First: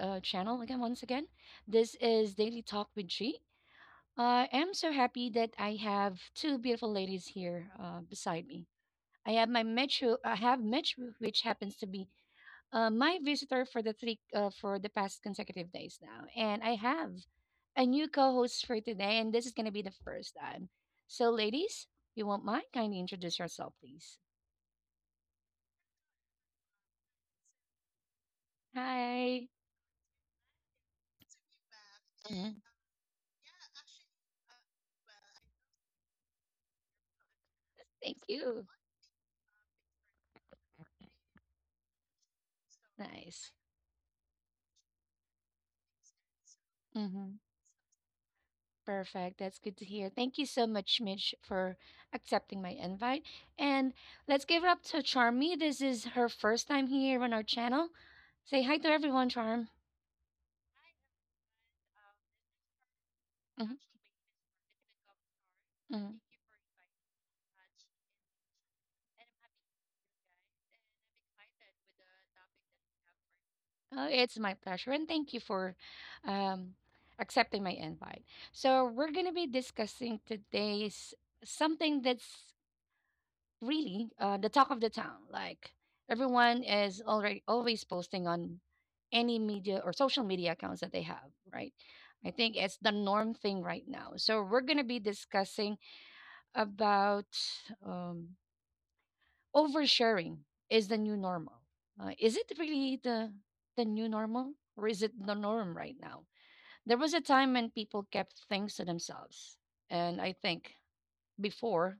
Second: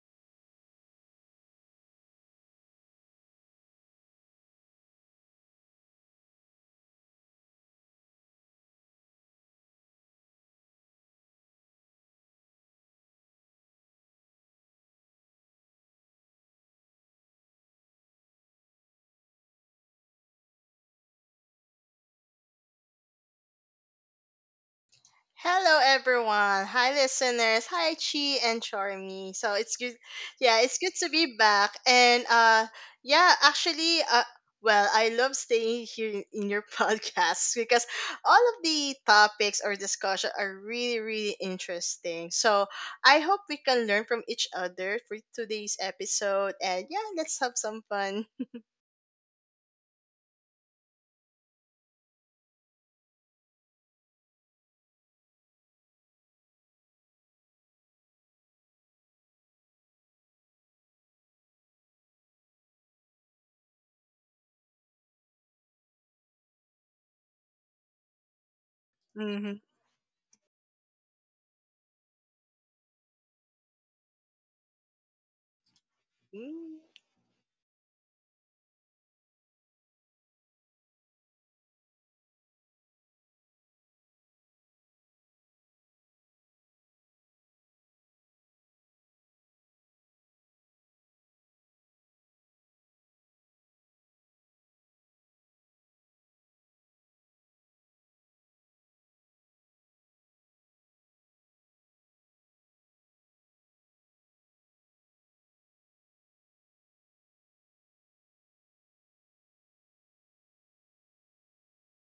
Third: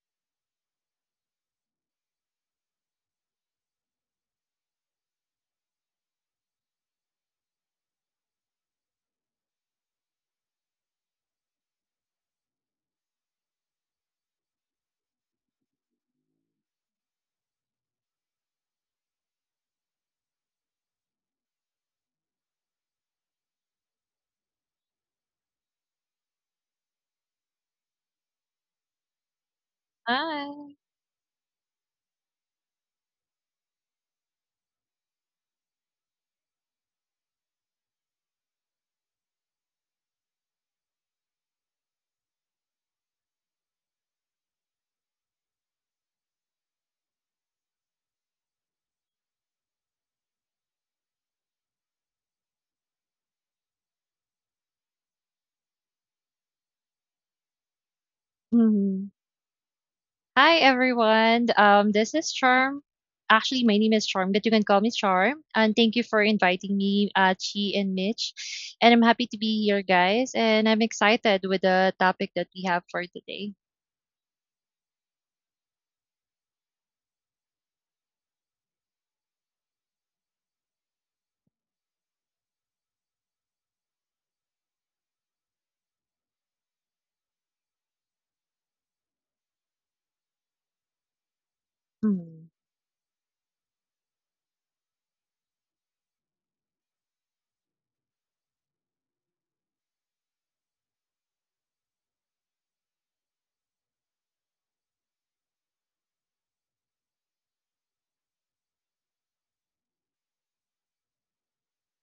channel again, once again. This is Daily Talk with G. I am so happy that I have two beautiful ladies here beside me. I have Metro, which happens to be my visitor for the three for the past consecutive days now, and I have a new co-host for today, and this is going to be the first time. So, ladies, you won't mind? Kindly introduce yourself, please. Hello, everyone. Hi, listeners. Hi, Chi and Charmy. Hi. So it's good. Hi. Yeah, it's good to be back. And Mhm. uh, yeah, actually, well, I love staying here in your podcast because Thank all of you. the topics or discussion are really, really interesting. So I hope Nice. we can learn from each other for today's episode. And yeah, Mm-hmm. let's have some fun. Perfect. That's good to hear. Thank you so much, Mitch, for accepting my invite. And let's give it up to Charmy. This is her first time here on our channel. Say hi to Mhm. everyone, Charm. Hi, everyone. This is Charm. Actually, my name is Charm, but you can call me Charm. And thank you for Mm. inviting me, Chi and Mitch. And I'm happy to be Mm-hmm. here, guys. And I'm excited with the topic that we have for today. Oh, it's my pleasure, and thank you for um, mm accepting my invite. So, we're going to be discussing today's something that's really the talk of the town. Like everyone is already always posting on any media or social media accounts that they have, right? I Mhm. think it's the norm thing right now. So we're going to be discussing about um, oversharing is the new normal. Is it really the new normal, or is it the norm right now? There was a time when people kept things to themselves, and I think before,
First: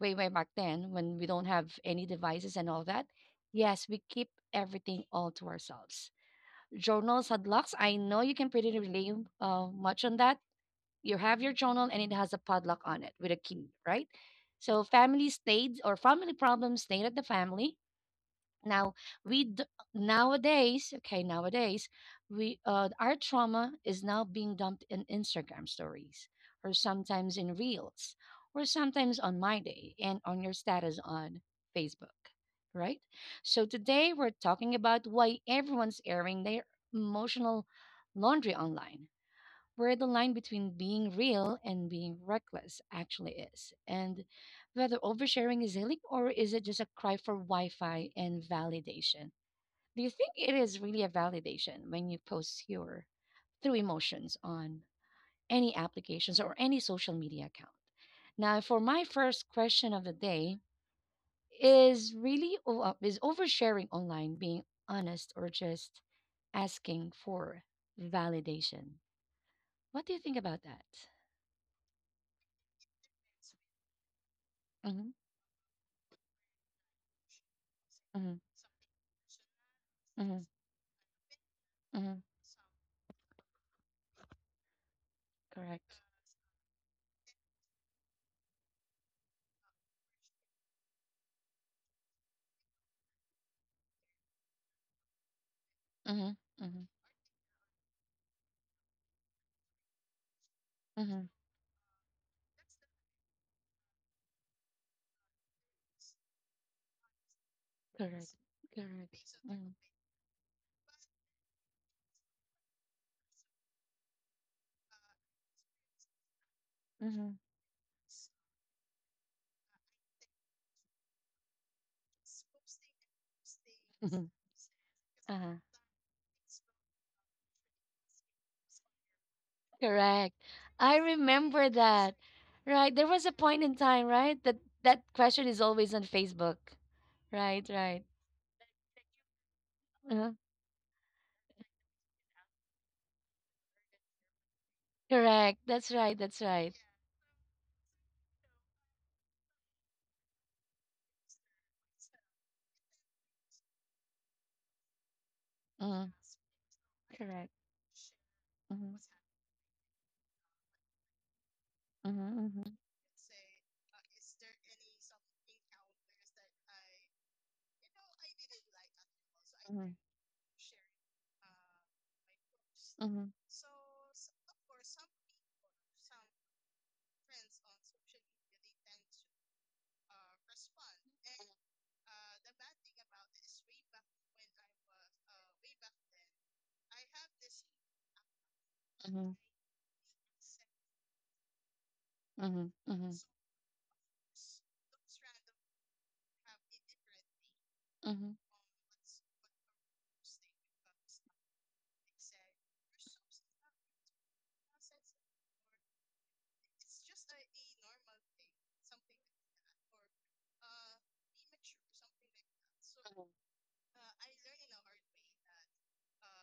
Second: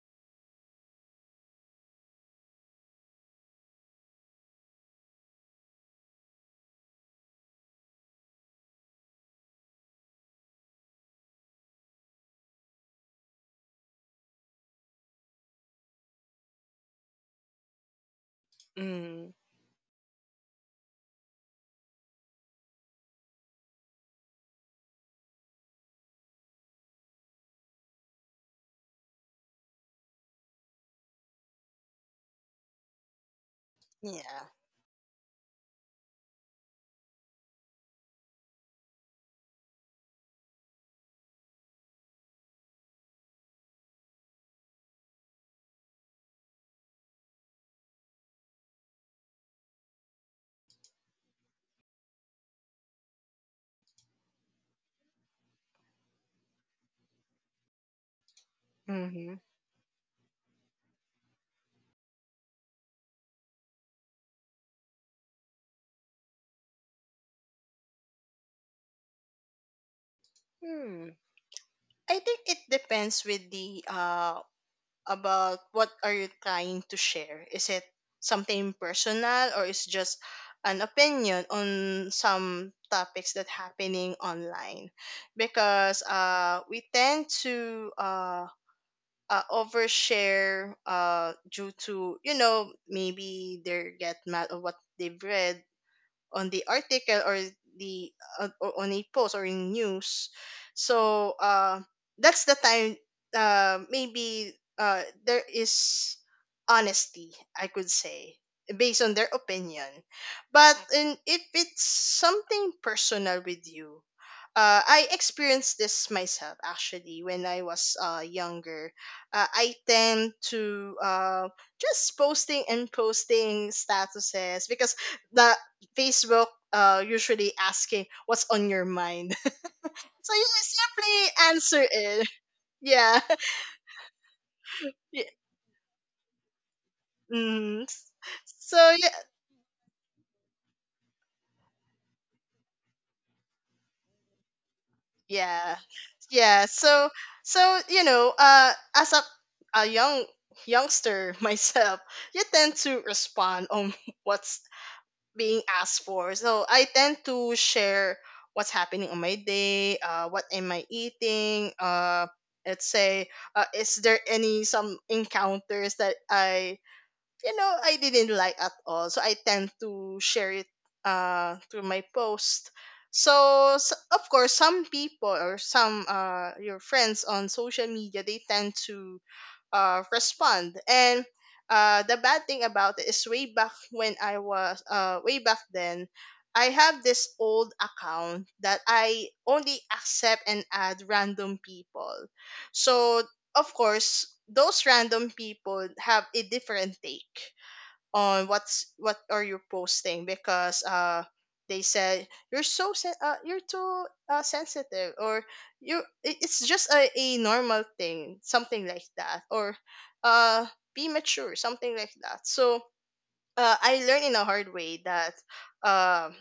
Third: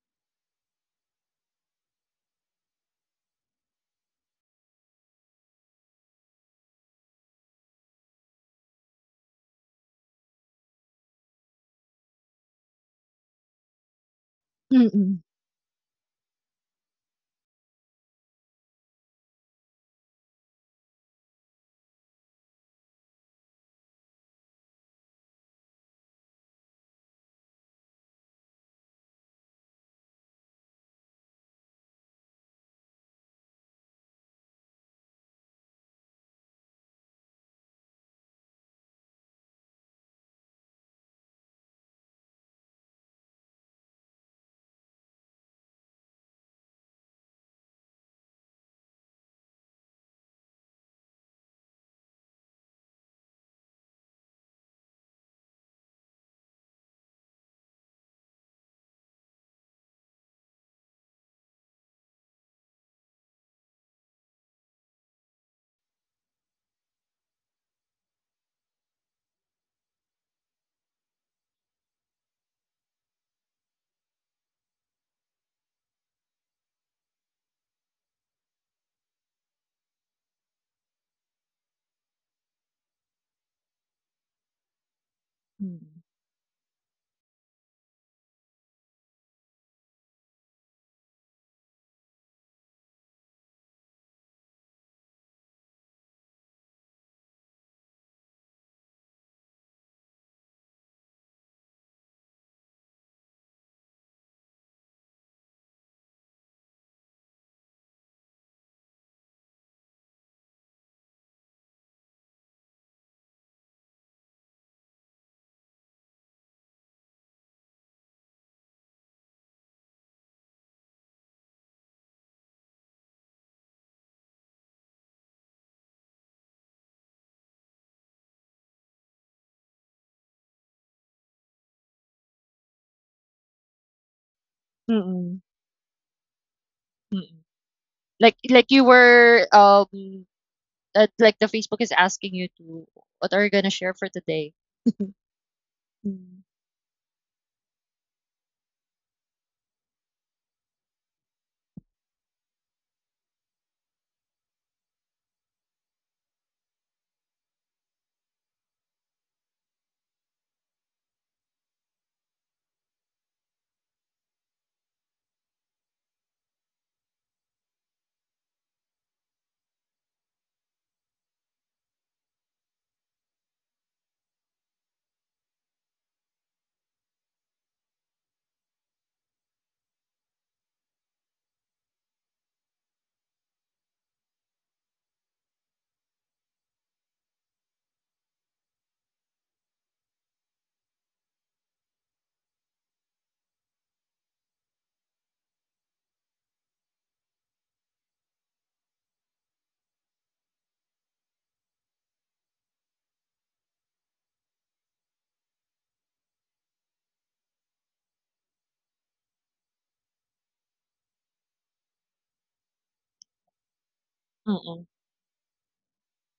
way back then, when we don't have any devices and all that, yes, we keep everything all to ourselves. Journals had locks. I know you can pretty relate much on that. You have your journal and it has a padlock on it with a key, right? So Mm-mm. family stayed, or family problems stayed at the family. Now, mm. we d- nowadays, okay, nowadays, we our trauma is now being dumped in Instagram stories, or sometimes in reels, or sometimes on my day and on your status on Facebook, right? So today we're Yeah. talking about why everyone's airing their emotional laundry online, where the line between being real and being reckless actually is, and whether oversharing is healing or is it just a cry for Wi Fi and validation. Do you think it is really a validation when you post your true emotions on any applications or any social media account? Now, for my Mm-hmm. first question of the day, is really is oversharing online being honest or just asking for validation? What do you think about that? Hmm. I think it depends with the Mm-hmm. about what are you trying to share. Is it Mhm, something personal or is just mhm, an opinion on mhm, some topics that happening online? correct. Mhm. Because we tend to overshare due to, you know, maybe they get mad of what they've read Mhm, on the mhm, article or the or on a post or in news, mhm, so that's the time, maybe there is honesty, I could correct, say, based on their correct. opinion. But if it's something personal with you, I experienced this myself actually Mhm, when I was younger. I tend to just posting and posting mm, statuses because the Facebook usually asking what's on your mind. So correct. you simply answer it. Right. There Yeah. was a point in time, right? That that Yeah. Mhm. question is always on Facebook. Mm-mm. Right, Mm. right. Like, like you So yeah, were, um, Mm. like the Facebook is asking you to, what are you gonna share for today? Correct. yeah, That's right. That's Mhm. yeah. right. So, you know, as a young youngster myself, you tend to respond on what's being asked Mm. for. So I tend Correct. to share what's Mhm, happening on my day, what am I eating, mhm, mhm, let's say, is there any some encounters that I didn't like at all. So I tend to share it through my post. mhm, So of course, some people or some, your friends on social media, they tend to, respond. And, the bad thing about it is way back when I was, way back then, I have this old account that I only accept and add random people. mhm, mhm, So of course, those random people have a different take mhm. on what are you posting, because they said you're you're too sensitive, or it's just a normal thing, something like that, or uh be mature, something like that. So, I learned in a hard Mm-mm. way that, um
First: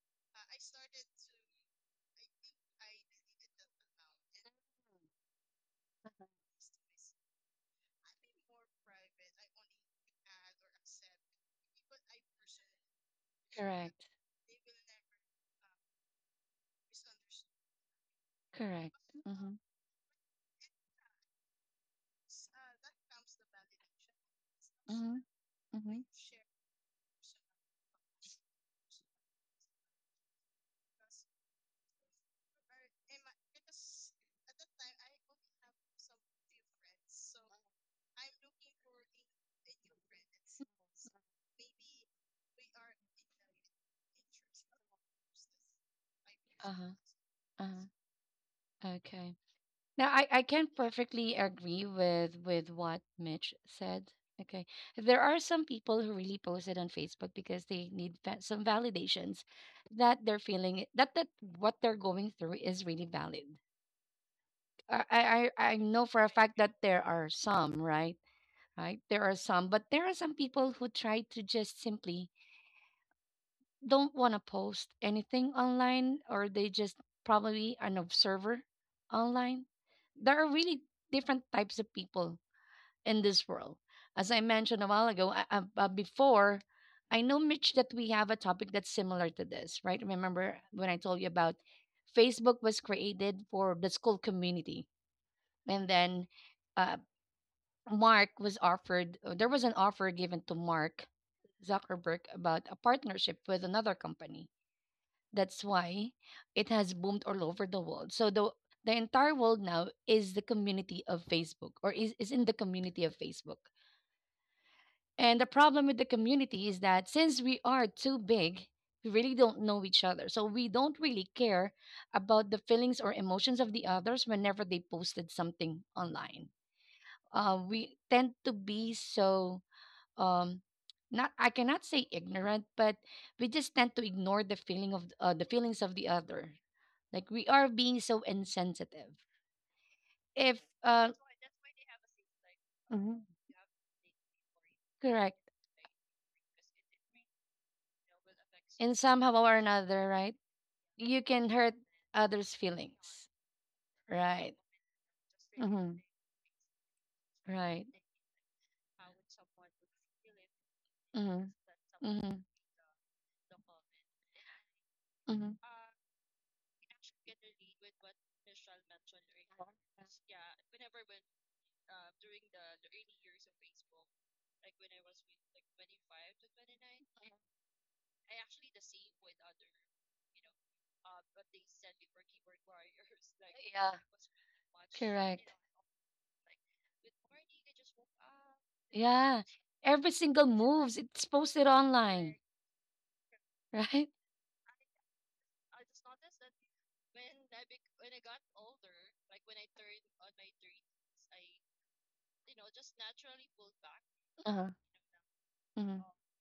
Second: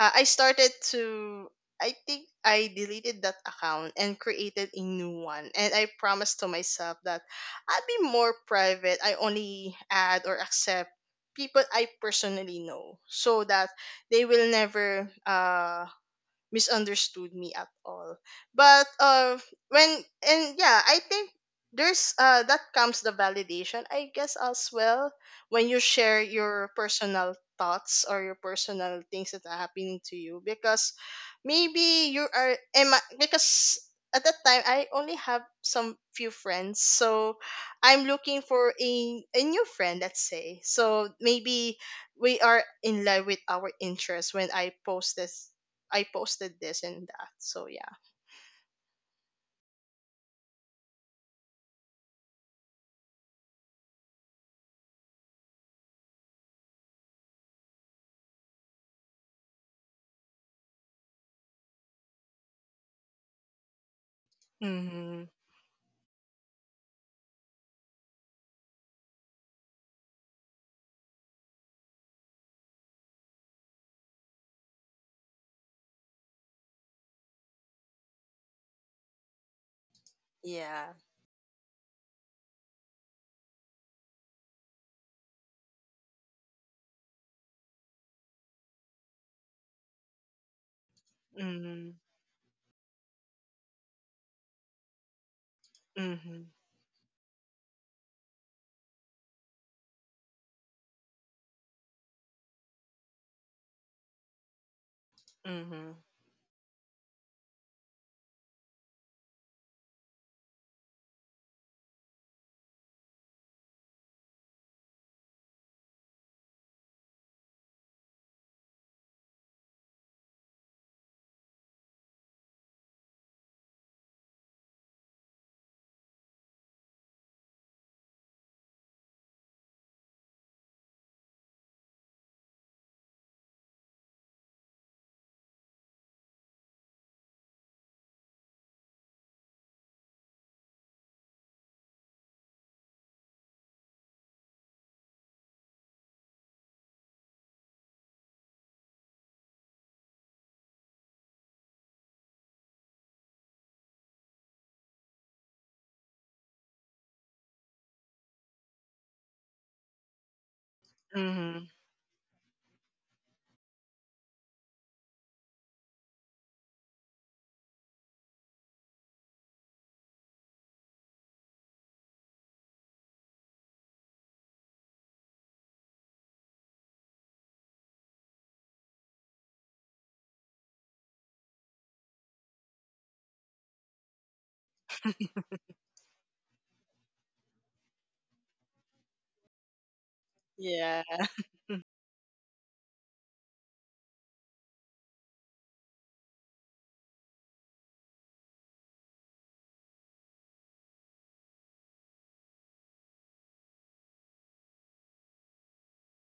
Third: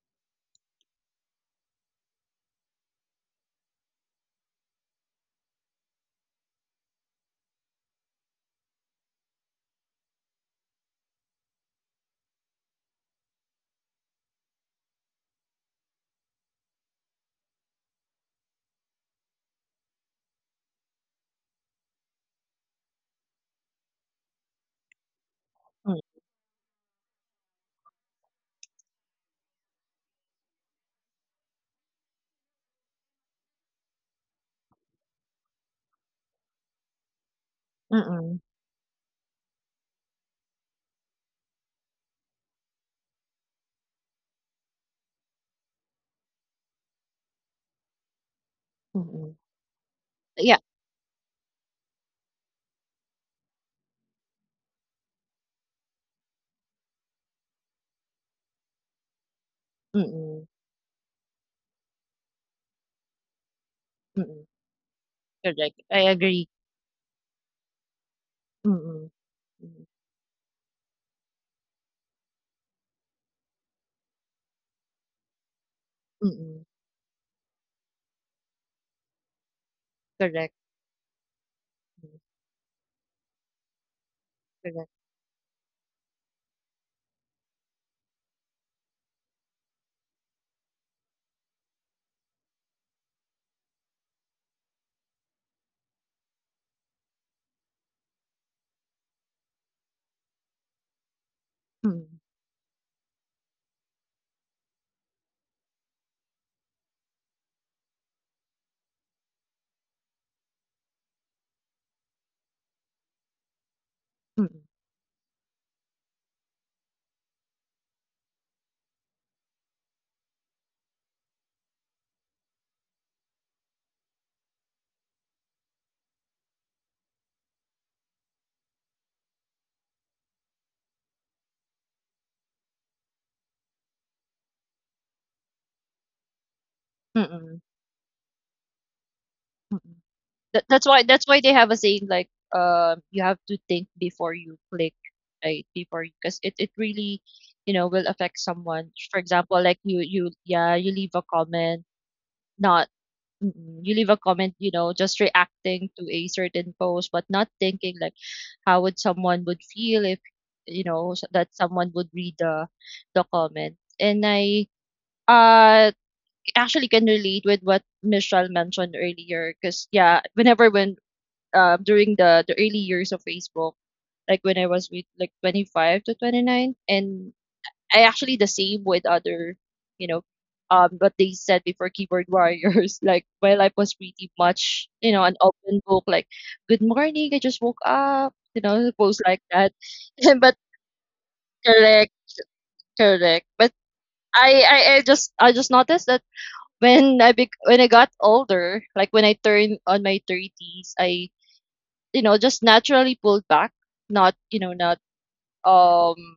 I started to I think I deleted that account and created a new one, and I promised to myself that I'll be more private. I only add or accept people I personally know, so that they will never misunderstood me at all. But Correct. Mhm, when and yeah, I think there's that comes the validation, I guess, as well, when you mhm. Mm-mm. share your personal thoughts or your personal things that are happening to you because, maybe you are am I, because at that time I only have some few friends, so I'm Mhm. looking for a new friend, let's say, so maybe we are in line with our interests when I posted this and that. So yeah. Okay. Mhm. Now, I Yeah. can perfectly agree with what Mitch said. Okay, there are some people who really post it on Facebook because they need some validations that they're Mhm. That what they're going through is really valid. I I Mhm. I I Correct, I know for a agree. fact that there are some, right? Right, Mm. there are some, but Mm. there are some people who try to just simply don't want to post anything online, or Mm. they just probably an observer online. There are Correct. really Yeah. different types of Mm. people in this world. As I mentioned a Correct. while ago, before, I know, Mitch, that we have a topic that's similar to this, right? Remember when I told you about Mhm. Facebook was created for the school community, and then Mhm. uh, Mark was offered, there was an offer given to Mark Mm. Zuckerberg about a partnership with another company. That's Mhm. why it has boomed all over the world. So the entire world now is the community of Facebook, or is in the community of Facebook. Mm. And the problem with the community is that since we are too big, we really don't know each other. So we don't really care about the feelings or emotions of the others whenever they posted something online. We tend to be so um, not, I cannot say ignorant, but we just tend to ignore the feeling of the feelings of the other. Like we Mm. are being so insensitive. Mm. If That, that's why that's why they have a saying, like, hmm you have to think before you click, correct, right? Before, because it really, will affect someone. For how or example, like you another, you right? yeah, you leave You a can hurt comment, others, not — Mm, you leave a right? comment, just reacting to a certain post, but not thinking like how would someone would feel if that Mhm. someone would read the comment. And I Mhm. uh actually can relate with what Michelle mentioned earlier, because yeah, whenever when during the early years of Facebook, like when I was with like 25 to 29, and I actually the same with other, you know, what they said before, keyboard warriors. Like my life was pretty much, an open book. Like, good morning, I just woke up. Post Yeah. like that. Every single But moves, Yeah. it's posted correct, online, correct. But right? I just noticed that when when I got older, like when I turned on my thirties, I, just naturally pulled back. Not, you Uh-huh. know, not Hmm. um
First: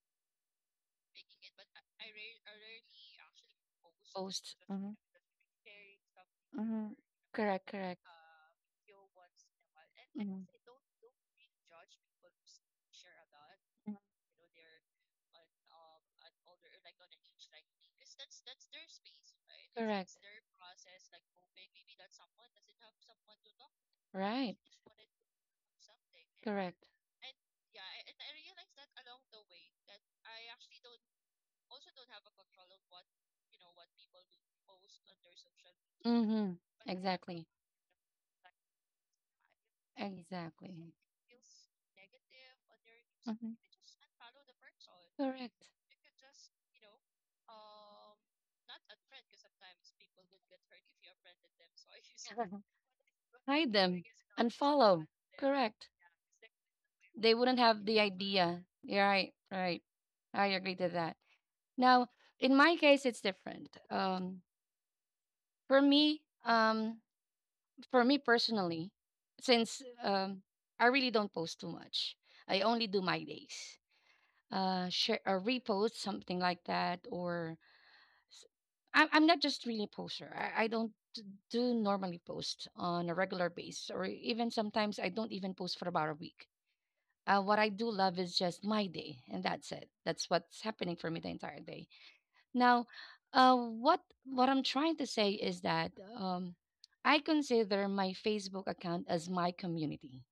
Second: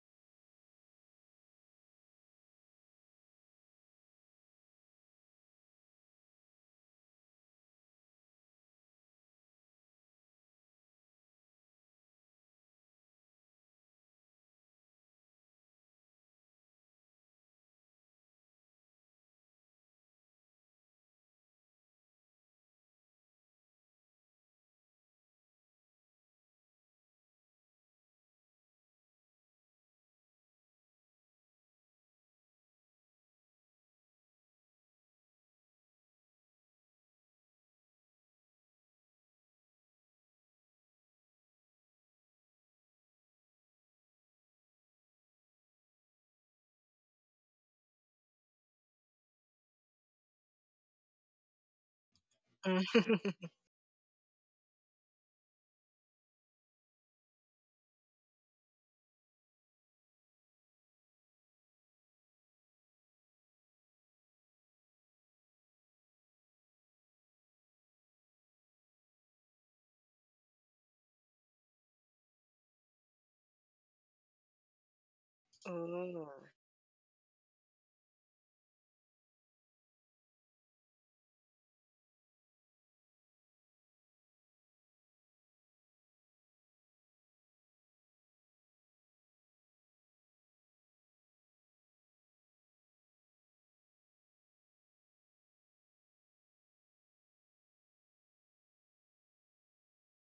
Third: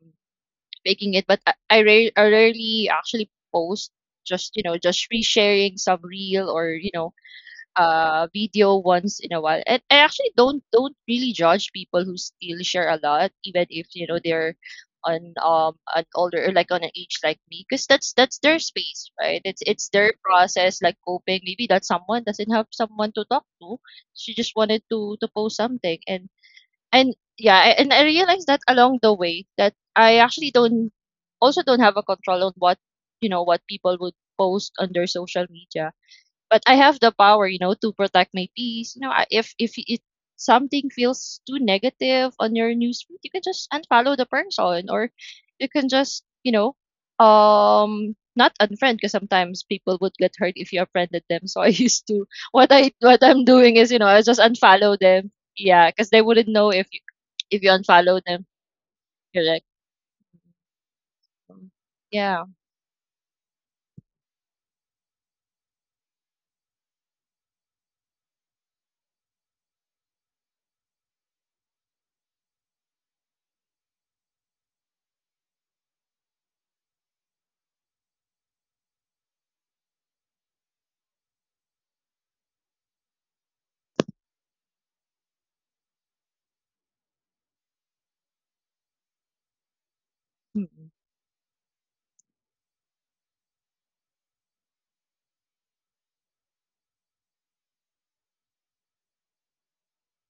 making it, but I rarely actually post — just Post. you know Hmm. just resharing some reel, or you Hmm. know Correct, correct. Video once in a while. And I Hmm. actually Mhm. don't really judge people who still share a lot, even if they're on an older, or like on an age like me, because that's their space, right? It's their Correct. process, like coping. Maybe that someone doesn't have someone to talk to, she Right. just wanted to post something. and Correct. and yeah, I realized that along the way that I actually don't also don't have a control on what people would post on their social media. Mm-hmm. But I have the power, Exactly. To protect my peace. You know, I- if it something Exactly. feels too negative on your newsfeed, you can just unfollow the person, or Correct. you can just, not unfriend, because sometimes people would get hurt if you unfriended them. So I used to what I what I'm Mhm. doing is, I just unfollow them, yeah, because they wouldn't know if They wouldn't if you have the unfollow them, idea. Yeah, right, correct. right. I agree to that. Mm. Now, Yeah. in my case, it's different. For me, for me personally, since I really don't post too much, I only do my days. Share, repost Ooh. something like that, or s- I'm not just really a poster. I don't do normally post on a regular basis, or even sometimes I don't even post for about a week. What I do love is just my day, and that's it. That's what's Mm. happening for me the entire day. Now, what I'm trying to say is that um, I consider my Facebook account as my community,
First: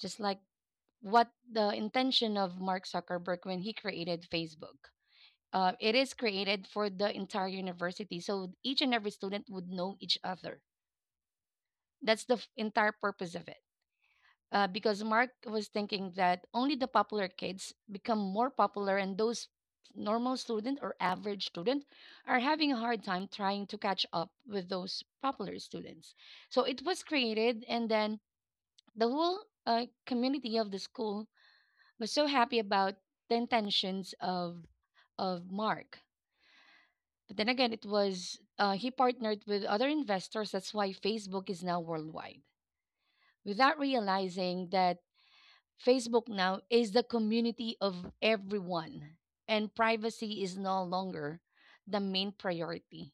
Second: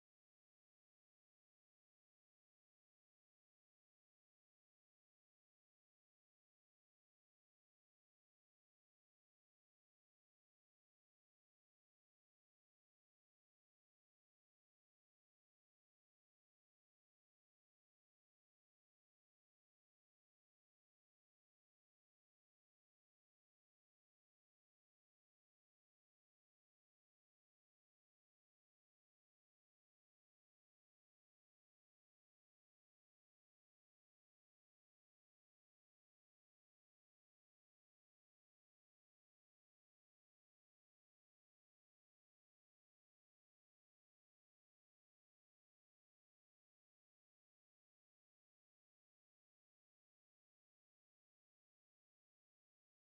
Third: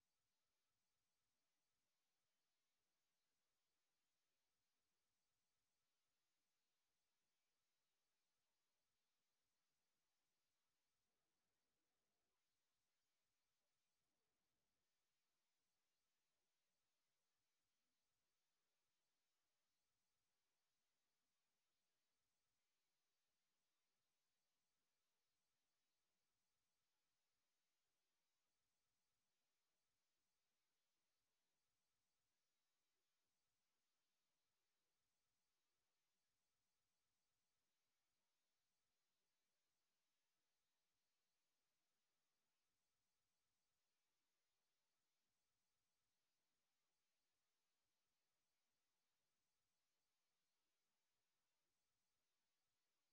just like what the intention of Mark Zuckerberg when he created Facebook. It is created for the entire university, so each and every student would know each other. That's the entire purpose of it. Because Mark was thinking that only the popular kids become more popular, and those normal student or average student are having a hard time trying to catch up with those popular students. So it was created, and then the whole community of the school was so happy about the intentions of Mark. But then again, it was he partnered with other investors. That's why Facebook is now worldwide. Without realizing that Facebook now is the community of everyone, and privacy is no longer the main priority.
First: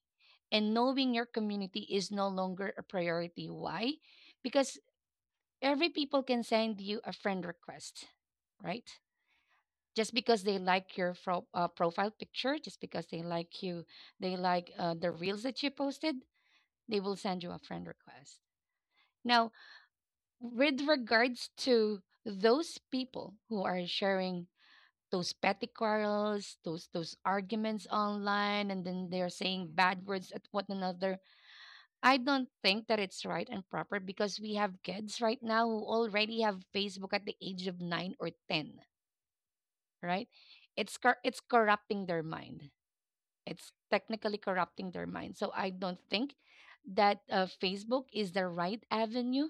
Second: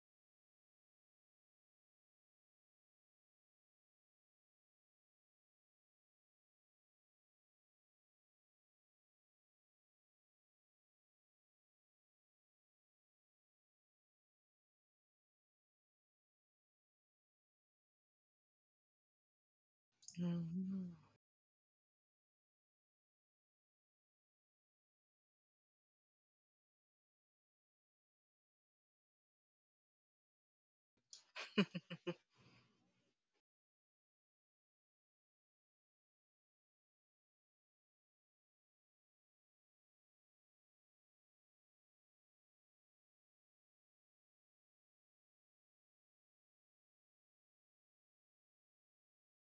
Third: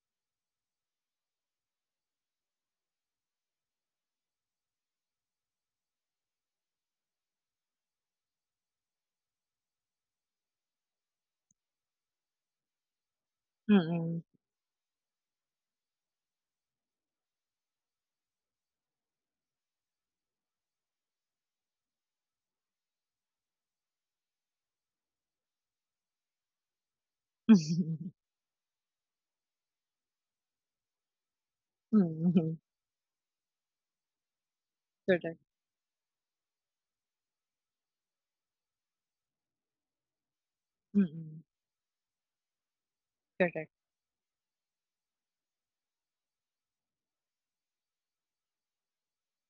And knowing your community is no longer a priority. Why? Because every people can send you a friend request, right? Just because they like your profile picture, just because they like you, Mm. they like the reels that you posted, they will send you a friend request. Now, with Mhm. regards to those people who are sharing those petty quarrels, those arguments online, and then they're saying bad words at one another, I don't Mm. think that it's right and proper, because we have kids Correct. right now who already have Facebook at the age of nine or ten, right? It's Mm. corrupting their mind. It's Correct. technically corrupting their mind. So I don't think that Facebook is the right avenue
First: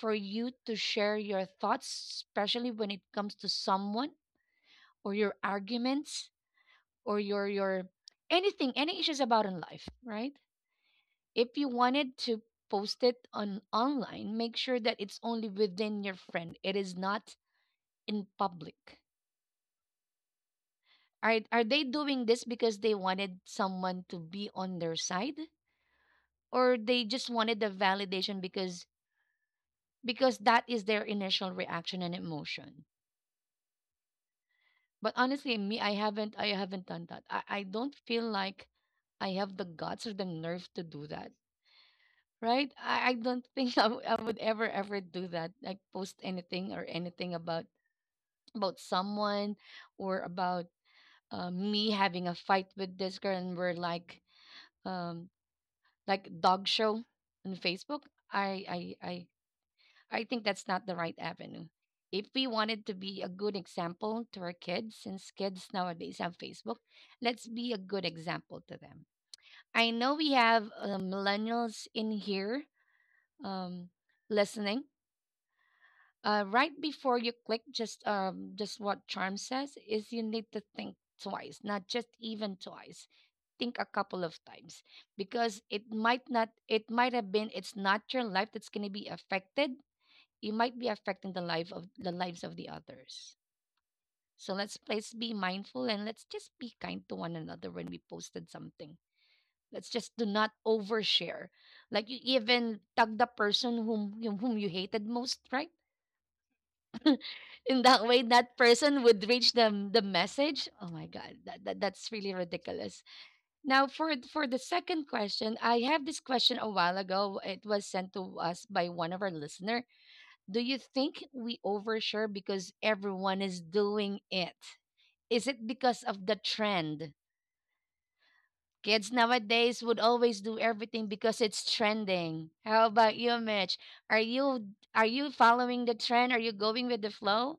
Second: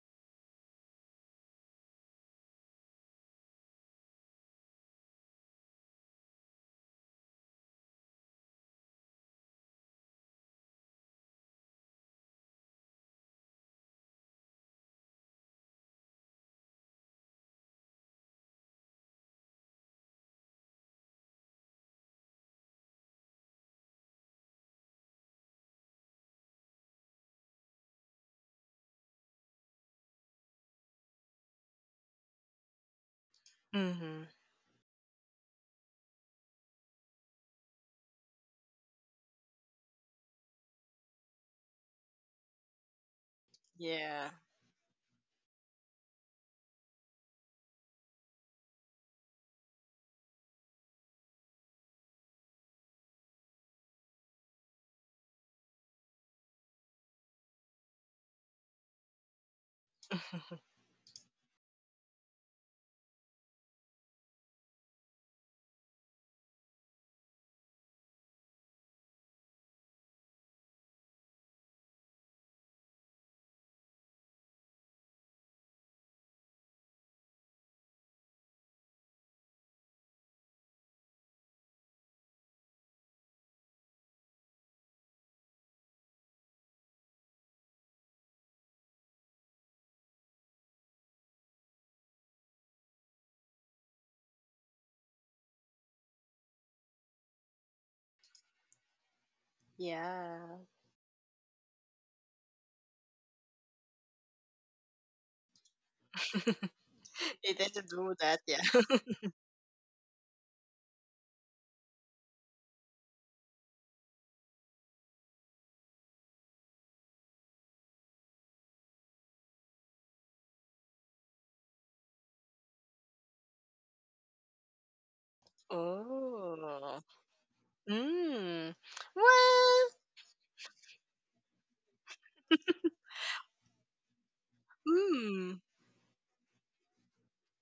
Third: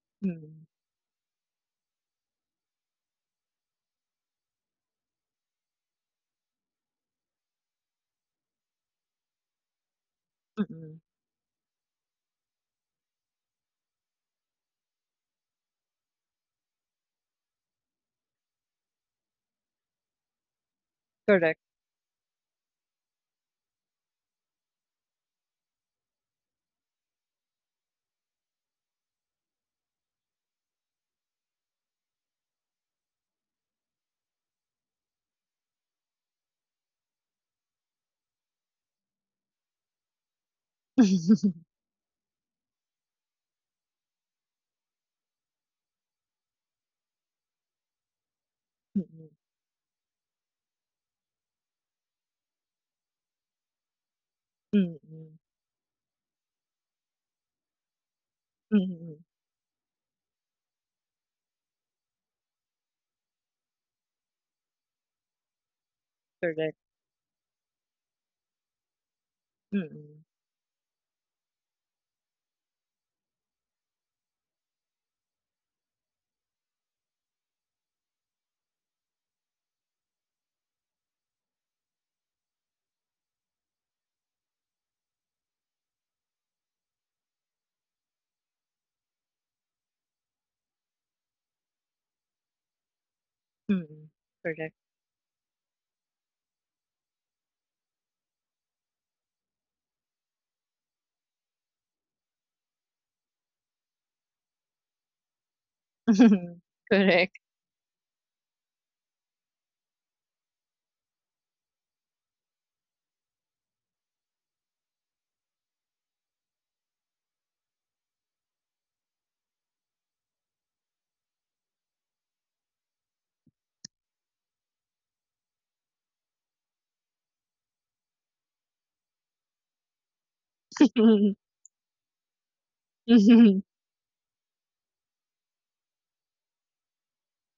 for you Mm. to share your thoughts, especially when it comes to someone, or your arguments, or your anything, any issues about in life, right? Mm. If you wanted to post it on online, make sure that it's only within your friend. It is not in public. Correct. Are they doing this because they wanted someone to be on their side, or they just wanted the validation because that is their initial reaction and emotion? Mhm. But honestly, me, I haven't done that. I don't feel like I have the guts or the nerve to do that, right? I don't think I Yeah. would ever ever do that, like post anything, or anything about Mm. someone, or about me having a fight with this girl, and we're um Mm. like dog show on Facebook. i i Mm. i I think that's not the right avenue. If we wanted to be a good example to our kids, since kids nowadays have Correct. Facebook, let's be a good example to them. I know Mm. we have millennials in here um, listening. Right before you click, just what Charm says is you need to think twice, not just even twice. Think a couple of times, because it might not, it might have been, it's not your life that's going to be affected, you might be affecting the life of the lives of the others. Mm. So Correct. let's please be mindful, and let's just be kind to one another when we posted something. Let's just do not Yeah. overshare. Like you even tag the person whom whom you hated most, right? Correct. They In didn't that do way, that. that Yeah. person would reach them the message. Oh my god, that's really ridiculous. Now, for the second question, I have this question a while ago. It was sent to us by one of our listener. Do you think we overshare because everyone is doing it? Is it because of the Oh. trend? Mm. Kids nowadays Well. would always do everything because it's trending. How about you, Mm. Mitch? Are you are you Hmm. following the trend? Are you going with the flow?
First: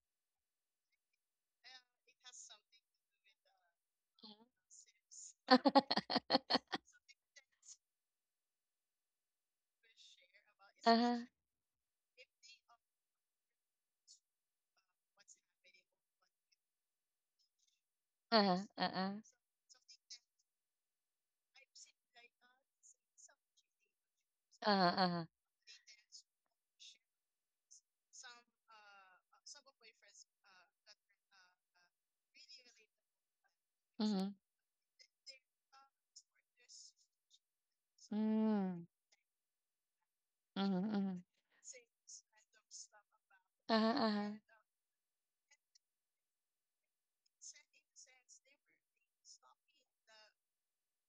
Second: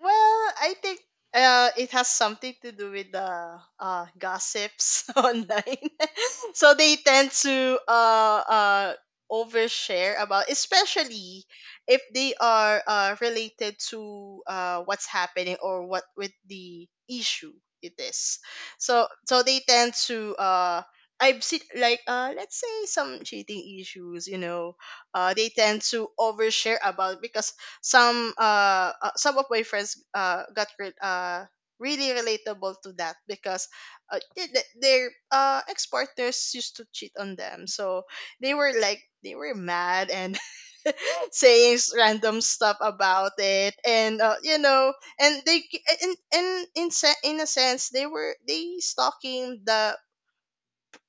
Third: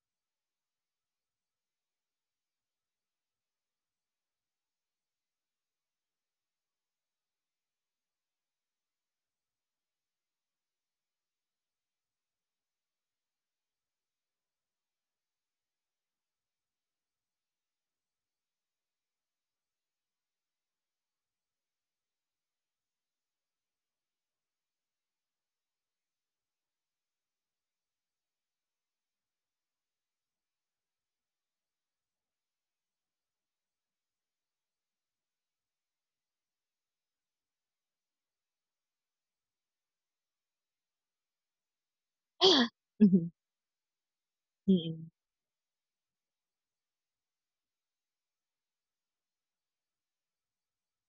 Well, I think, it has something to do with the, gossips online. So they tend to overshare about, especially if they are, related to, what's happening, or what with the issue it is. So they tend to. I've seen like, let's say, some cheating issues, you know, Uh-huh. They tend to overshare about because some of my friends really relatable to that, because their ex-partners used to cheat on them. So they were, Mm. like, they were mad and Mm-hmm. Mm-hmm. saying random stuff about it, and Mm. and in in a sense they were they stalking the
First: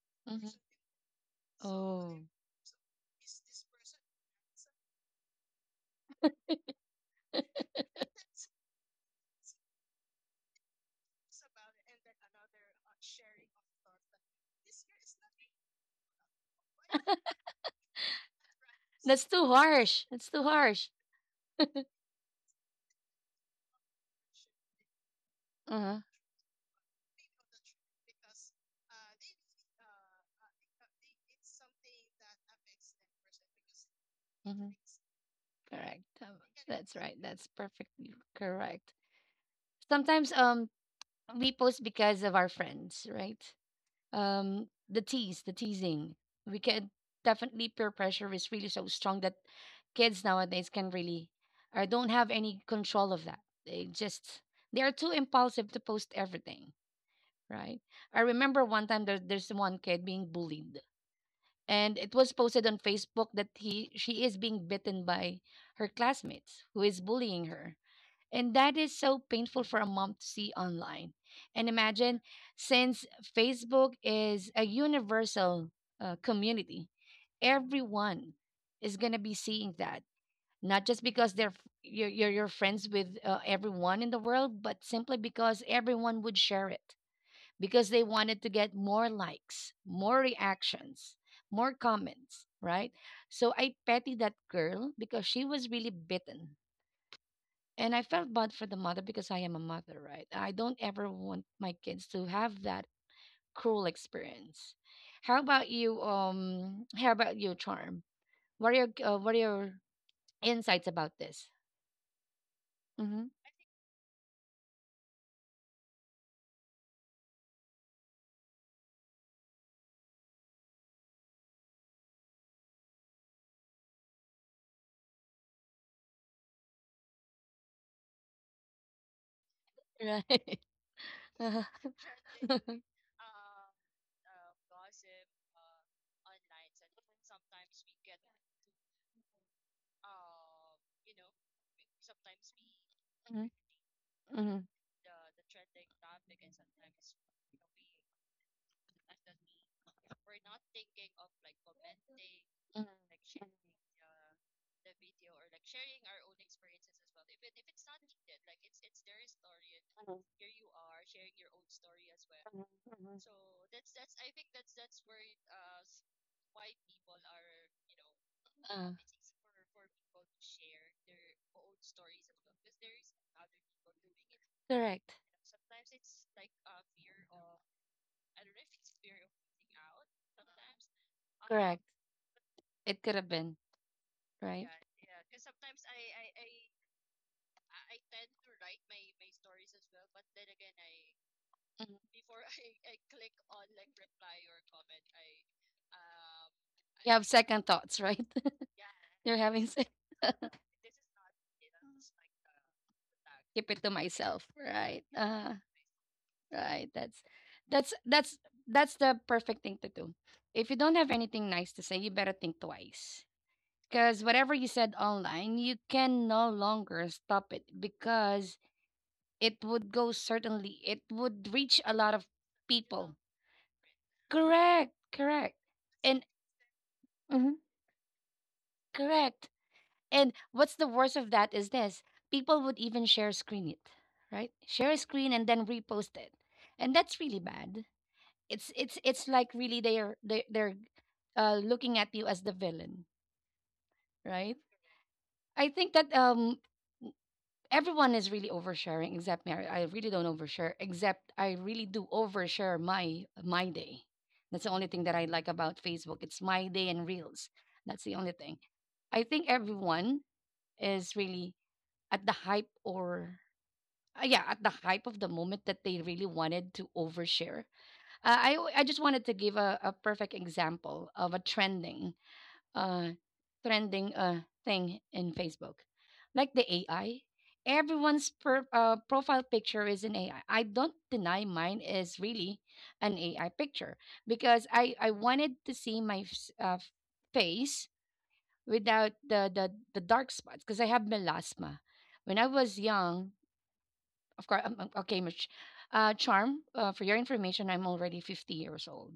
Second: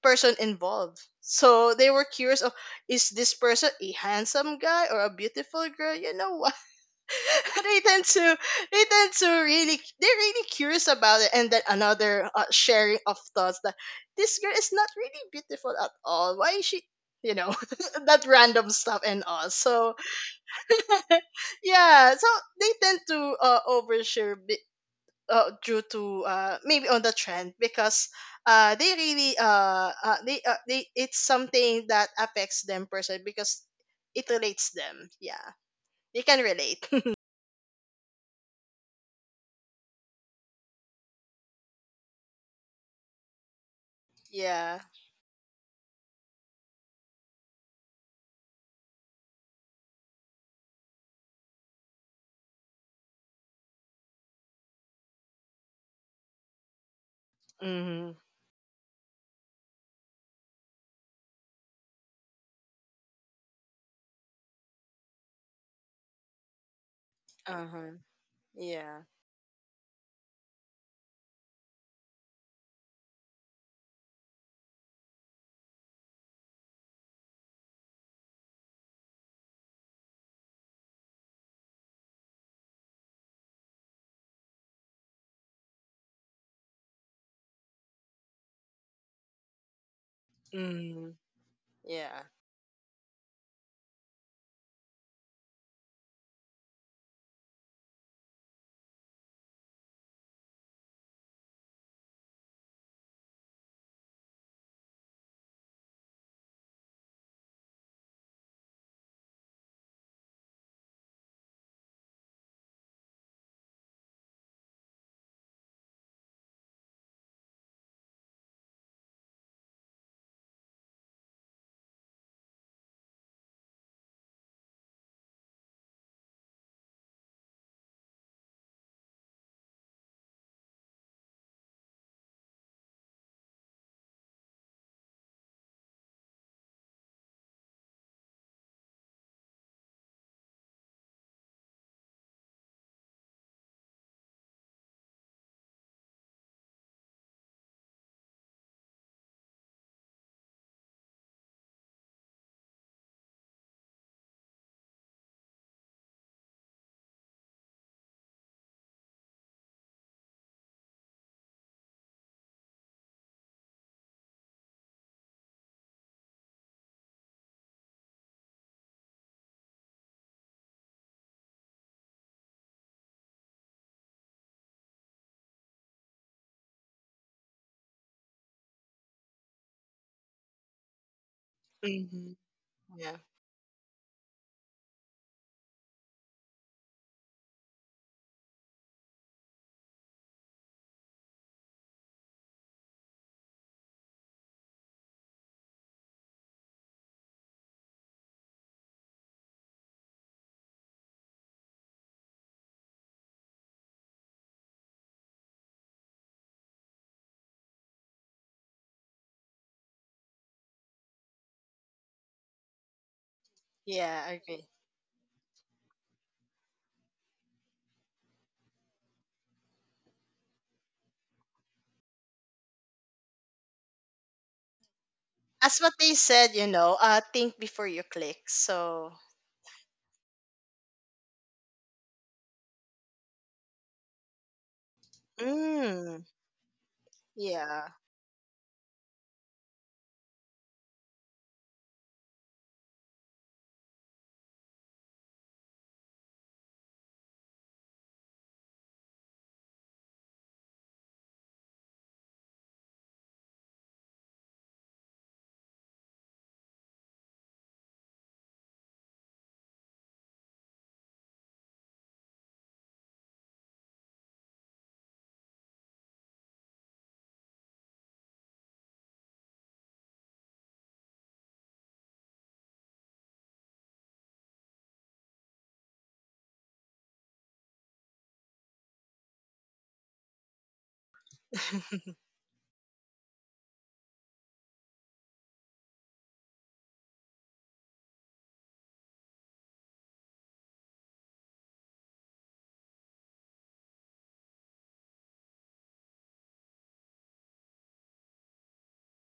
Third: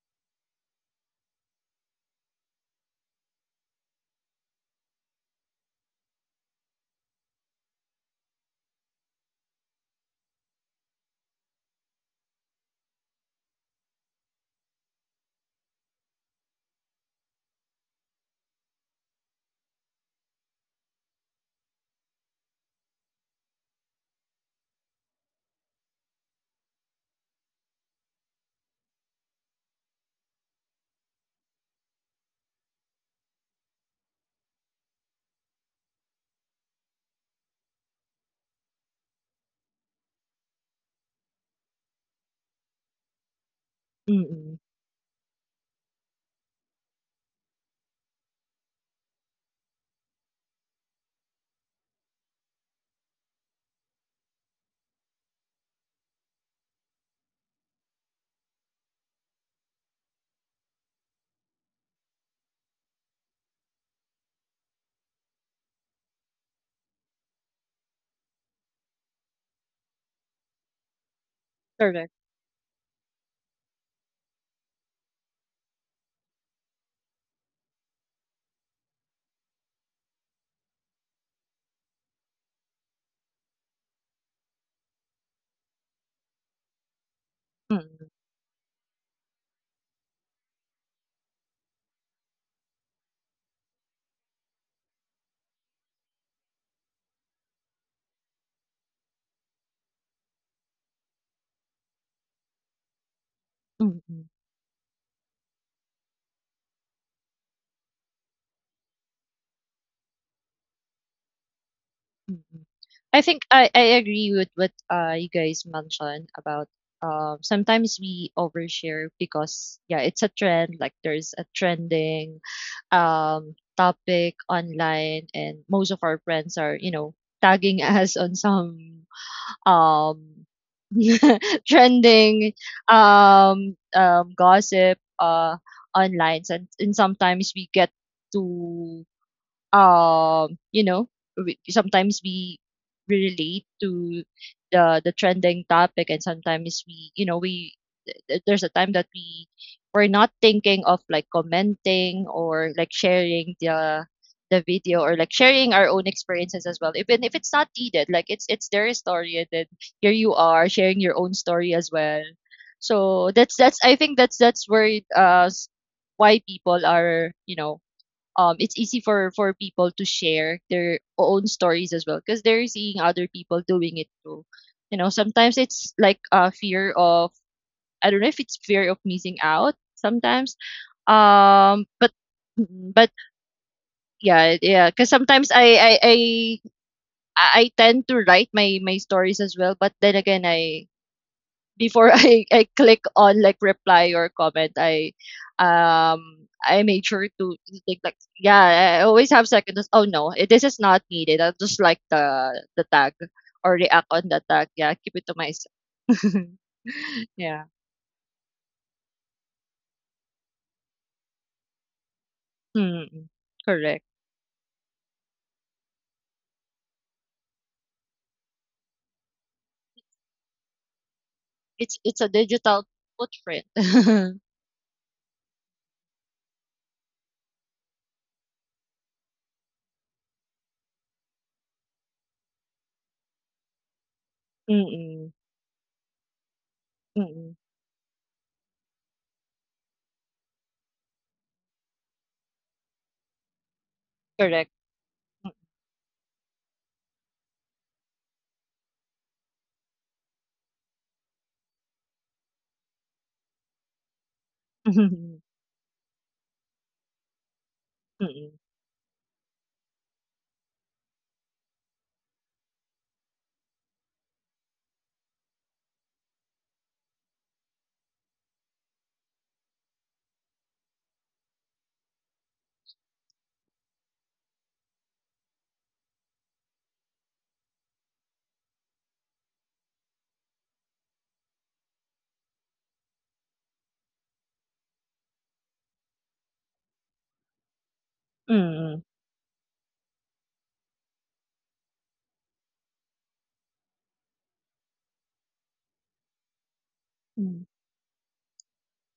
person involved. So they were curious of, is this person a handsome guy or a beautiful girl, they tend to they tend to, really, they're really curious about it. And then another, sharing of thoughts that this girl is not really beautiful at all, why is she, you know, that random stuff and all. So It's too harsh. yeah, so they tend to overshare due Uh-huh. to, maybe on the trend, because they really, they, it's something that affects them personally because it relates them, yeah, they can Um, relate. right. That's perfectly correct. Sometimes we post because of our friends, right? Mm. Yeah. The tease, the teasing. We can Definitely peer pressure is really so strong that kids nowadays can really or don't have any control of that. They just they are too impulsive to post everything, right? Mhm. I remember one time there's one kid being bullied and it was posted on Facebook that he she is being bitten by her classmates who is bullying her. Uh-huh. And that is Yeah. so painful for a mom to see online. And Correct. imagine, since Facebook is a universal community, everyone is going to be seeing that. Not just because they're f- you're friends with everyone in the world, but simply because everyone would share it because they Mm. wanted to get more likes, more Mm. reactions, more Yeah. comments, right? So I pity that girl because she was really bitten and I felt bad for the mother because I am a mother, right? I don't ever want my kids to have that cruel Mm. experience. How about you? How about you, Charm? What are your insights about this? Mm. I Mm-hmm. think I agree with what you guys mentioned about sometimes we overshare because, yeah, it's a trend, like there's a trending topic online, and most of our friends are tagging us on some Right. um, trending gossip online, and sometimes we get to um, you know, sometimes we relate to Mm-hmm. the trending topic, and sometimes we, you know, we th- there's a time that we're not thinking of, like, commenting or like Mm-hmm. sharing the video, or like sharing our own experiences as well, even if it's not needed. Like, it's their story, and then here you are sharing your own story as well. So that's I think that's where why people are, it's Uh, easy for people to share their own stories as well because they're seeing other people doing it too. Correct. Sometimes it's like a fear of — I don't know if it's fear of missing out sometimes. um but Hmm. mm, It but Yeah. could have been yeah, right. yeah, because sometimes I i i I tend to write my stories as well. But then again, I, before I click on, like, reply or comment, I made sure to Second to think, thoughts, like, right? yeah, I always You're have having. second thoughts. se- Oh no, this is not needed. I'll just like the tag Keep or it to react on the myself, tag. Yeah, keep it to myself. right? Yeah. that's that's that's the perfect thing to do. If you don't have anything nice to say, you better think Mm-mm. twice, Correct. Yeah, because I whatever agree. you said online you can no longer stop it, because it would go certainly it would reach a It's lot it's of a digital people. footprint. Correct, correct, As what they and said, you know, think hmm before you click. So correct. And what's the worst of that is this, people would even share screen it, right? Share a Mm-mm. screen and then repost mm. it. And that's really Mm-mm. Yeah. bad. It's like really they're looking at you as the villain, right? Correct. I think that everyone is really oversharing except me. I really don't overshare, except I really do overshare my day. That's the only thing that I Mm-mm. like about Facebook, it's my day and reels. That's the only thing. I think everyone is really at the hype, or yeah, at the hype of the moment, that they really wanted to overshare. I just wanted to give a perfect example of a trending uh, thing in Facebook, like the AI. Everyone's profile picture is an AI. I don't deny mine is really an AI picture because I wanted to see my face Mm-mm. without the dark spots because I have melasma. When I was young, of course, okay, Charm, for your Mm-mm. information, I'm already 50 years old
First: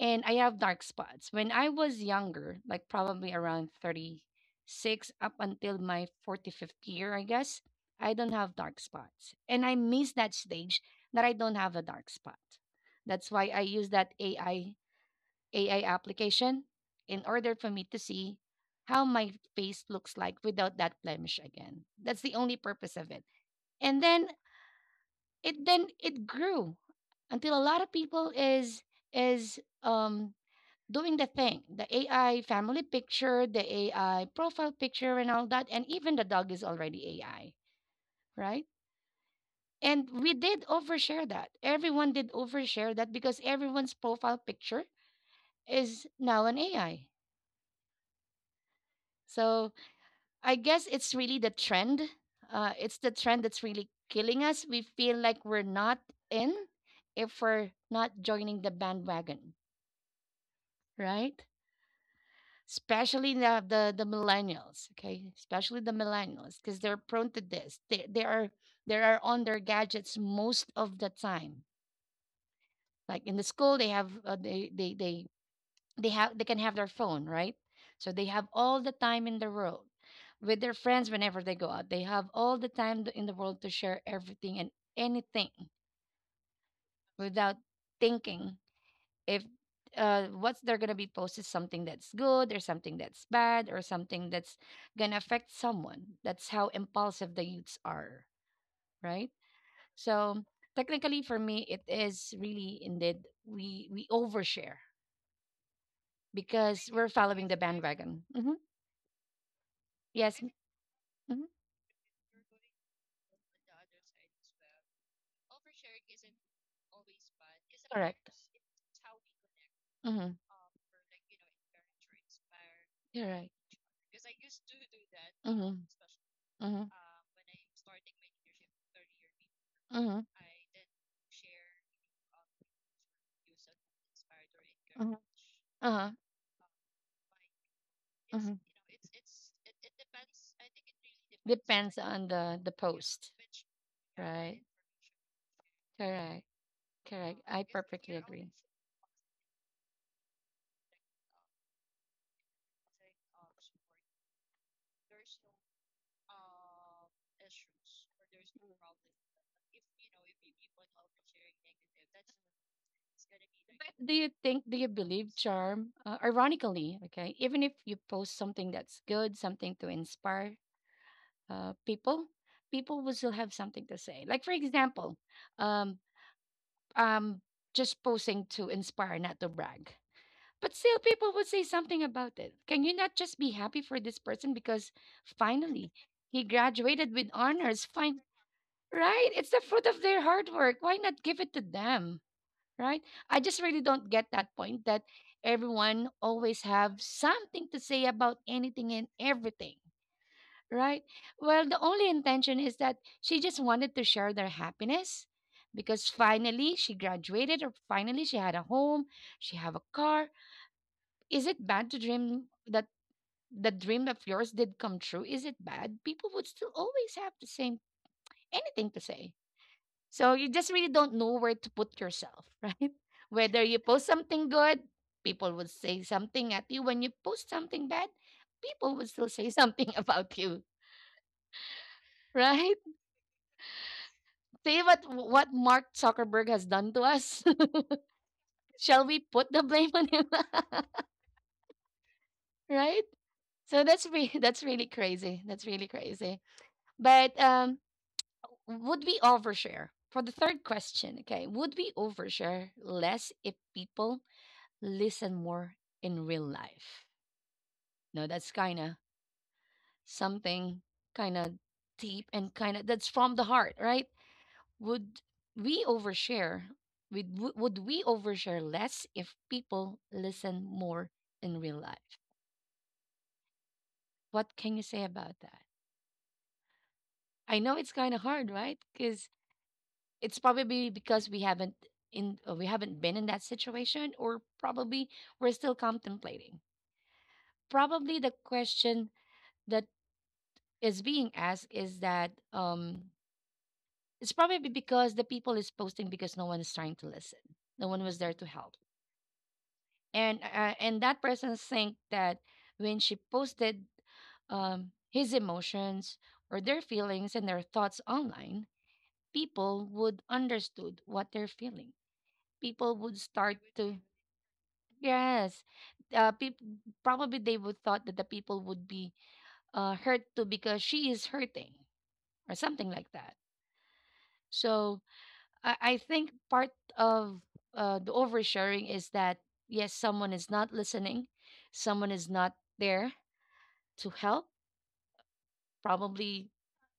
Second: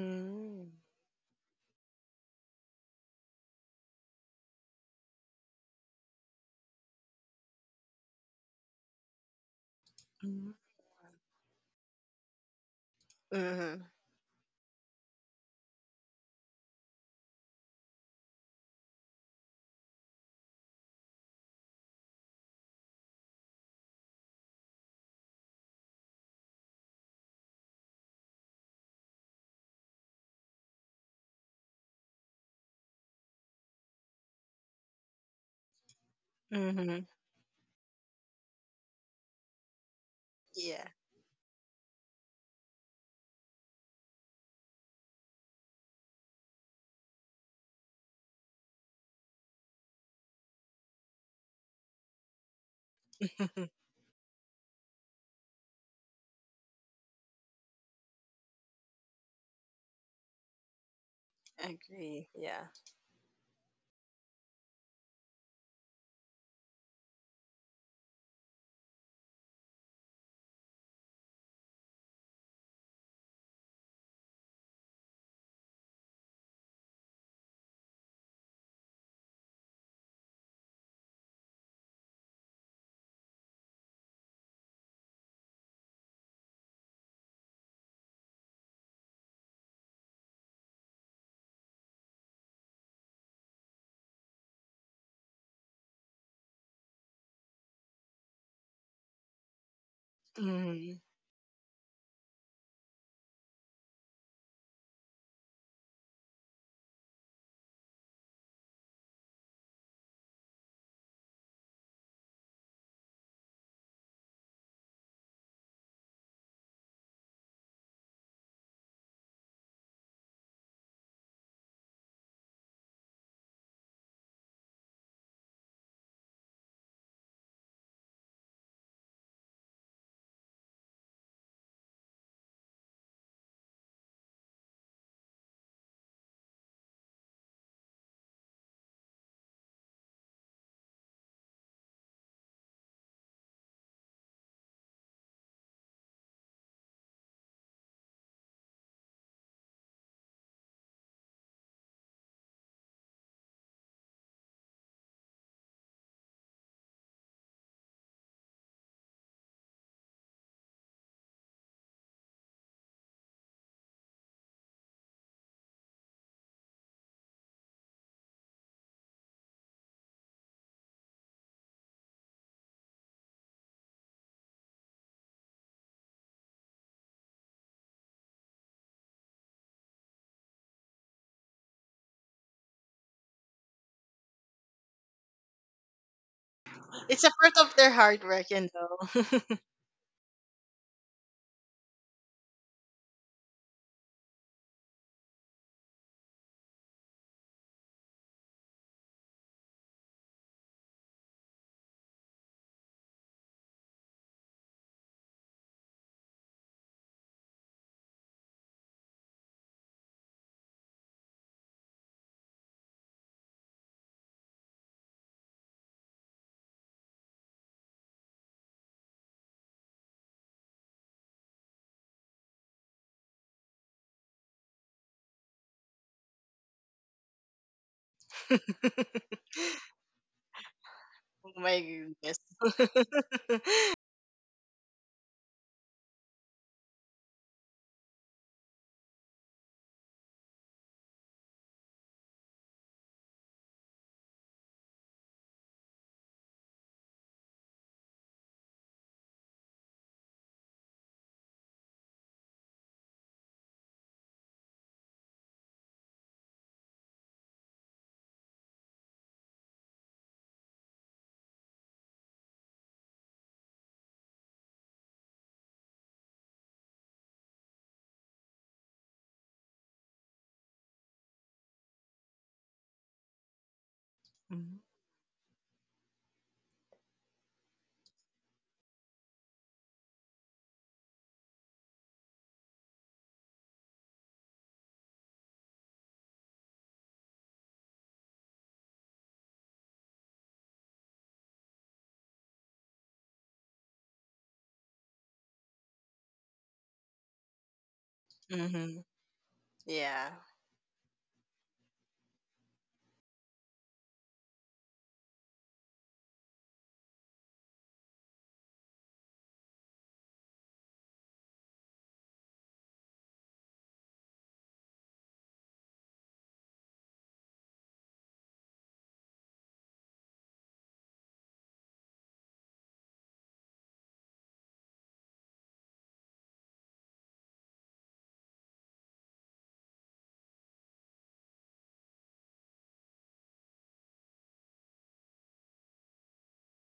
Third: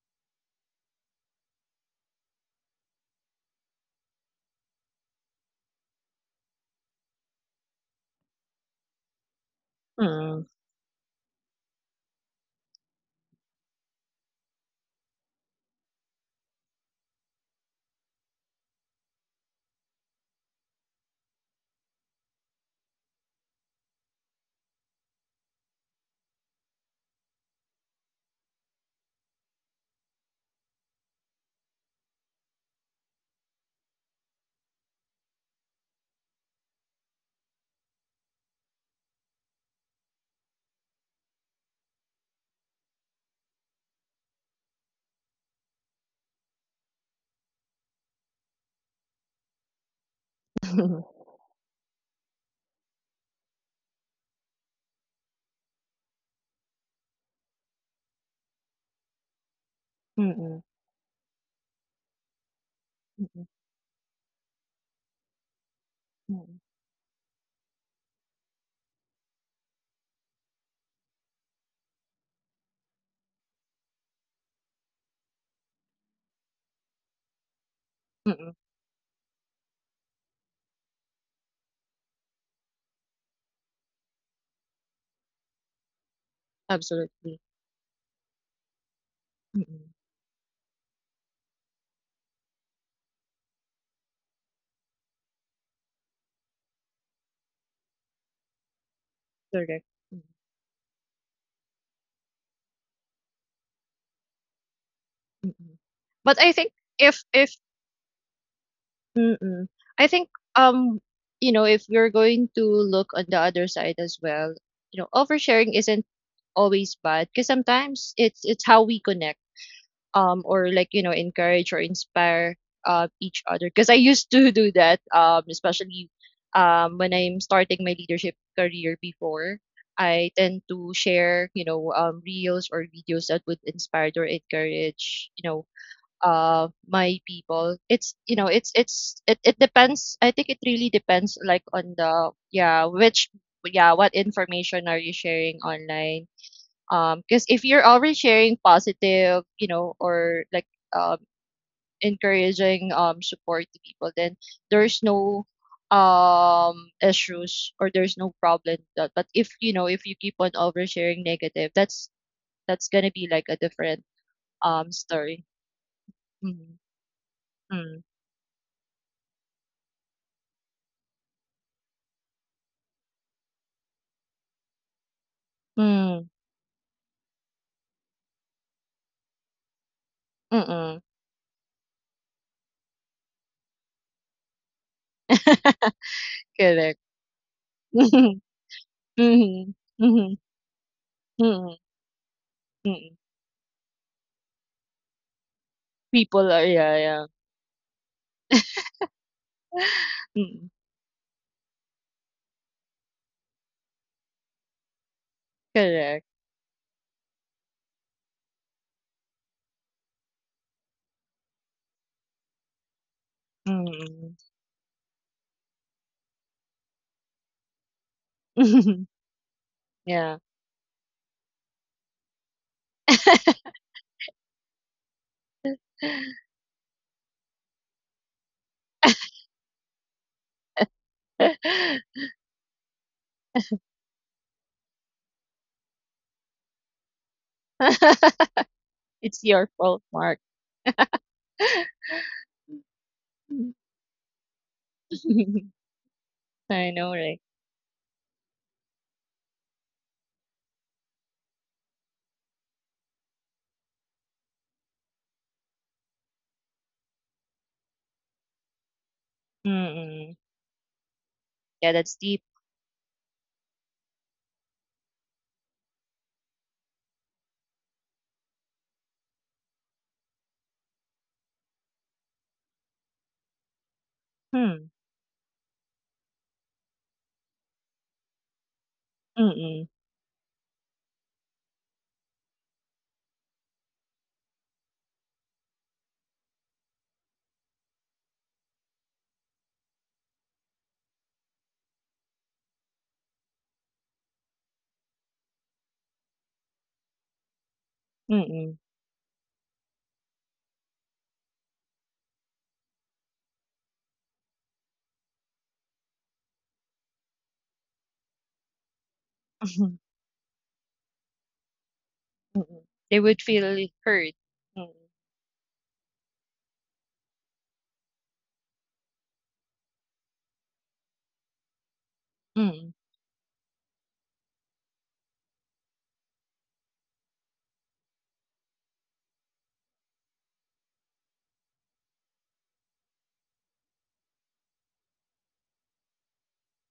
and I have dark spots. When I was younger, like probably around 36 up until my 45th year, I guess, I don't have dark spots. And I miss that Mm-mm. Mm. stage that I don't have a dark spot. That's why I Mm-hmm. use that AI application in order for me to see how my face looks like without that blemish again. That's the only purpose of it. And then it grew until a lot of people is is um doing the thing, the AI family picture, the AI profile picture, and all that. And even the dog is Mm-hmm. already AI, right? And we did Yeah. overshare that. Everyone did overshare that, because everyone's profile picture is now an AI. So I guess it's really the trend. It's the trend that's really killing us. We feel like we're not in if we're not joining the bandwagon, Mm-mm. right? Agree. Yeah. Especially Mm-mm. The millennials, okay, especially the millennials, Mm-mm. because they're prone to this. They are they are on their gadgets most of the time. Like in the school, they have they have they can have their phone, right? So they have Mm-mm. all the time in the world with their friends. Whenever they go out, they have all the time in the world to share everything and anything, Absolutely. without thinking if what's they're gonna be posted, something that's good or something that's bad or something that's gonna affect someone. That's how impulsive the youths are, right? Correct. Mm. So Mm. technically, for me, it is really indeed we overshare Mm. Mm. But I think because if mm-hmm, Mm-mm. I think yes, um mm-hmm, if we're going to look on the other side as well, you know, oversharing isn't always bad because sometimes it's how we connect, mm-hmm, or, like, you know, encourage or inspire you're each right, other, because I used to do that, mm-hmm, especially mm-hmm, when I'm starting my leadership career before. I tend to share reels or videos that would inspire or encourage, you know, uh-huh. My people. It's, you know, it depends. I think it really depends, like, on the — the yeah, per- which — yeah, what on information are you sharing online, Correct. Because if you're already sharing positive, or like, um encouraging, support to people, then there's no issues, or there's no problem with that. But if, if you keep on oversharing negative, that's gonna be like a different Do you think, do you believe, story. Charm? Mm-hmm. Ironically, okay, even if you post something that's good, something to inspire people, people will still have something to say. Like, for example, um, Mm-hmm. um, just posting to inspire, not to brag. But still, Mm. people would say something about it. Can you not just be happy for this person because finally he Correct. graduated It's with a part of honors? their Fine, hard work, you know. right? It's the Mhm. fruit of their Mhm. hard work. Why not give it to Mhm. them, Mm. right? Mm. I just really don't get that point, that everyone People always are, have yeah, yeah. something to say about anything and everything, Mm. right? Well, the only intention is that she just wanted to share their happiness, because Correct. finally she graduated, or finally she had a home, she have a car. Is it bad to dream that that dream of Mm. yours did come true? Is it bad? People would still always have the same anything to say. So Yeah. you just really don't know where to put yourself, right? Whether you post something good, people would say something at you. When you post something bad, people would still say something about you, Oh my goodness. right? See what Mark Zuckerberg has done to us. Shall we It's put the your blame fault, on him, Mark. right? That's really crazy. That's really crazy. I know, But right? Would we overshare? For the third question, okay, would we overshare less if people listen more in real life? No, that's kind of Mm-mm. something kind of Yeah, that's deep, deep. and kind of that's from the heart, right? Would we overshare? Would we overshare less if people listen more in real life? What can Mm-hmm. you Hmm. say about that? I know it's kind of hard, right? Because Mm-mm. it's probably because we haven't in we or probably we're still contemplating. Probably the question that is being asked is that it's probably because the people is posting because no one is trying to listen. No one was there to help, Mm-mm. Yeah. And that person think that when she posted his emotions or their feelings and their thoughts online, people would understood what they're feeling. Mm-mm. People would They would start feel to hurt. Mm. yes, peop probably they would thought that the people would be hurt too, because she is hurting or something Mm. like that. So I think part of the oversharing is that, yes, someone is not listening, someone is not there to help, probably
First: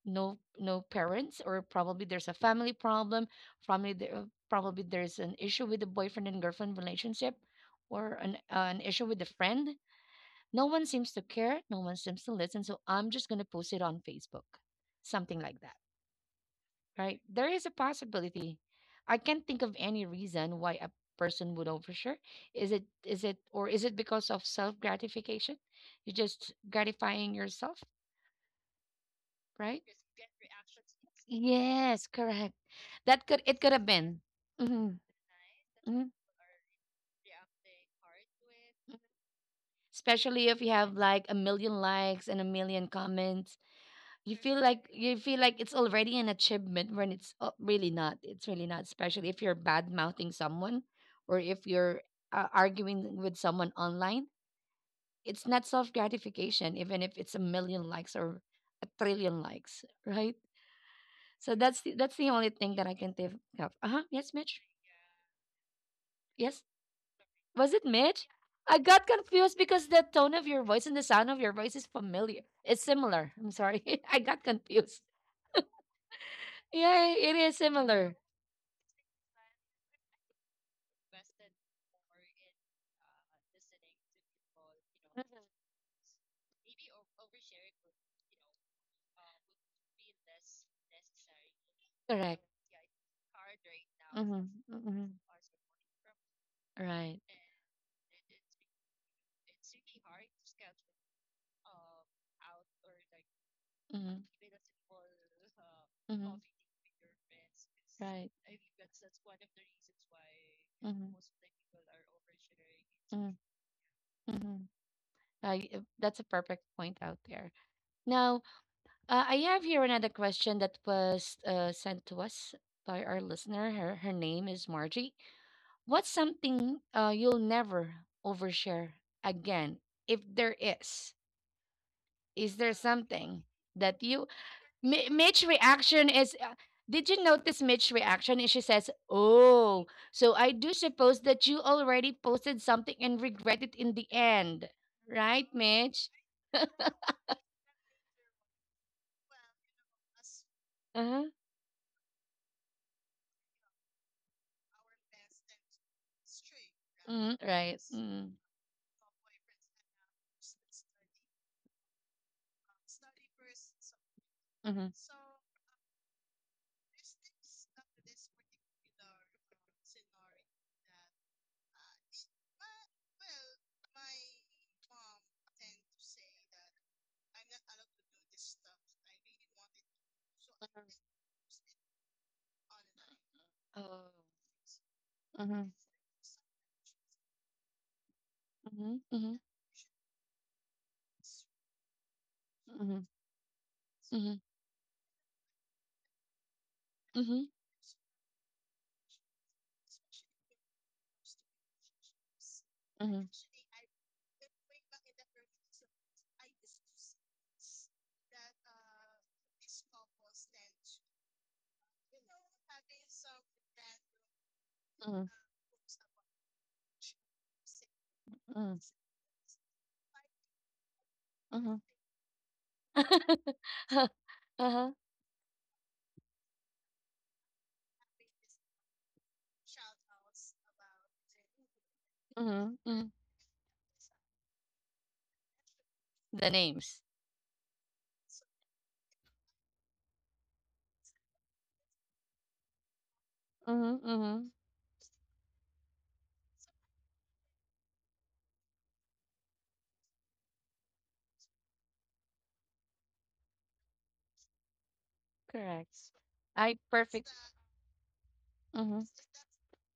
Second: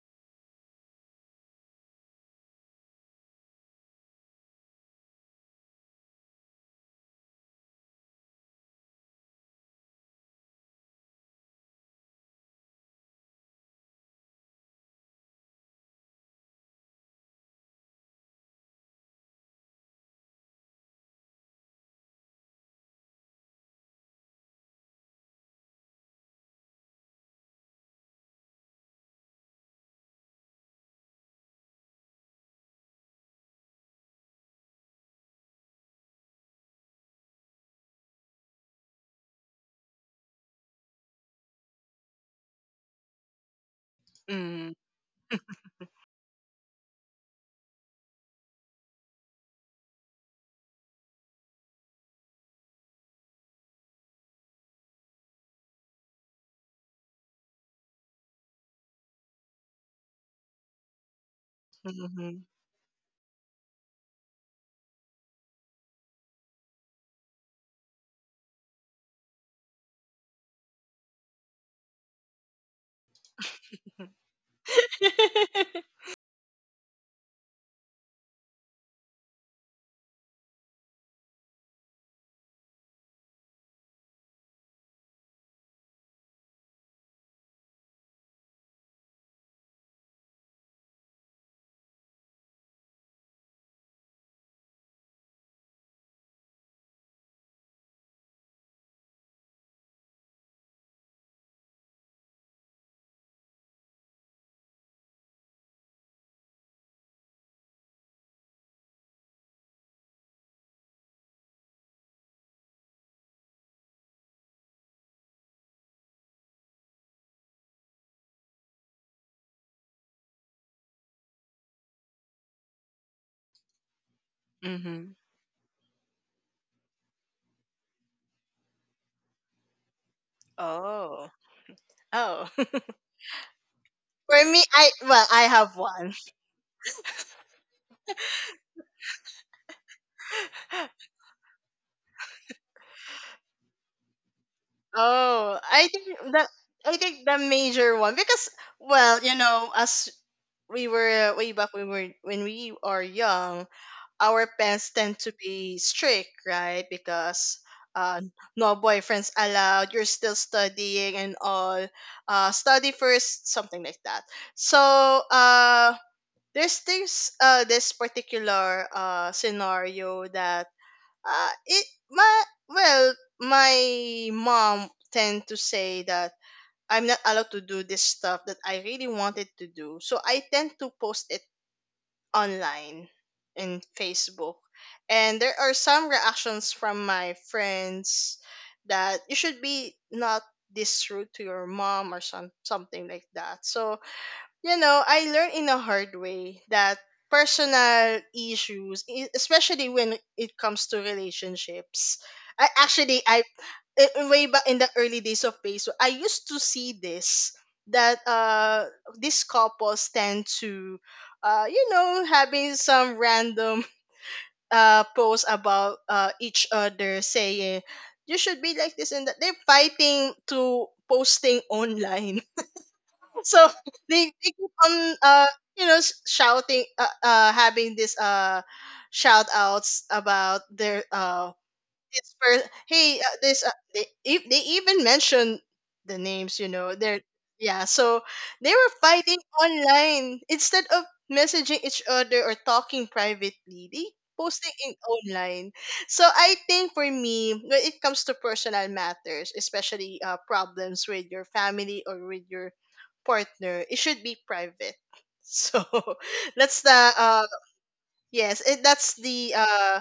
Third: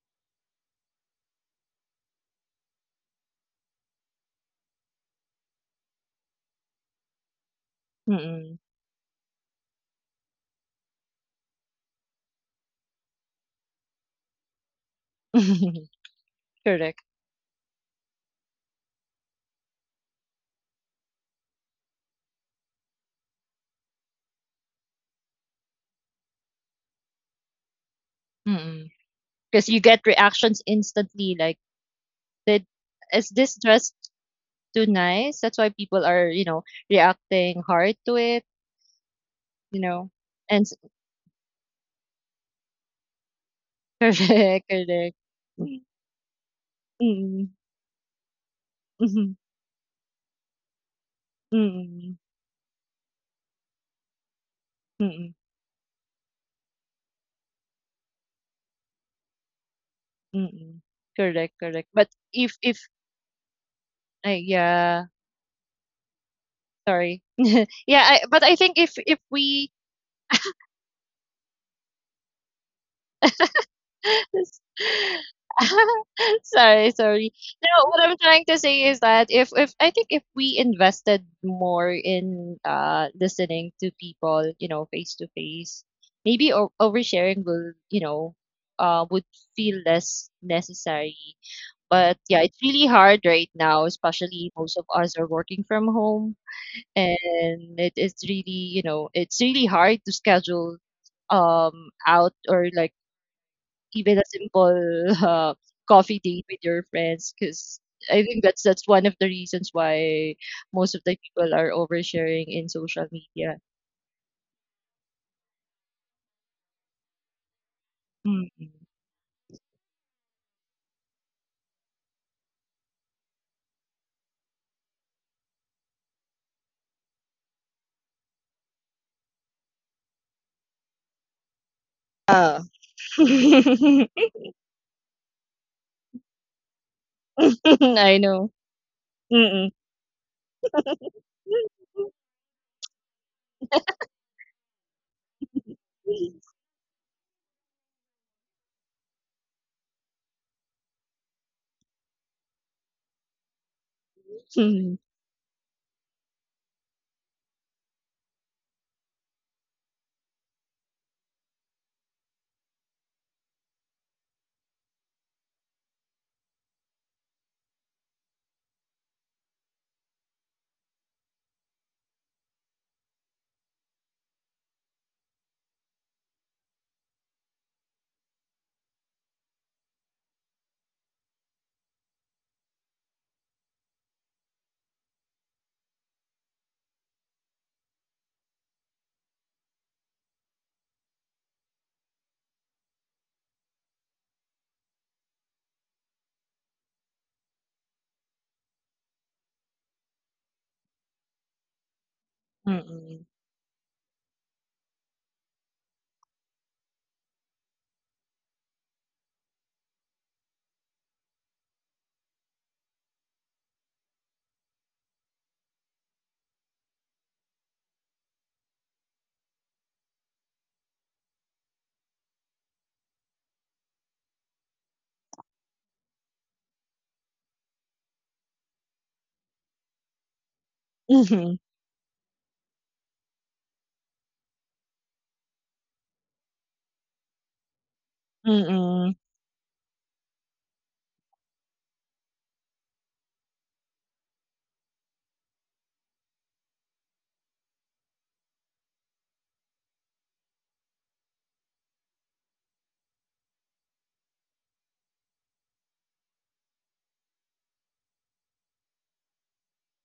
no parents, or probably there's a family problem, probably there probably there's an issue with the boyfriend and girlfriend relationship, or Mm-mm. An issue with a friend. No one seems to care, no one seems to listen, so I'm just going to post it on Facebook, something like that, Correct. right? There is a possibility. I can't think of any reason why a person would overshare. Is it or is it because of self gratification? You're just gratifying yourself, Mm-mm. Because you right? get reactions instantly, like — Yes, correct. Did That is could this dress end. too hmm nice? That's why hmm people are, reacting hard to it, you know. Especially And if s you have like a million likes and a million comments, Correct, Mm-hmm. Correct. you feel like it's already an achievement, when it's Mm, really not. It's really not, especially mhm, if you're bad mouthing someone, or if you're mm, arguing with someone online. mm, It's not self gratification, even if it's a million likes, or a trillion likes, right? mm. Correct, So that's correct. But that's the only thing if that I can think of. Uh huh. Yes, Mitch. yeah, Yes. sorry. Was it Yeah, I Mitch? but I think I got if confused we — because the tone of your voice and the sound of your voice is familiar. It's similar. I'm sorry. I got confused. Sorry, Yeah, sorry. it is No, what I'm similar. trying to say is that, if I think if we invested more in listening to people, you know, face to face, maybe o oversharing would feel less necessary. But yeah, Correct. It's it's really hard right now, Mm-hmm. especially most of Mm-hmm. us are working from home, Right. and it is really, it's really hard to schedule out, or like even a Mm-hmm. simple uh, coffee Mm-hmm. date with your friends, because I Right. think that's one of the reasons why most of the Mm-hmm. people are oversharing in social media. Mm-hmm. That's a perfect point out there. Now, Mm. I have here another question that was sent to us by our listener. Her name is Mm-hmm. Margie. What's something you'll never overshare again, if there is? Oh. Oh. Yeah. Is there something that you For me, I, Mi- well, I Mitch have one. reaction is did you notice Mitch I reaction know. is she says, Mm-mm. "Oh, so I do suppose that you already posted something and regret it in the end." Oh, I think that, I think the major one, because, well, you know, as we were Uh-huh. way back when we were when we are young, our parents Mm-mm. tend to be strict, right? Mm, Because, right. uh, Mm, no boyfriends allowed. You're still studying and all. Study first, something like that. So, mm-hmm, uh, there's this this particular scenario that, it my well, my mom tend to say that I'm not allowed to do this stuff that I really wanted to do, so I tend to post it online in Facebook, and there mm-hmm. are some reactions from my friends that you Mhm, should be not this rude to your mom, or some something mhm, like that. So, mhm, you know, I learned in a hard way that mhm, personal issues, especially when it comes to relationships, I mhm, actually mhm, I- way back in the early days of Facebook, I used to see this, that these couples tend to you know, having some random mhm, posts about each other, saying, you should be mhm, like this and that, they're fighting to posting mhm. online. So Huh, they keep on uh-huh, you know, shouting, having this shout outs about their, Mm-mm. it's for, mhm, mhm. hey, this they they even mentioned the The names, you know, names. they're, yeah, so Mm-mm. they were Mm-mm. fighting online instead of messaging each other or talking privately, Mm-hmm, they mm-hmm. posting in online. So I think for me, when it comes to personal matters, especially, problems with your family or with your partner, it should be private so Correct. that's I the, perfect. Yes it, that's the,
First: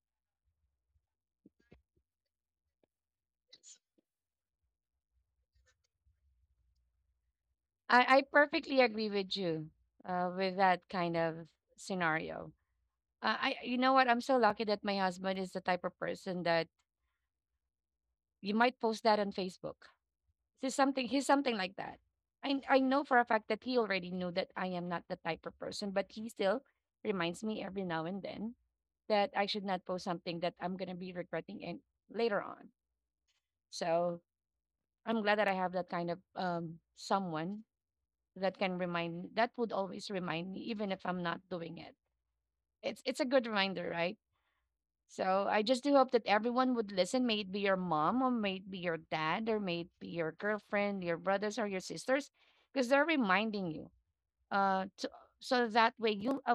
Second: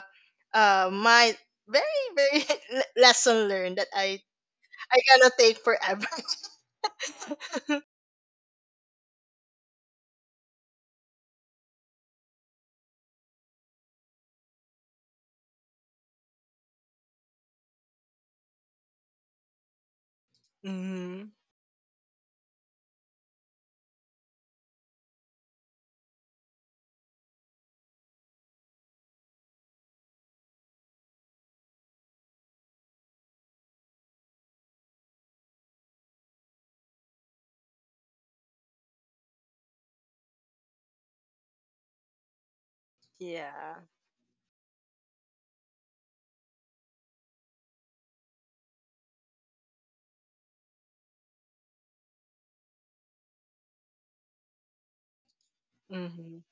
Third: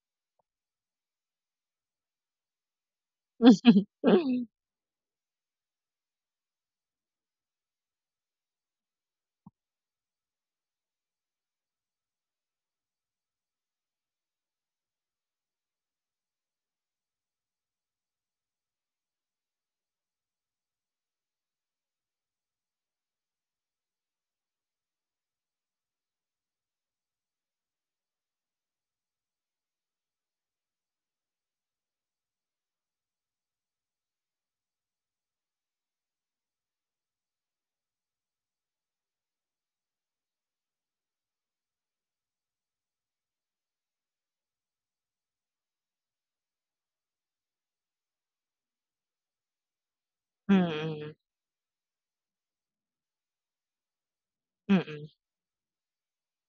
my very, very lesson learned that I gonna take forever. I perfectly agree with you with that kind of scenario. I you know what? I'm so lucky that my husband is the type of person that you might post that on Facebook. Mm-hmm. He's something like that. I know for a fact that he already knew that I am not the type of person, but he still reminds me every now and then that I should not post something that I'm gonna be regretting and later on. So I'm glad that I have that kind of someone that can remind, that would always remind me even if I'm not doing it. It's a good Yeah. reminder, right? So I just do hope that everyone would listen, may it be your mom or may it be your dad or may it be your Mm-mm. girlfriend, your Mm-mm. brothers or your sisters, because they're reminding you. Uh to, Mm-mm. so that way Mm-hmm. you might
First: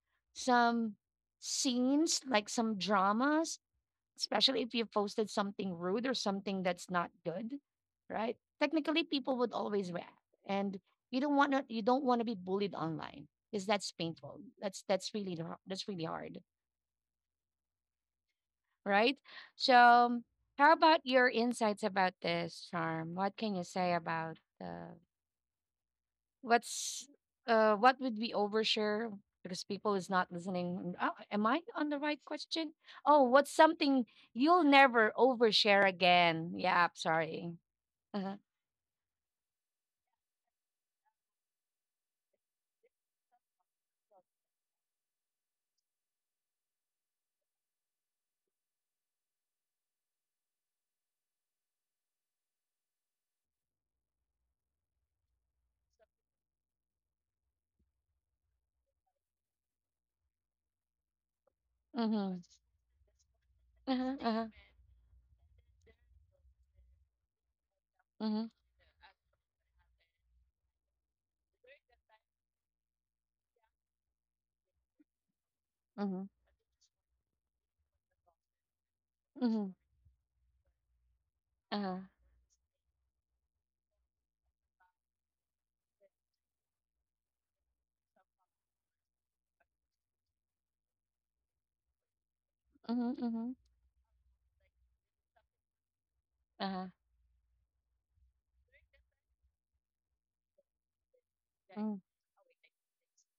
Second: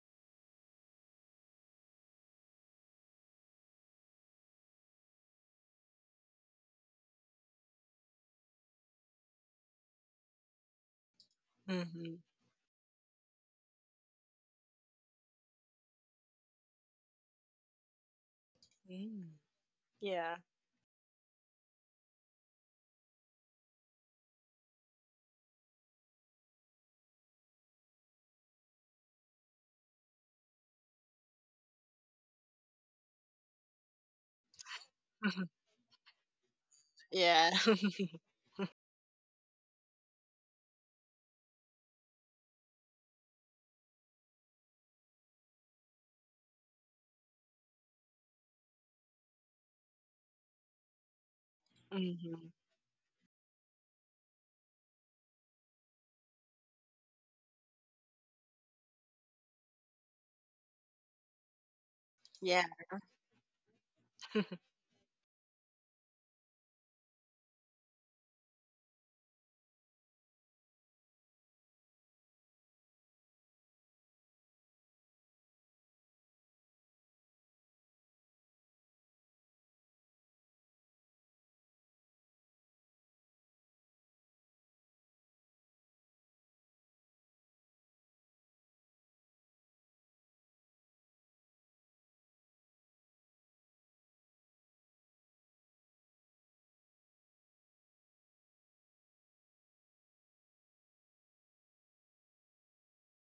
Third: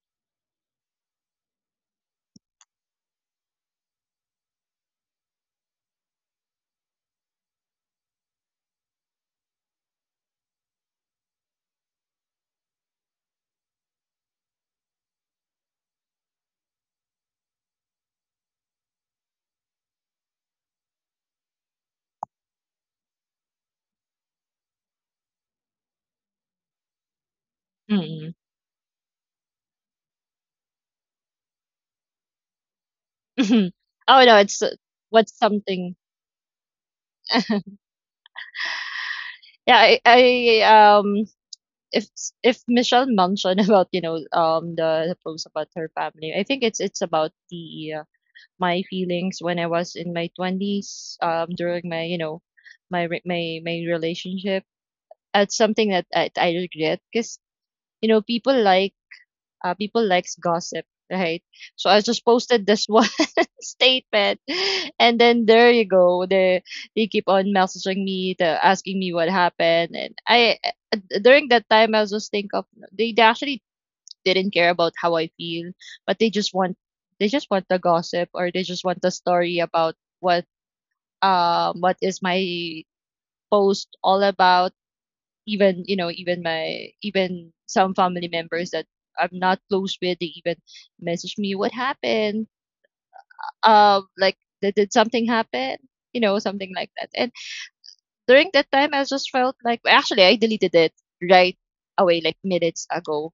avoid some scenes like some junk that's not good, right? Technically people would always react. And you don't Mm-hmm. want to be bullied online because that's painful. That's really hard, right? Mm. So, Yeah. how about your insights about this, Charm? What can you say about what's what would we Mm-mm. overshare because people is not listening? Oh, am I on the right question? Oh, what's something Oh no, you'll it's, never what's overshare something. again? Yeah, I'm Yeah. sorry. Uh-huh. Yeah, I um if if Michelle mentioned about, the post about her family, I think it's about the my feelings when I was in my twenties, during my, you know, Mm-hmm. my re- my relationship. That's something that I regret, because, you know people like people likes gossip, right? So I just Mm-hmm. Yeah. posted this one Uh-huh. statement, Uh-huh. and then there you go, they keep on messaging me, Mhm, asking me what happened. And I during that time I was just think of — they actually didn't care about how I feel, but mhm, they just want the gossip, or they just want the story mhm, about what um uh-huh, what is my post all about. Even, you know even my even some family members that I'm not close with, they even message me what happened, mhm, mhm, like, did something happen, you know, something uh-huh, like that. And during that time I just felt like — actually, I deleted it right mm, away, like minutes ago —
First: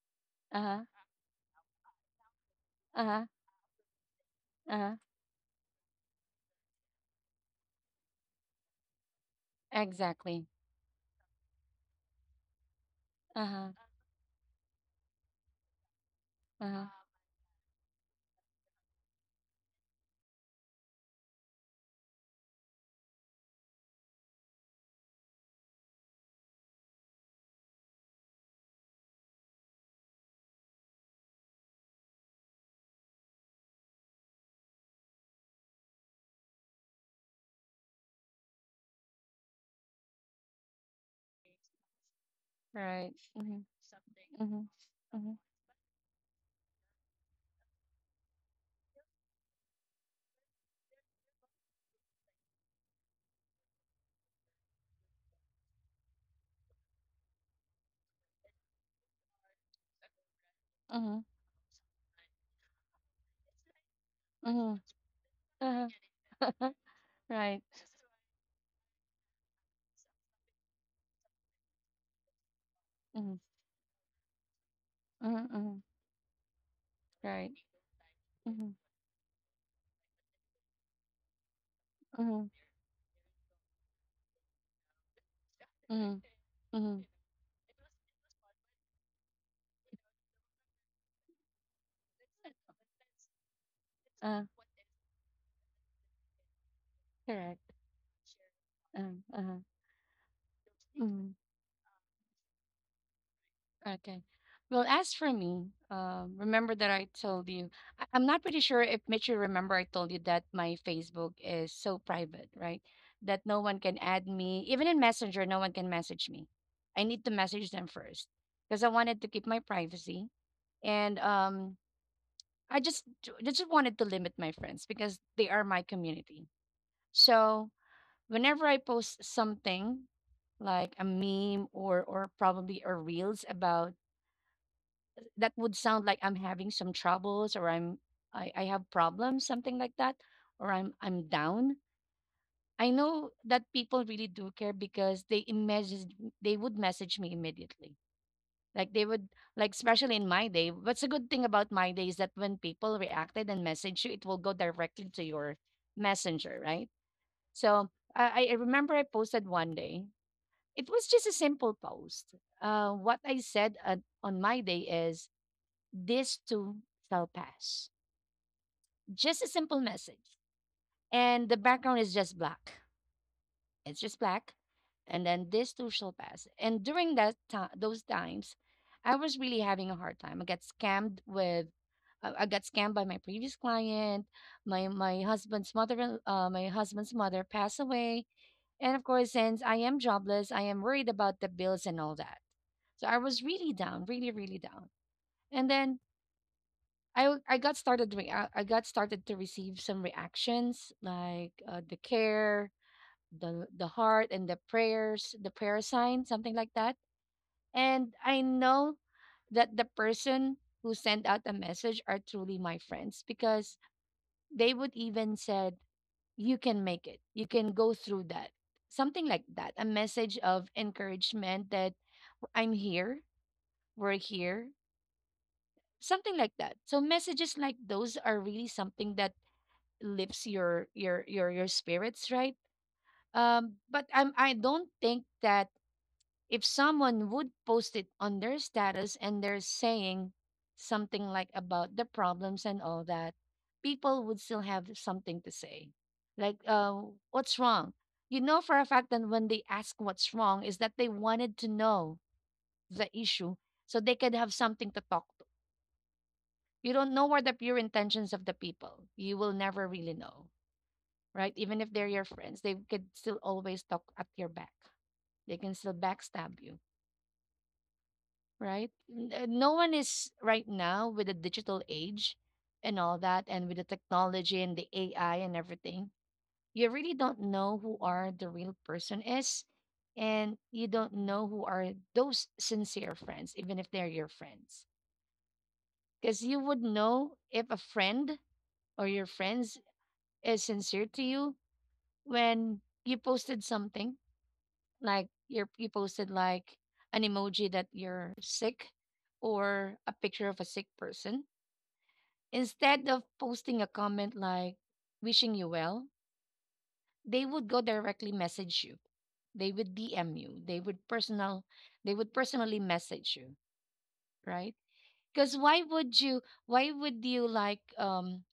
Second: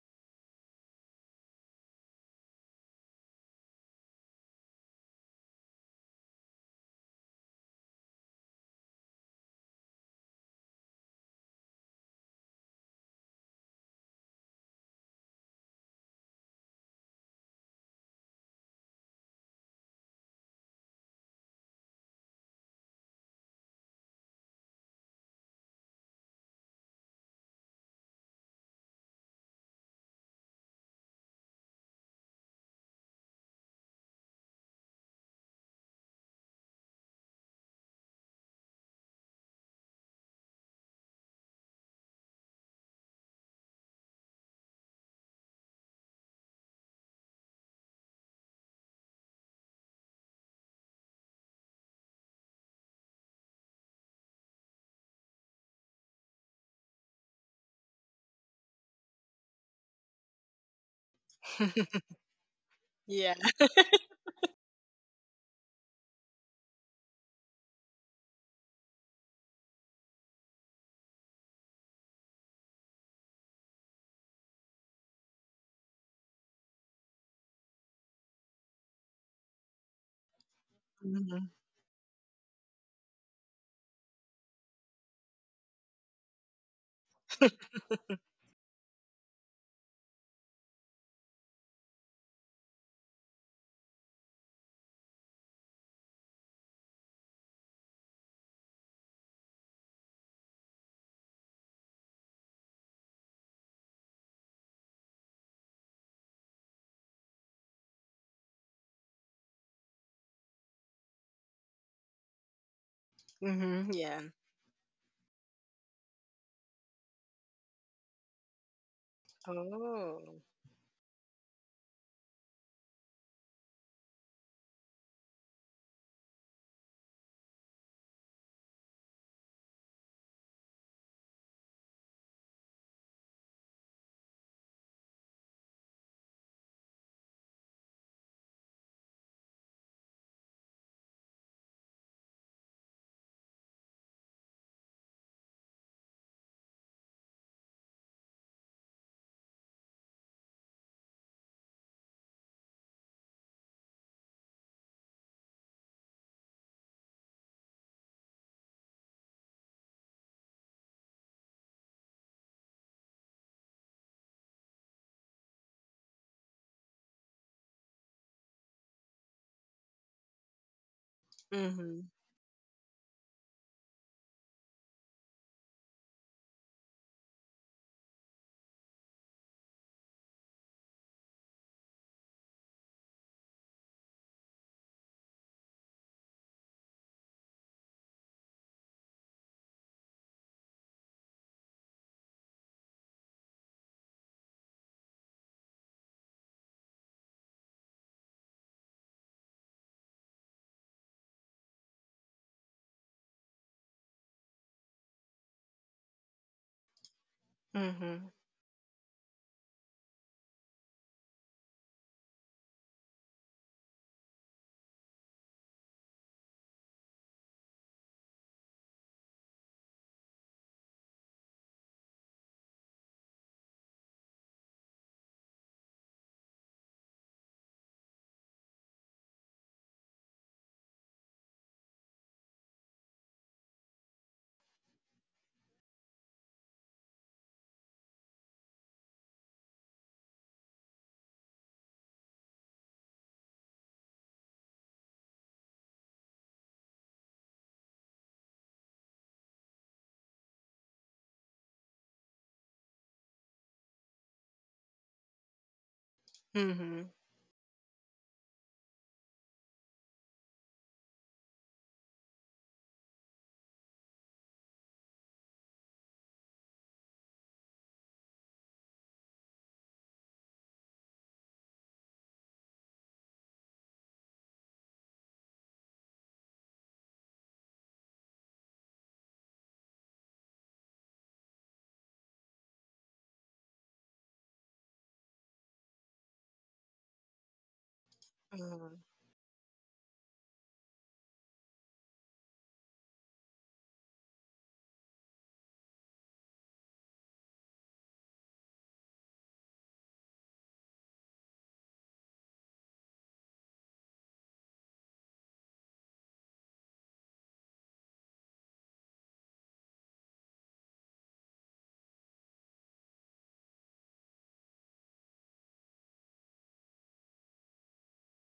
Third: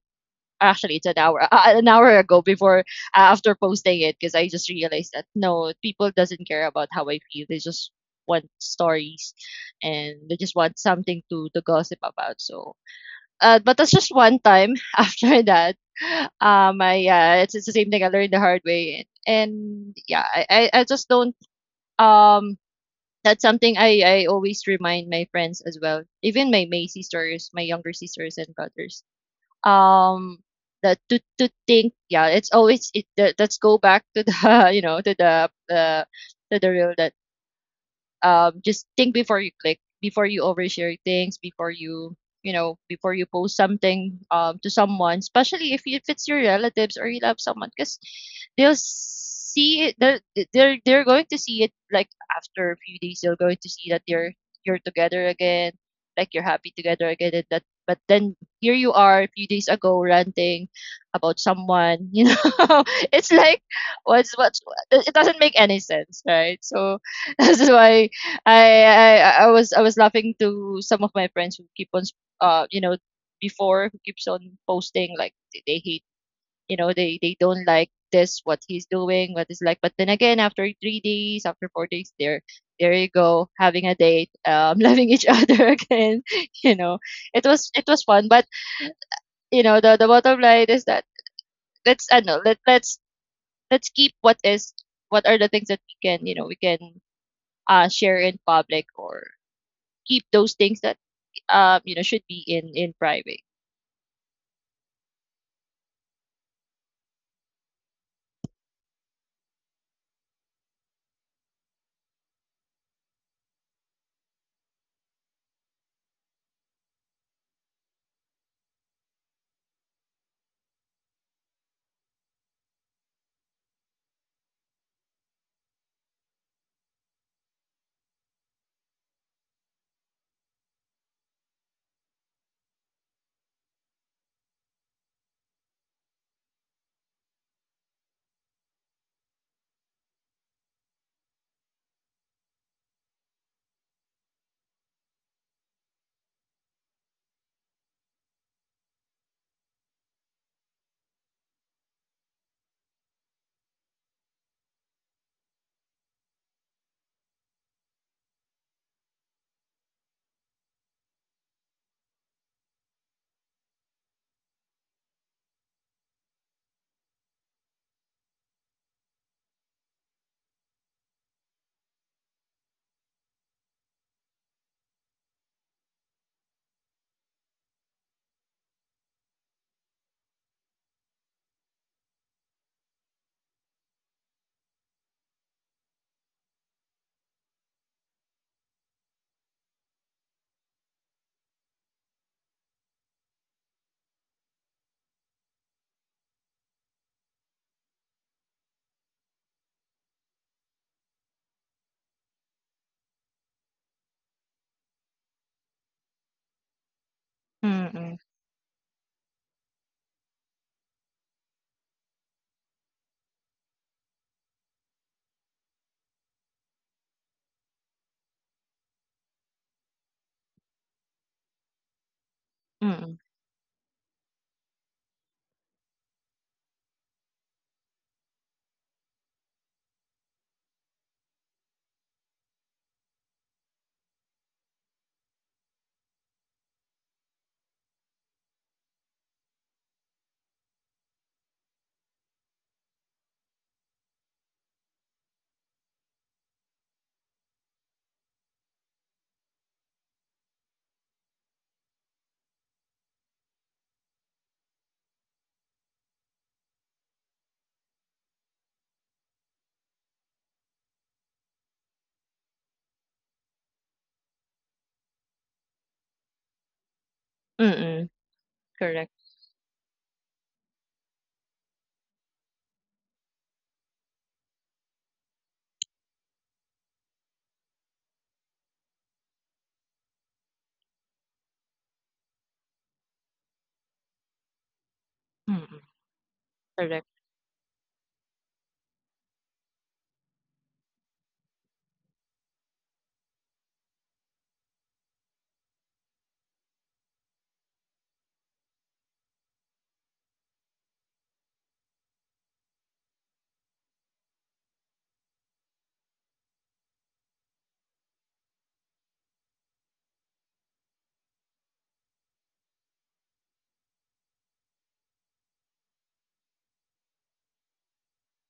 uh-huh, actually, it's an hour an hour ago, before uh-huh, after posting it, because I just uh-huh, realized that, no, people doesn't care about how I feel, they just want stories, and they exactly. just want something to gossip about. So Uh-huh. but that's just one time. After that, Uh-huh. I, yeah, it's the same thing I learned the hard way, and yeah, I just don't um. That's something I always remind my friends as well, even my sisters, my younger sisters and brothers. Um, that, to think, yeah, it's always it. Let's go back to the to the real, just think before you click, before you overshare things, before you you know before Right. you post Mhm. something, to Mhm. someone, Mhm. especially if it's your relatives or you love someone, because they'll see it. They're going to see it like after a few days. They're going to see that you're together again, like you're happy together again. And that, but then here you are a few days ago ranting Mhm. about someone. You know, it's Yeah. like what's Mhm. it doesn't make any Uh-huh. sense, right? So that's Right. why I was laughing to some of my friends who keep on uh you know Mhm. before who keeps on posting like Mhm. they Mhm. hate, you know, they Right. don't like this, what Mhm. he's doing, what is like. But then again, after 3 days, Mm-hmm. after 4 days, Mhm. there you go having a date, loving each other Mhm. again. You know, Mhm. It was fun. But you know, the bottom line is that let's I know let let's let's keep what Uh, is, what are the things that we can, you know, we can Correct. Share in public, or Uh-huh. keep those things that, Mhm. Should be in private. Okay. Well, as for me, remember that I told you, I'm not pretty sure if Mitchell remember I told you that my Facebook is so private, right? That no one Mm-hmm. can Yeah. add me, even in Messenger, no one can message me. I need to message them first because I wanted to keep my privacy. Oh. And I just just wanted to limit my friends because they are my community. So whenever I post something like a meme or probably or reels about that would sound like I'm having some troubles or I have problems, something like that, or I'm down. I know that people really do care because they would message me immediately. Like they would, like especially in my day. What's a good thing about my day is that when people reacted and message you, it will go directly to your messenger, right? So I remember I posted one day. It was just a simple post. What I said on my day is this too shall pass. Just a simple message. And the background Mm-hmm. is just black. It's just black. And then this too shall pass. And during that time, those times, I was really having a hard time. I got scammed with, I got scammed by my previous client. My husband's mother passed away, and of course, since I am jobless, I am worried about the bills and all that. So I was really down, really, really down. And then I got started to receive some reactions like the care, the heart, and the prayers, the prayer sign, something like that. And Mm-mm. Mm-hmm. I know that the person who sent out the message are truly my friends because they would even said, "You can make it. You can go through that." Something like that. A message of encouragement that I'm Mm-mm. here, we're here, something like that. So messages like those are really something that lifts your spirits, right? But I don't think that if someone would post it on their status and they're saying something like about the problems and all that, people would still have something to say. Like, what's wrong? You know for a fact that when they ask what's wrong is that they wanted to know the issue so they could have something to talk to. You Mm-hmm. don't know what the pure intentions of the people. You will never really know, right? Even if they're your friends, they could still always talk at your back. They can still backstab you, Mm-mm. right? Correct. No one is right now with the digital age and all that, and with the technology and the AI and everything. You really don't know who are the real person is, and you don't know who are those sincere friends, even if they're your friends. Mm-mm. Because you would Correct. know if a friend Mm-hmm. or your friends is sincere to you when you posted something like you posted like an emoji that you're sick or a picture of a sick person, instead of posting a comment like wishing you well, they would go directly message you, they would dm you, they would personally message you, right? Because why would you like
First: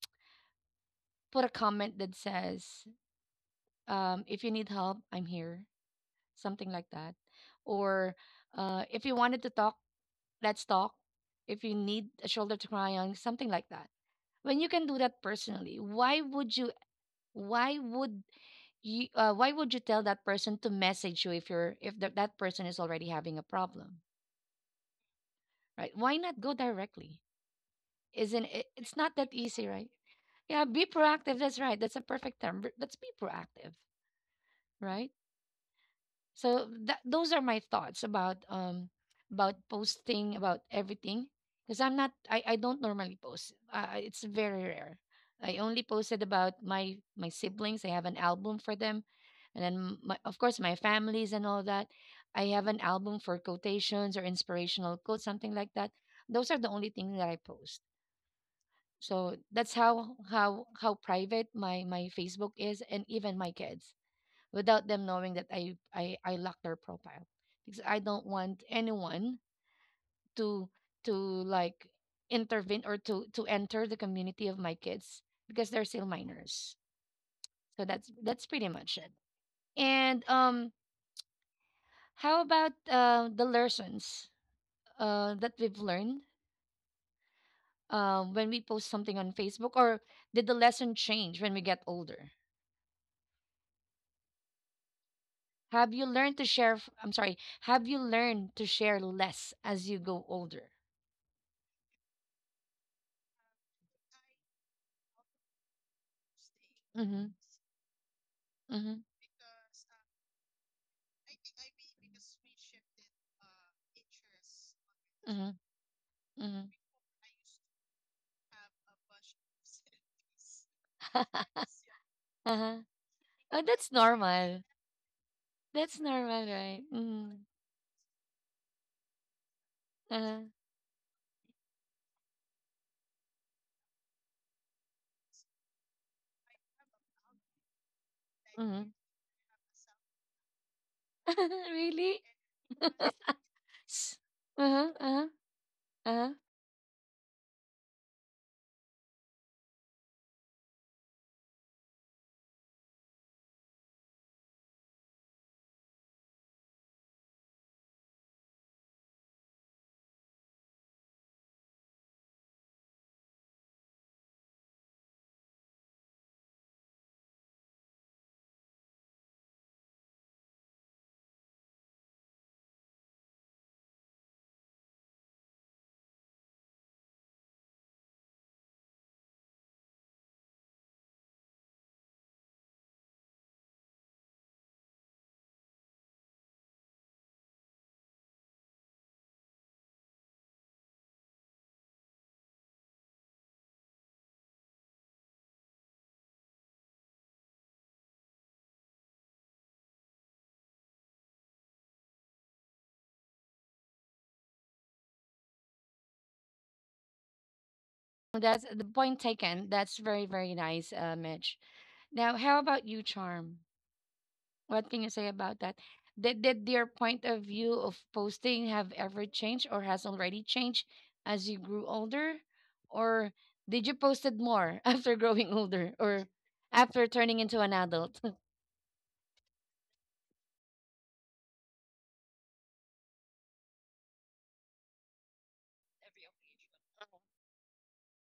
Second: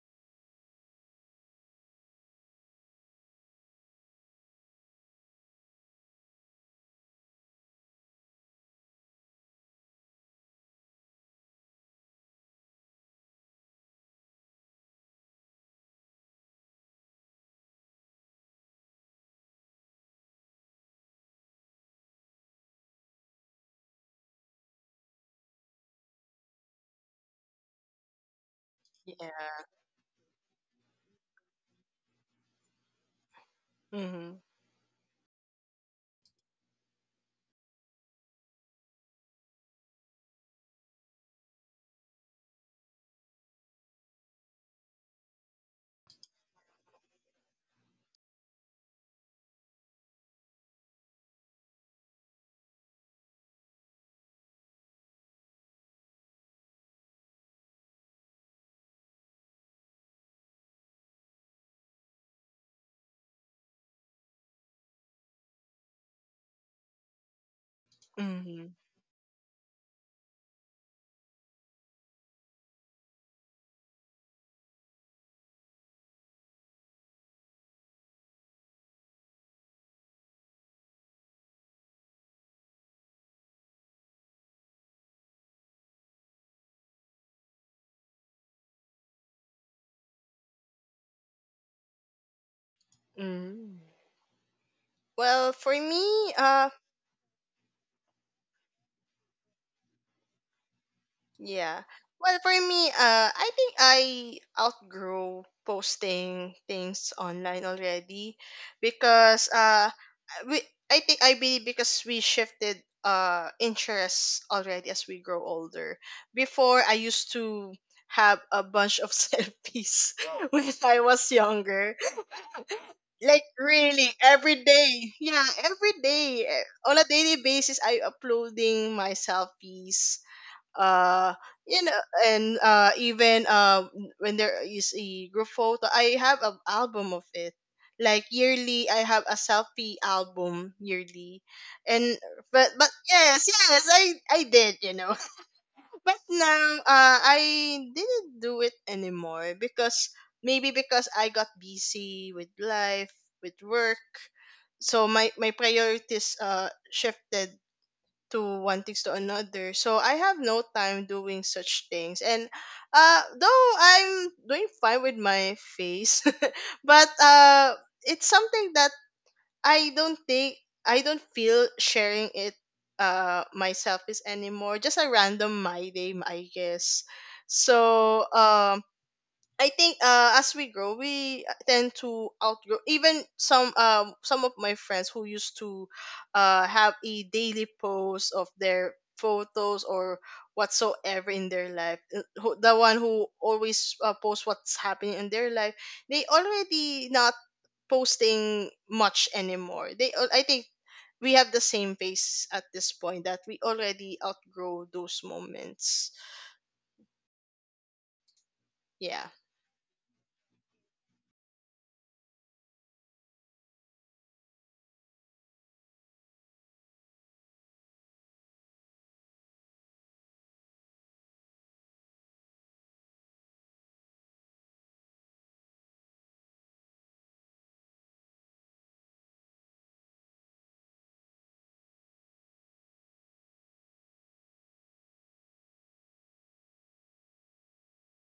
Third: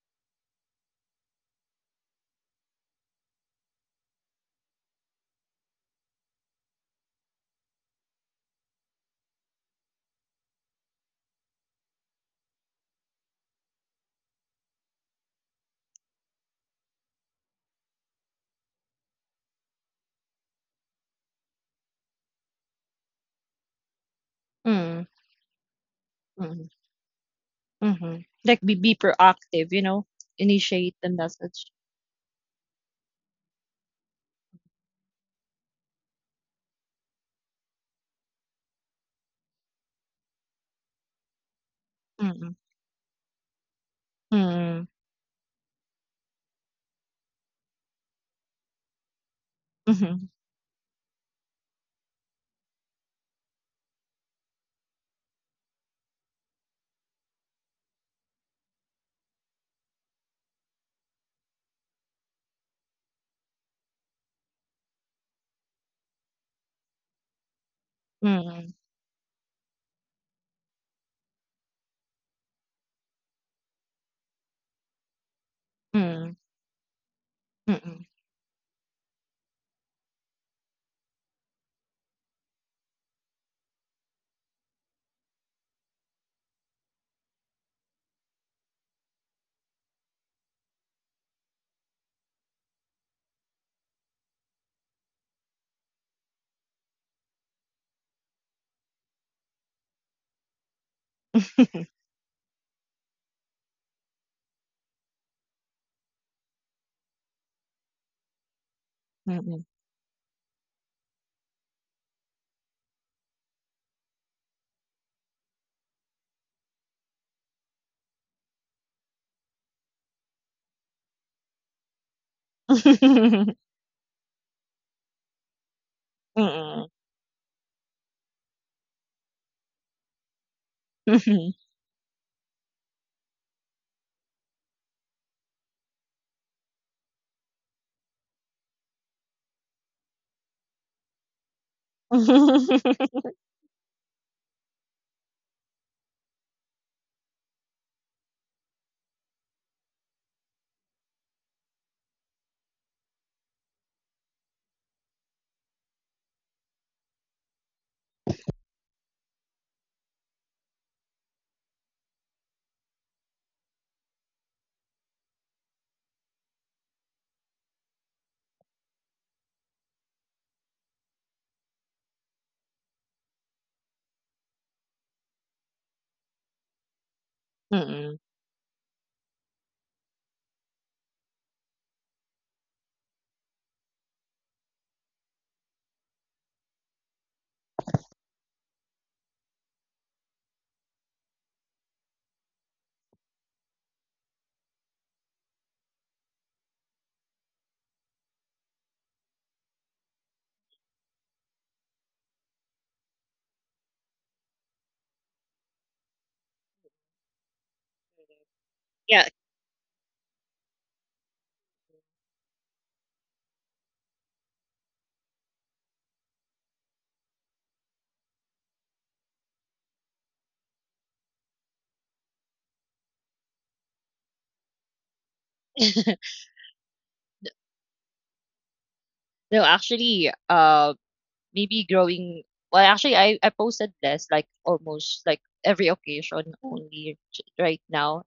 put a comment that says if you need help I'm here, something like that, or if you wanted to talk, let's talk, if you need a shoulder to cry on, something like that. When you can do that personally, why would you? Why would why would you tell that person to message you if you're if th- that person is already having a problem, Mm-mm. right? Why not go mm directly? hmm Isn't Like it? It's be not that Yeah. easy, proactive, you right? know, Yeah, be initiate the proactive. That's message. right. That's a perfect term. Let's be proactive, Mm-hmm. right? So that those are my thoughts about posting about everything because I'm not I, I Mm-mm. don't normally post. It's very Mm-mm. rare. I only posted about my siblings. I have an album for them, and then my, Mm-hmm. of course my families and all that. I have an album for quotations or inspirational quotes, something like that. Those are the only things that I post. So that's how private my my Facebook is, and even my kids without them knowing that I lock their profile because I don't want Mm-hmm. anyone to to like intervene or to enter the community of my kids because they're still Mm-mm. minors. Mm-mm. So Mm-mm. That's pretty much it. And how about the lessons that we've learned when we post something on Facebook, or did the lesson change when we get older? Mm-hmm. Well, for Have you me, learned to share? I'm sorry. Have you learned to share less as you go older? yeah. Well, for me, I think I outgrew posting things Mm-hmm, online already mm-hmm. because, Mm-mm. We, I think I believe, because we shifted interests already as we grow Hmm. older. Hmm. Before, I used to have a bunch of selfies when I was younger. Uh-huh. Like Oh, that's really, every normal. day. Yeah, every That's day, normal, eh, right? Mm-mm. on a Mm-hmm. daily basis, I uploading my selfies, Uh-huh. uh Mm-mm. you know. And even when there is a group photo, I have an album of it, like yearly, I have a selfie album yearly. Mm-hmm. And, Really? But yes, yes, S- I did, you Uh-huh. know. Uh-huh. But Uh-huh. now I didn't do it anymore because maybe because I got busy with life, with work. So my priorities shifted to one things to another. So I have no time doing such things. And though I'm doing fine with my face, but it's something that I don't think, I don't feel sharing it, myself is anymore. Just a random my day, I guess. Mm-mm. So I think, as we grow, we tend to outgrow. Even some, some of my friends who used to have a daily post of their photos or whatsoever in their life, the one who always posts what's happening in their life, they already not posting much anymore. I think we have the same pace at this point, that we already outgrow those moments. That's the point Yeah. Yeah. taken. That's very, very nice, Mitch. Now, how about you, Charm? What can you say about that? Did your point of view of posting have ever changed or has already changed as you grew older? Or did you posted more after growing older or after turning into an adult? No, actually, maybe growing. Well, actually, I posted less, like almost like every occasion only right now,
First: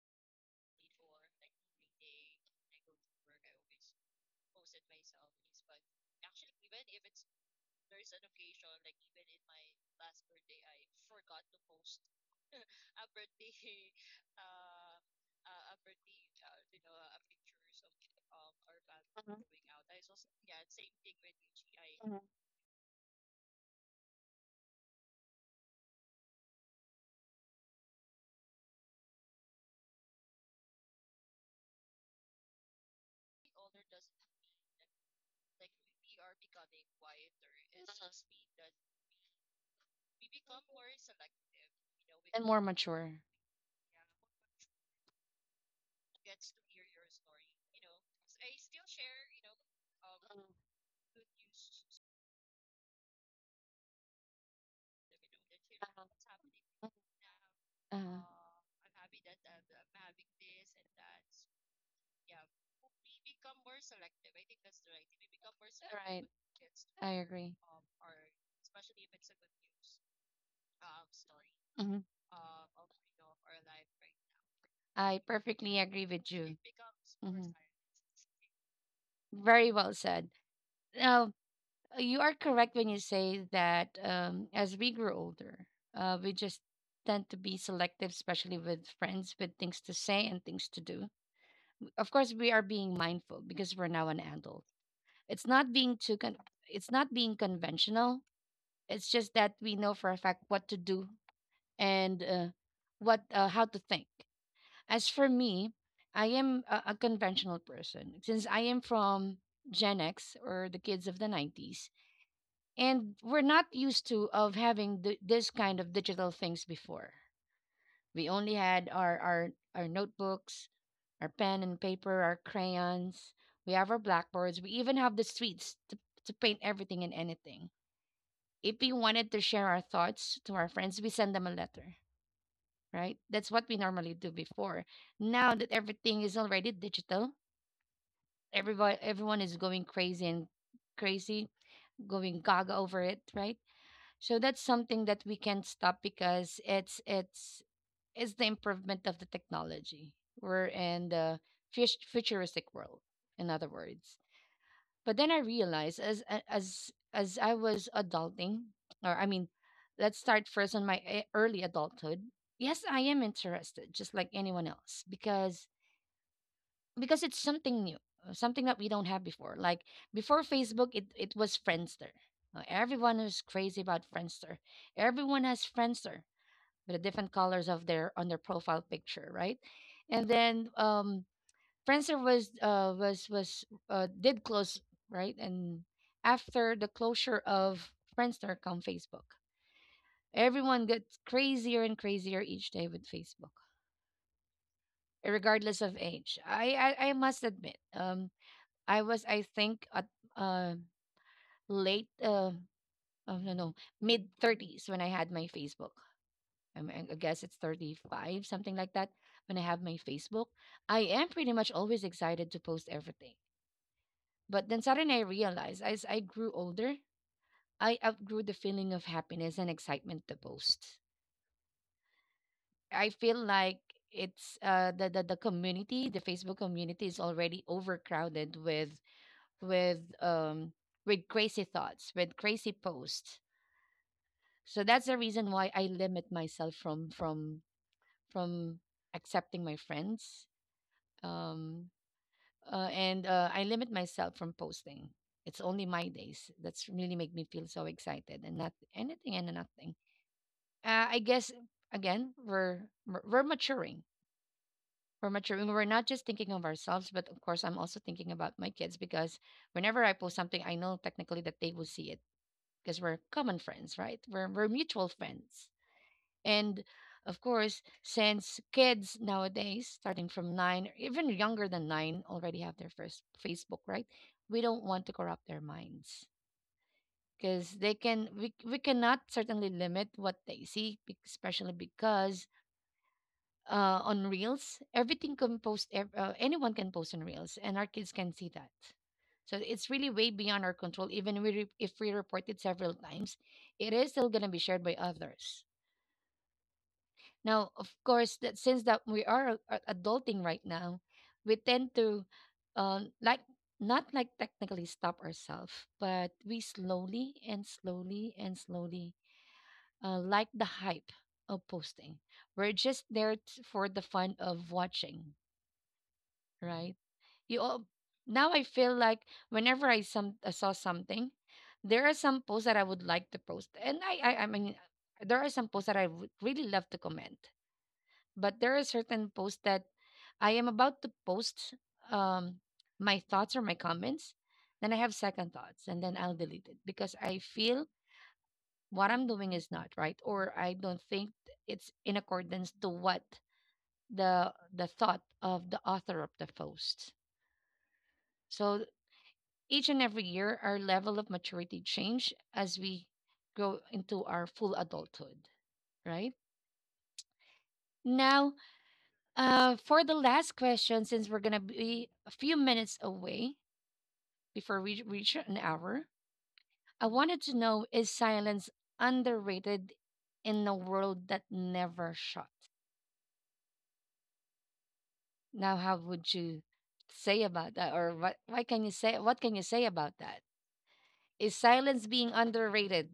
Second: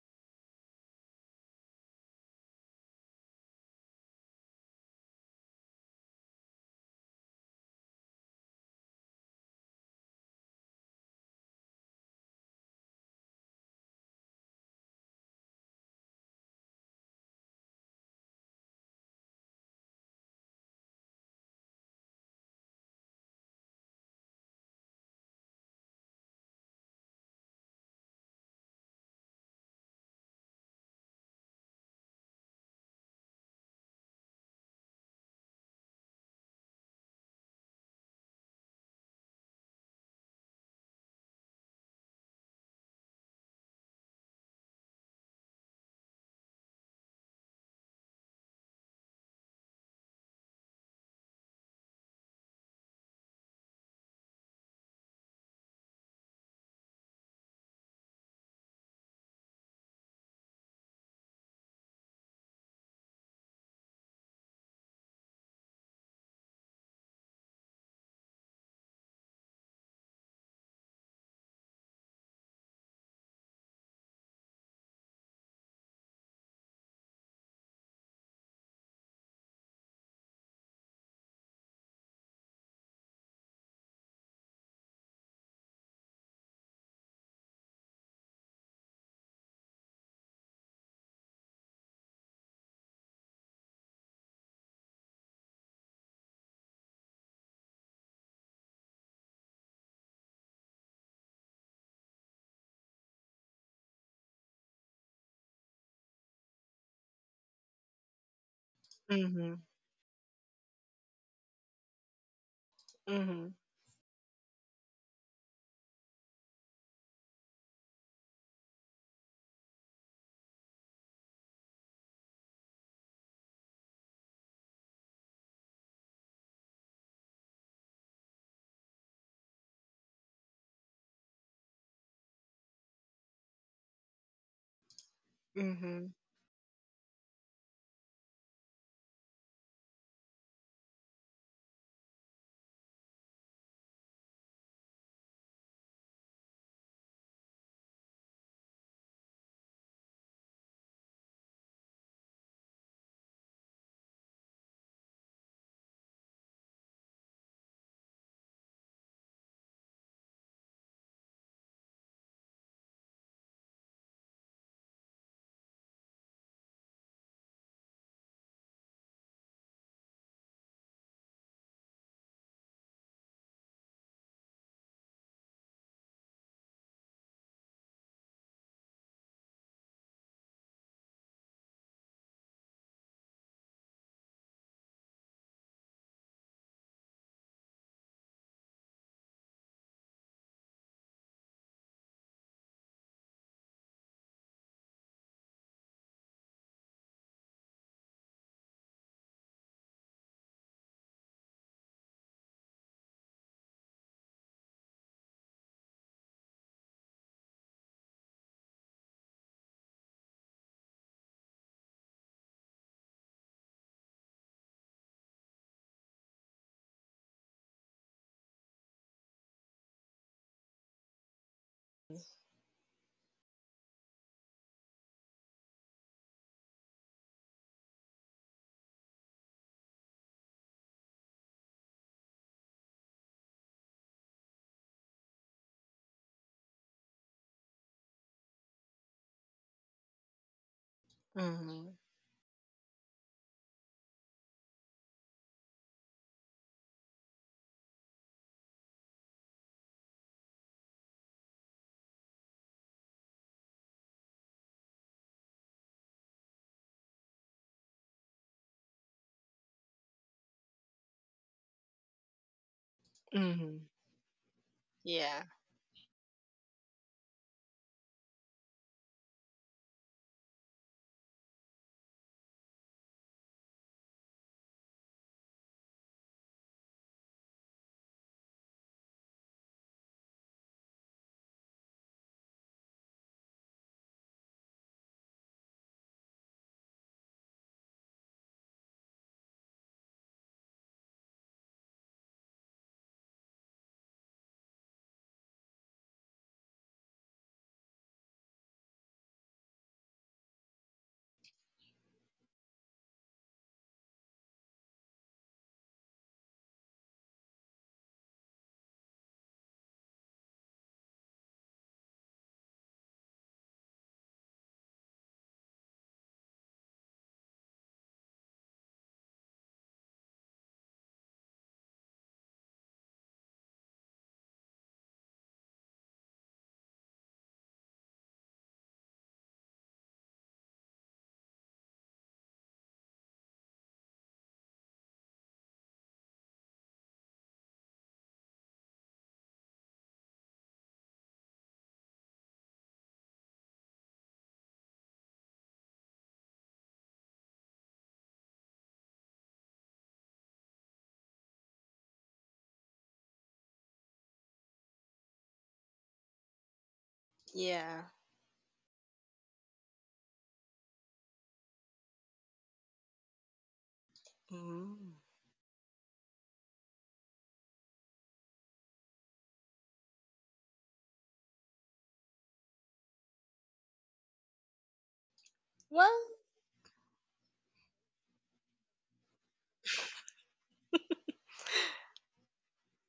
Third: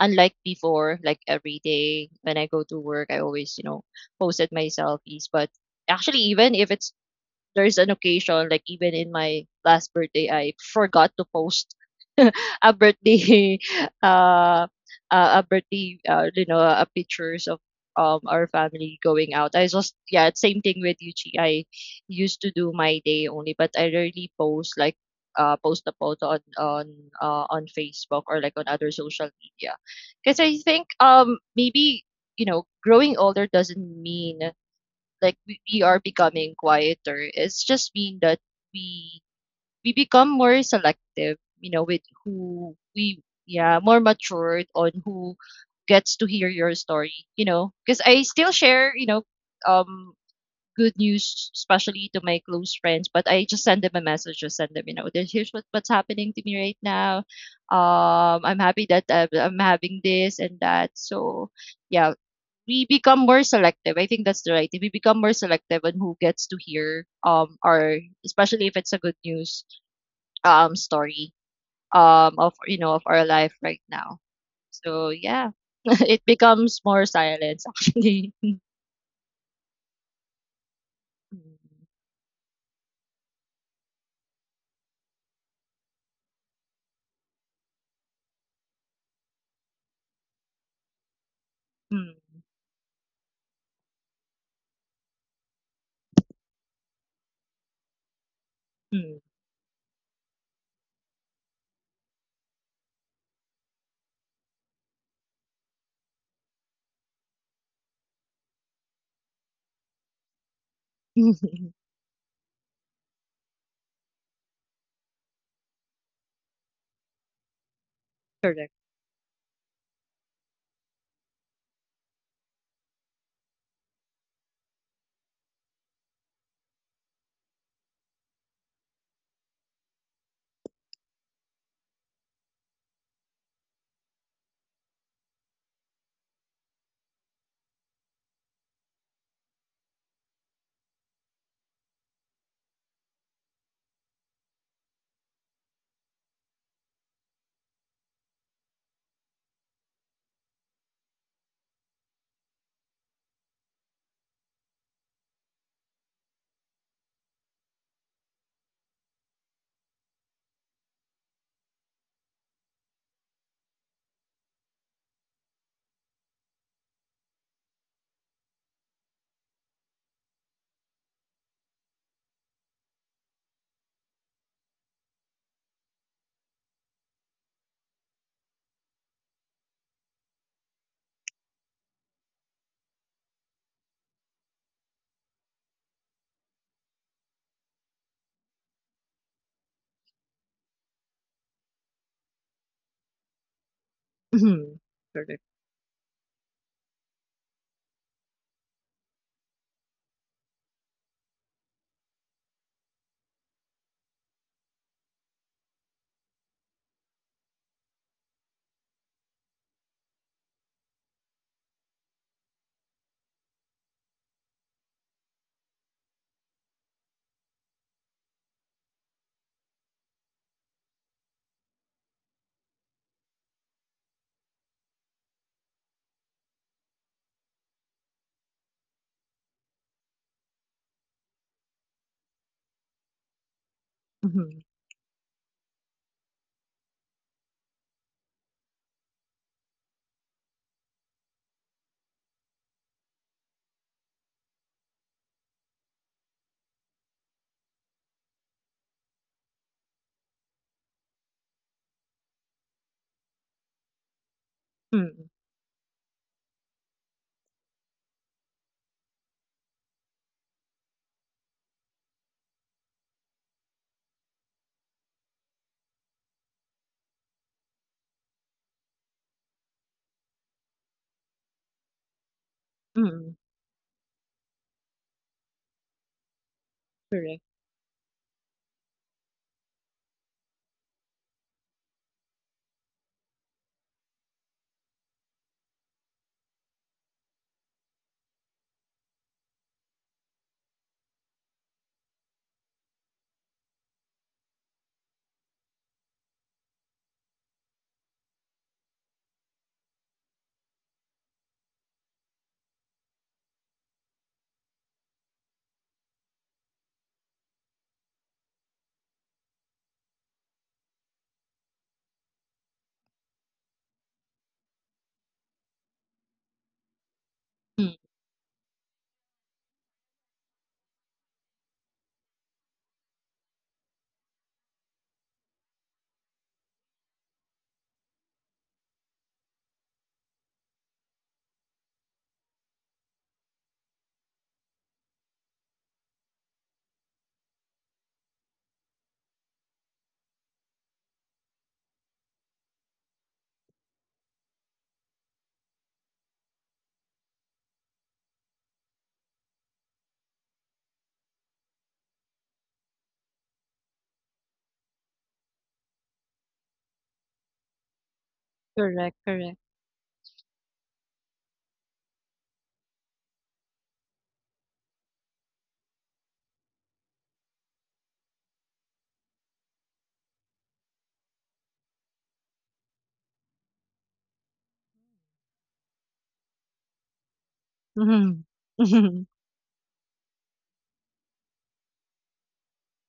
unlike before, like every day when I go to work, I always, you know, posted my selfies. But actually, even if it's there's an occasion, like even in my last birthday, I forgot to post a birthday, uh, a birthday, pictures of our family going Mhm, out. I just, yeah, same thing with Yuchi. I mhm. used to do my day only, but I rarely post, like post a photo on on Facebook or like on other social media, because I think, maybe, you know, growing older doesn't mean like we are becoming quieter. It's Mhm. just mean that we we become more selective, you know, with And more who mature. we, yeah, more matured on who gets to hear your story, you know. Because I still share, you know, um Mhm, the, good news, especially to my close friends, but I just send them a message, just send them, you know, "This- here's you what, what's uh-huh. happening to me right now. Uh-huh. I'm happy that I I'm am having this and that." So yeah, we become more selective. I think that's the right thing. We become more selective on right. who when gets to hear it I agree. our, especially if it's a good news story Mhm. Of, you know, of our life right now. So I yeah, perfectly agree with it it you. becomes more Hmm. silence actually. Very well said. Now, you are correct when you say that as we grow older, we just tend to be selective, especially with friends, with things to say and things to do. Of course, Mm, we are being mindful because we're now an adult. It's not being too con- it's not being conventional. It's mm, just that we know for a fact what to do and what how to think. As for me, I am a conventional person since I am from Mhm. Gen X or the kids of the mm. 90s, and we're Mhm. not used to of having this kind of digital things before. We only Correct. had our notebooks, our pen and paper, our crayons. We have our blackboards. We even have the streets to paint everything and anything. If we wanted to share our thoughts to our friends, we send them a letter, right? That's what we normally do before. Now that Mhm. everything is already digital, everybody everyone is going crazy, going gaga over it, right? So that's something that we can't stop because it's the improvement of the technology. We're in the futuristic world, in other words. But then I realized as as I was adulting, or I mean, let's start first on my early adulthood. Yes, I am interested, just like anyone else, because it's something new, something that we don't have before. Like before Facebook, it was Friendster. Everyone is crazy about Friendster. Everyone has Friendster with the different colors of their on their profile picture, right? And then Friendster was was did close right, and after the closure of Friendster come Facebook. Everyone gets crazier and crazier each day with Facebook, Mhm. Correct. regardless of age. I must admit, I was I think at uh late uh oh no no mid 30s when I had my Facebook. I mean, I guess it's 35, something like that, when I have my Facebook. I am pretty much always excited to post everything. But then suddenly I realized as I grew older, I outgrew the feeling of happiness and excitement to post. I feel like it's the community, the Facebook community is already overcrowded with um with crazy thoughts, with crazy posts. Mhm. So that's the reason why I limit myself from accepting my friends. Mm-hmm. Um and I limit myself from posting. It's only my days. That's really make me feel so excited and not anything and nothing. I guess again we're maturing. We're Mm, maturing. We're not just thinking of ourselves, but of course I'm also thinking about my kids because whenever I post something, I know technically that they will see it because we're common Mm-hmm. friends, right? We're mutual Yeah. friends. And of course, since kids nowadays, starting from nine, or even younger than nine, already have their first mm. Facebook, right? We don't want to corrupt their minds Correct. because they can, we cannot certainly limit what they see, especially because on Reels, everything can post, anyone can post on Reels, and our kids can see that. So it's really way beyond our control. Even if we report it several times, it is still going to be shared by others. Now, of course, that since that we are adulting right now, we tend to like not like technically stop ourselves, but we slowly and slowly and slowly like the hype of posting. We're just there for the fun of watching, right? You all Mm. now I like whenever some I saw something, there are some posts that I would like to post, and I mean there are some posts that I would really love to comment, but there are certain posts that I am about um, my thoughts or my comments, then I have second thoughts and then I'll delete it because I feel what I'm doing is not right or I don't think it's in accordance to what the thought of the author of the post. So each and every year our level of maturity change as we grow into our full adulthood, right? Yeah. Now, Correct. Correct. For the last question, since we're gonna be a few minutes away before we Mm. reach an hour, I wanted to know is silence underrated in a world that never shut? Now, how Well, would you say about that, or what? Mhm. Why can you say? Mhm. What can you say about that? Is silence being underrated?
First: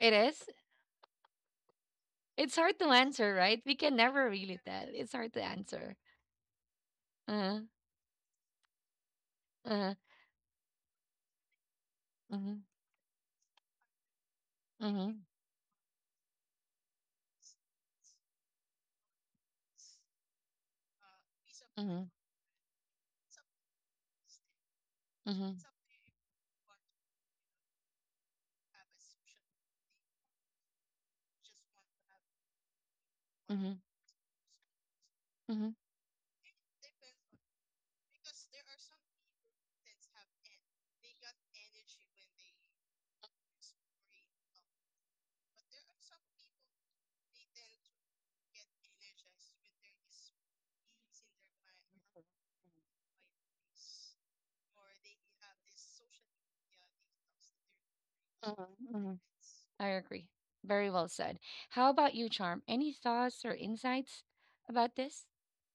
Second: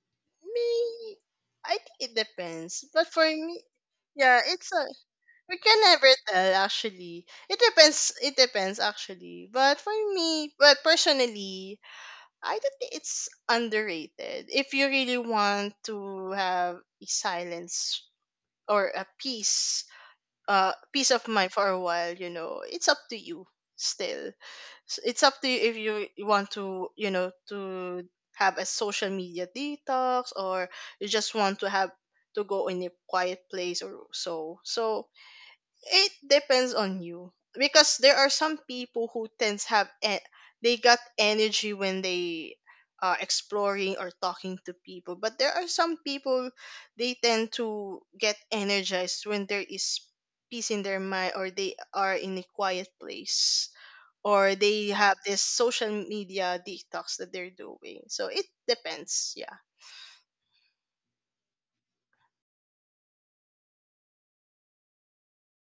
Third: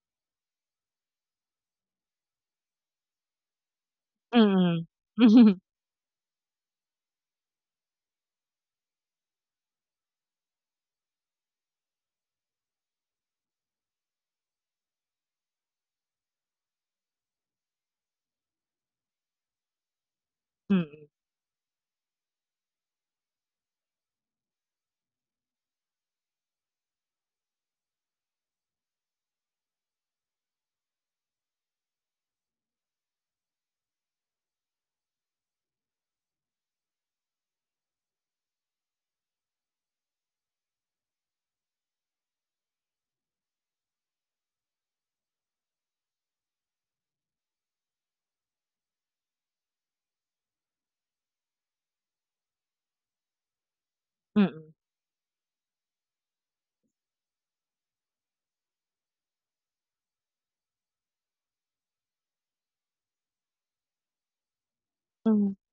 It is. me, I think it It's hard depends. to But for answer, right? me, We can never yeah, really it's tell. a, Mm. It's hard to we Mhm. can answer. never tell, actually. Uh huh. It depends. It depends, actually. Uh But for huh. me, but personally, I Mhm. don't think it's underrated. If you really Mhm. want to have a silence, or a peace, Mm. peace of mind for a Mhm. while, you know, it's up to you. Still, it's Mhm. up to you if you want to, you know, to have a social media detox, or you just want to have to go in a quiet Mhm. place, or so. So Mhm. it depends on you, because there are some people who tends have, they got energy when they are exploring or talking to people. But there are some people, they tend to get energized when there is peace in their mind, or they are in a quiet place, or they have this social media detox that they're doing. So it Mhm. Mhm. depends, yeah. I agree. Very well said. How about you, Charm? Any thoughts or insights about this? Mm.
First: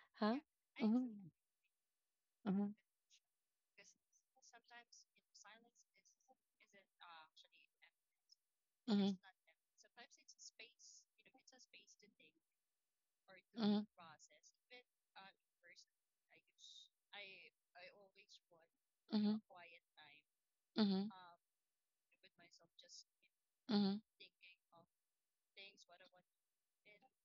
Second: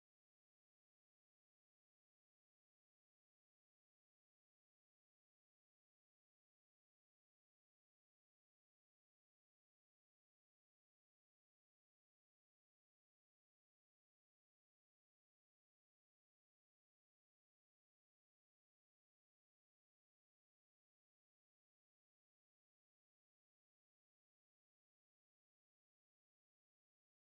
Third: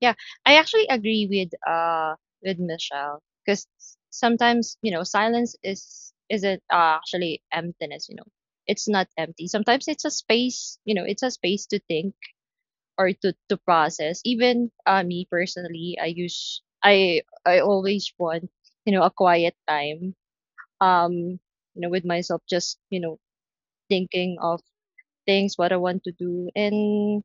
Yeah, Huh? I actually Uh-huh. agree with Uh-huh. Michelle, because sometimes, you know, silence is, isn't, actually, emptiness. You know, it's Uh-huh. not Uh-huh. empty. Sometimes it's a space. You know, it's a space to think or to process. Even, me personally, I use I always want, you know, a Uh-huh. quiet time. Uh-huh. Um, you know, with myself, just, you know, Uh-huh. thinking of things what I want to do. And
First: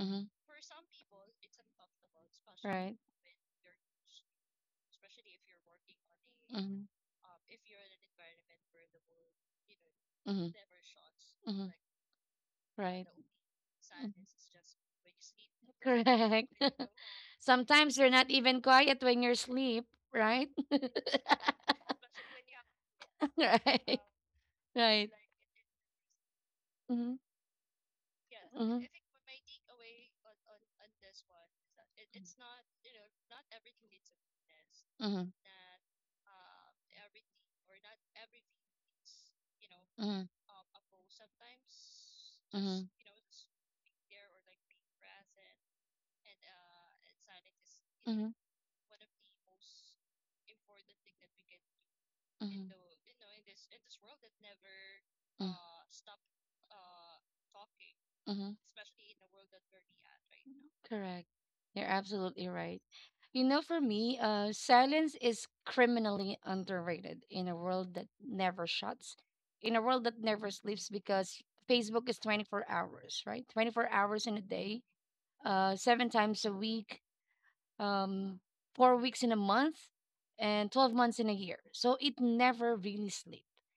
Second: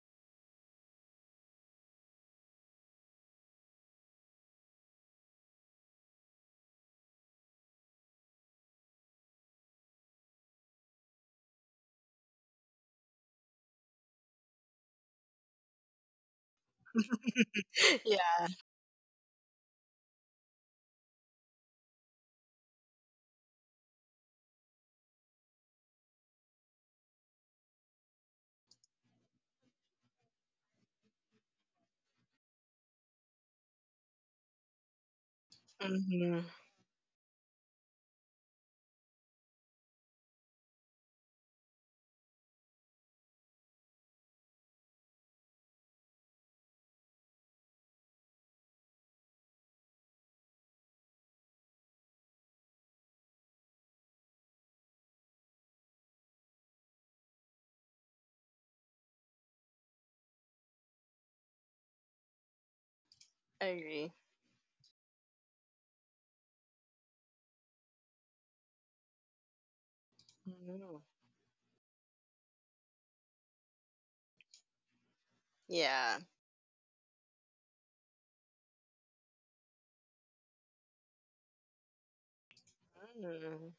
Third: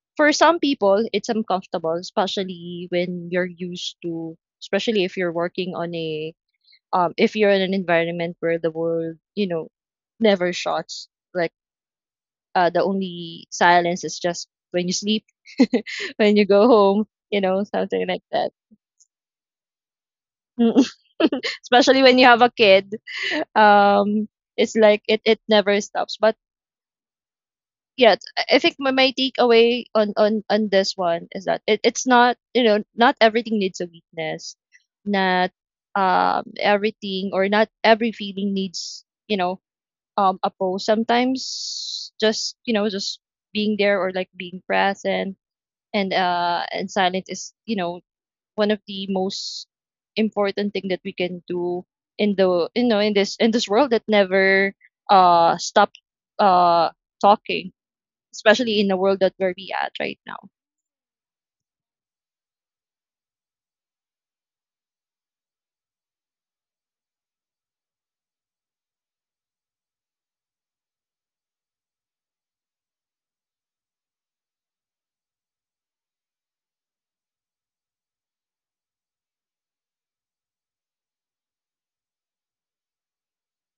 Uh-huh. for some people, it's uncomfortable, especially Right. when you're used to, especially if you're working on a, Mm-hmm. If you're in an environment where the world, you know, Mm-hmm. never shuts. Like Mm-hmm. The Right. only silence is just when you sleep, when you Correct. go home, you know, Sometimes something you're like not Yeah. that. even quiet when you're asleep, right? Mm. especially when you have a kid, Right. um, it's like it never stops. But Right. yeah, it's- I think Mm-hmm. my, my takeaway on, on this one is that it's not, you know, not everything needs a weakness. Mm-hmm. Not Mm-hmm. Everything, or not every feeling needs, you know, Mm-hmm. A pose. Sometimes, just, you Mm-hmm. know, just being there, or like being present and silent is, you know, Mm-hmm. one of the most important thing that we can do in in Hmm. the, you know, in this world that never Hmm. stop uh talking, Hmm. especially in the world that where we at right now. Correct. You're absolutely right. You know, I for agree. me, silence is criminally underrated in a world that never shuts, in a world that never sleeps Mm. because Facebook is 24 hours, right? 24 hours in a day, seven Yeah. times a week, um, 4 weeks in a month, and 12 months in a year. So it never really sleeps. Mm.